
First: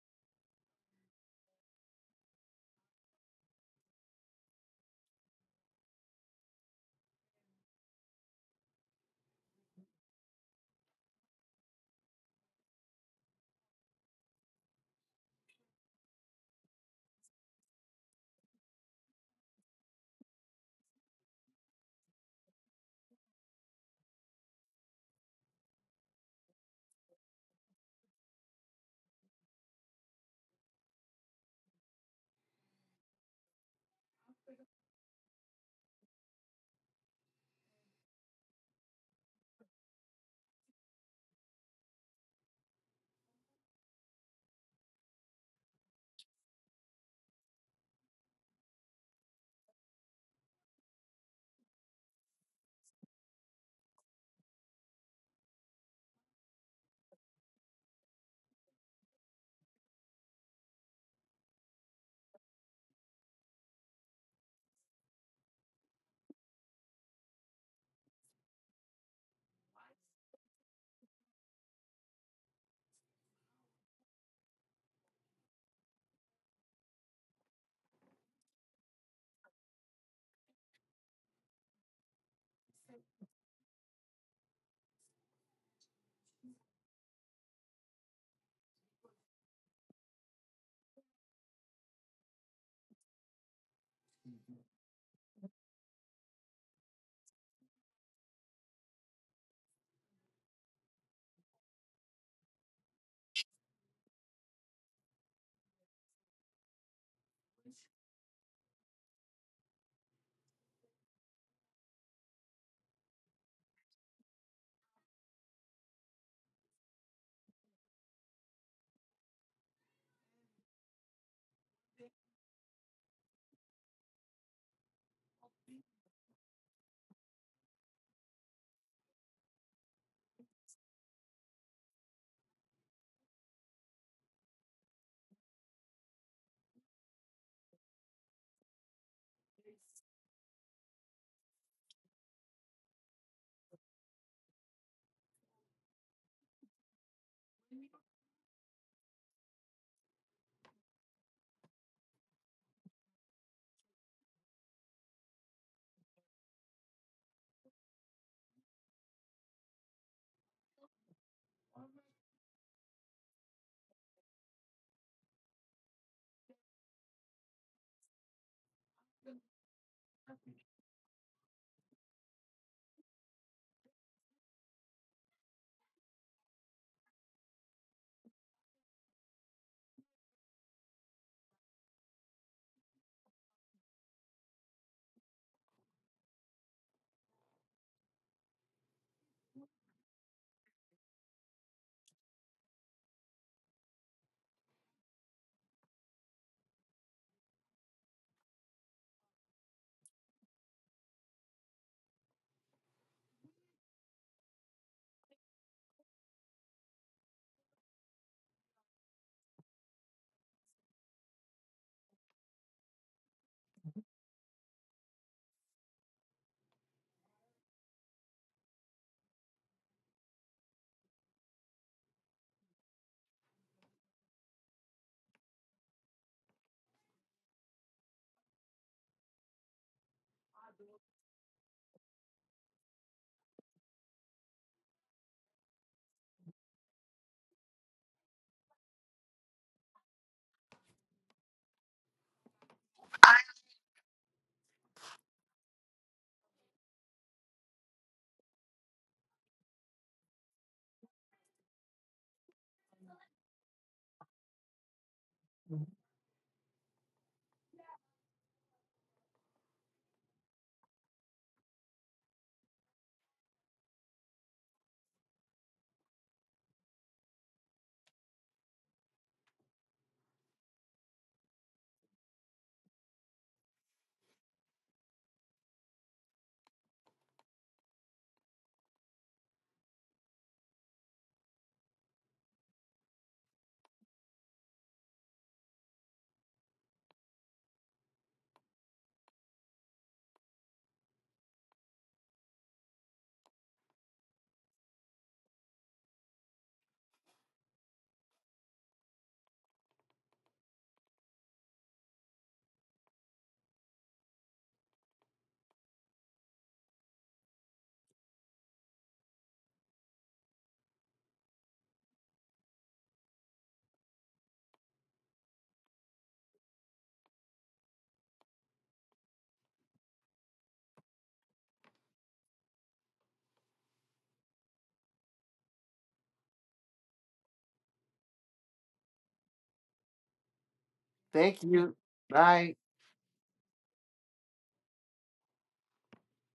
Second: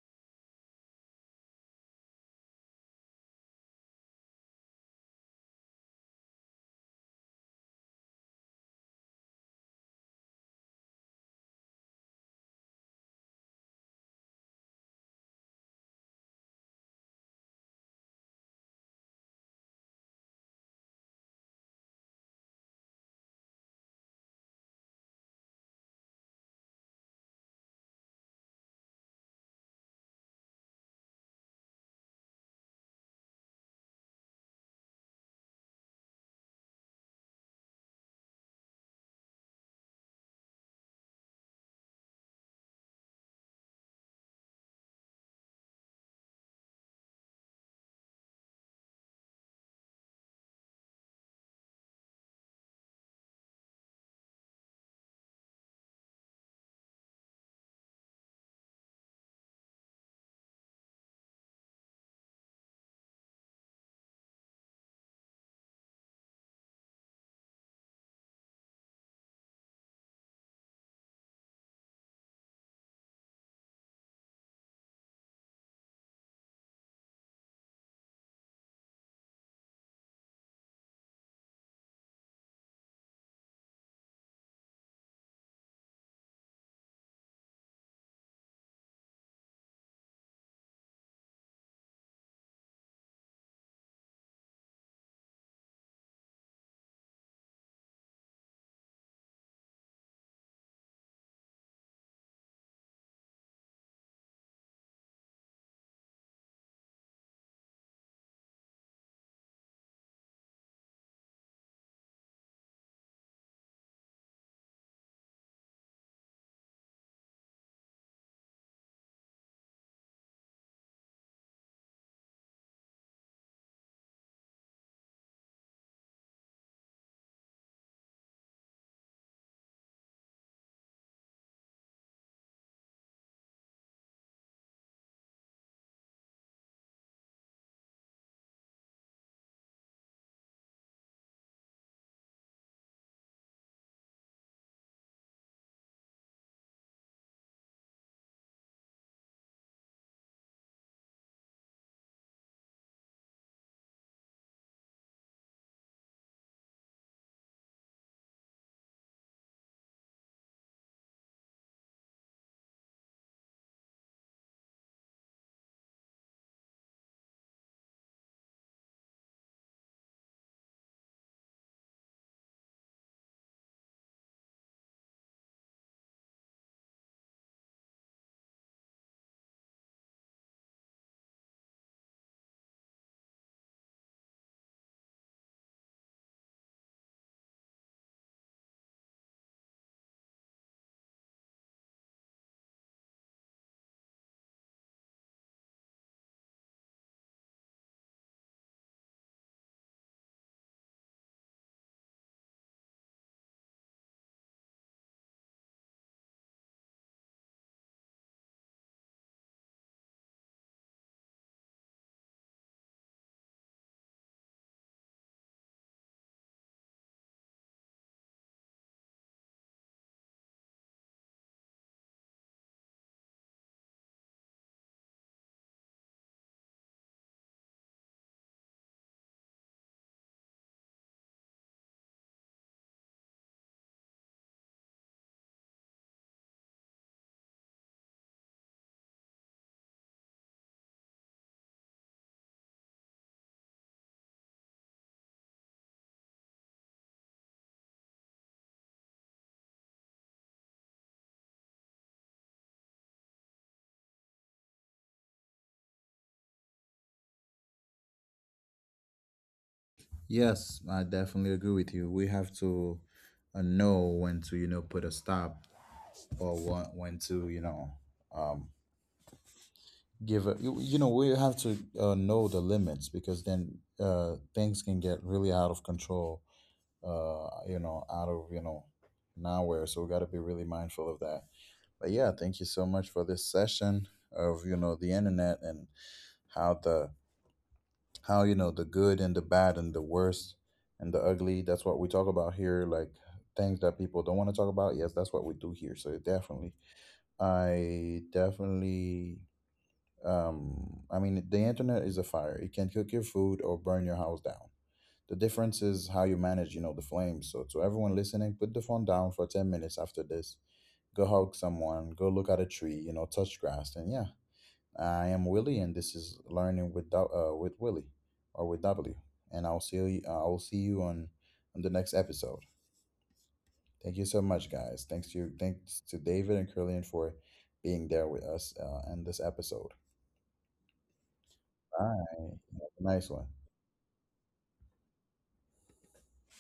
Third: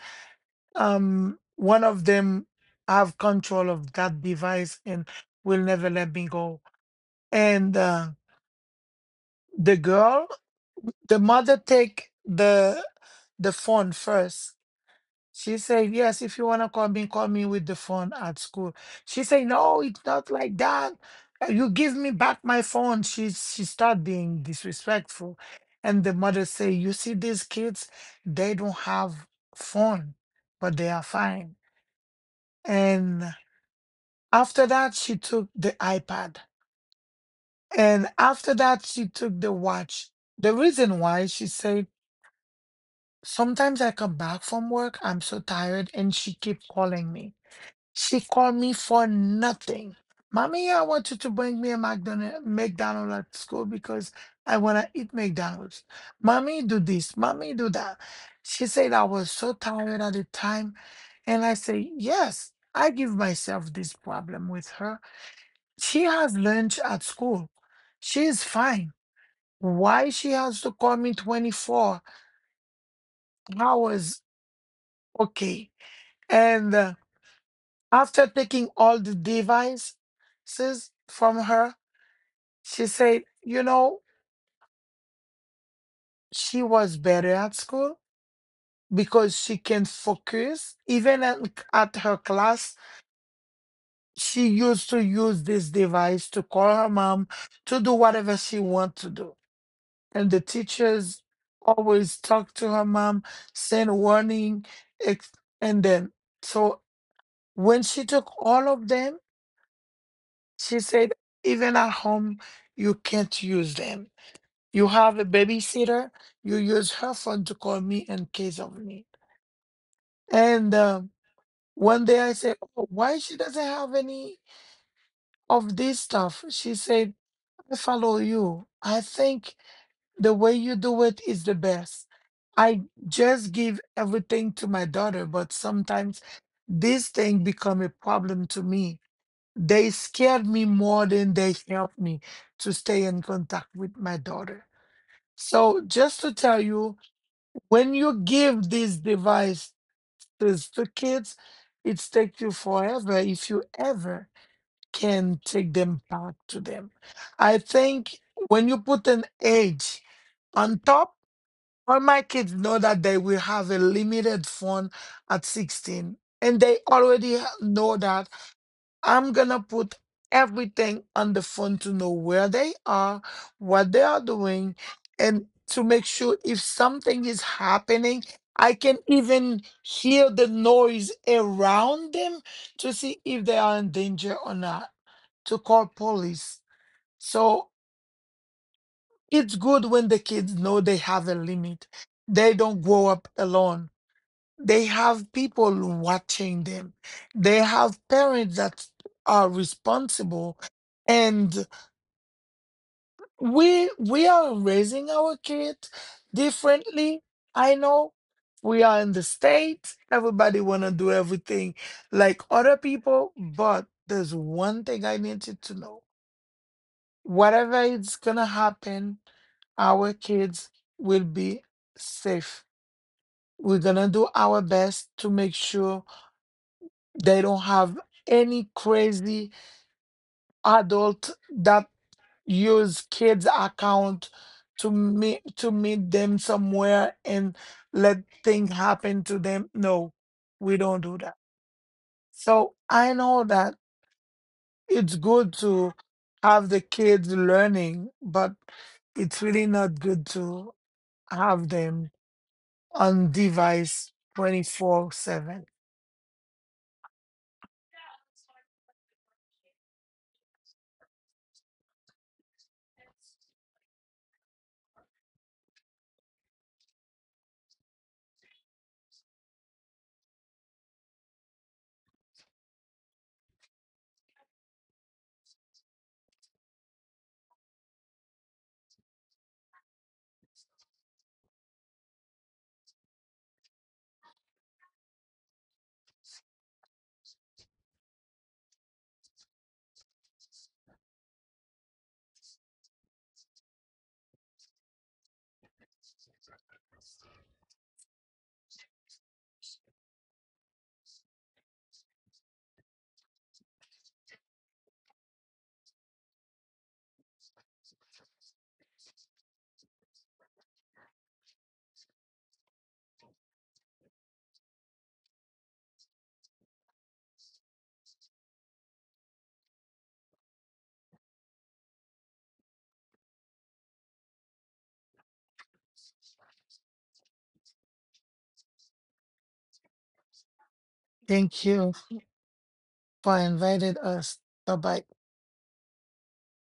one of them have control of that device and will never let me go." And the girl, the mother take the phone first. She said, "Yes, if you wanna call me with the phone at school." She said, "No, it's not like that. You give me back my phone." She start being disrespectful. And the mother say, "You see these kids, they don't have phone, but they are fine." And after that, she took the iPad. And after that, she took the watch. The reason why she said, "Sometimes I come back from work, I'm so tired, and she keep calling me. She called me for nothing. Mommy, I want you to bring me a McDonald's at school because I wanna eat McDonald's. Mommy, do this. Mommy, do that." She said, "I was so tired at the time, and I say yes. I give myself this problem with her. She has lunch at school. She is fine. Why she has to call me 24 hours?" Okay. And after taking all the devices from her, she said, "You know, she was better at school because she can focus. Even at her class, she used to use this device to call her mom to do whatever she want to do." And the teachers always talk to her mom, send warning, ex- and then so when she took all of them, she said, "Even at home, you can't use them. You have a babysitter, you use her phone to call me in case of need." And one day I said, "Oh, why she doesn't have any of this stuff?" She said, "I follow you. I think the way you do it is the best. I just give everything to my daughter, but sometimes this thing become a problem to me. They scared me more than they helped me to stay in contact with my daughter." So just to tell you, when you give these devices to kids, it takes you forever if you ever can take them back to them. I think when you put an age on top, all my kids know that they will have a limited phone at 16, and they already know that I'm gonna put everything on the phone to know where they are, what they are doing, and to make sure if something is happening, I can even hear the noise around them to see if they are in danger or not, to call police. So it's good when the kids know they have a limit. They don't grow up alone. They have people watching them. They have parents that are responsible. And we are raising our kids differently. I know we are in the States. Everybody wanna do everything like other people, but there's one thing I need you to know. Whatever is gonna happen, our kids will be safe. We're gonna do our best to make sure they don't have any crazy adult that use kids account to meet them somewhere and let things happen to them. No, we don't do that. So I know that it's good to have the kids learning, but it's really not good to have them on device 24/7. Yes, I definitely agree with you. We have to know when to, you know, put a stop, or when, to, you know, um, give a, you know, we have to know the limits, because then things can get really out of control you know, out of, you know, nowhere. So we got to be really mindful of that. But yeah, thank you so much for this session of, you know, the internet and how the how, you know, the good and the bad and the worst and the ugly, that's what we talk about here. Like, things that people don't want to talk about, yes, that's what we do here. So definitely, i definitely I mean, the internet is a fire. It can cook your food or burn your house down. The difference is how you manage, you know, the flames. So to everyone listening, put the phone down for 10 minutes after this. Go hug someone, go look at a tree, you know, touch grass. And yeah, I am Willie and this is Learning with with Willie or with W. And I'll see you on the next episode. Thank you so much guys. Thanks to David and Curlian for being there with us in this episode. Thank Thank you. you Bye. Bye. Have a nice for one. inviting us. Bye bye.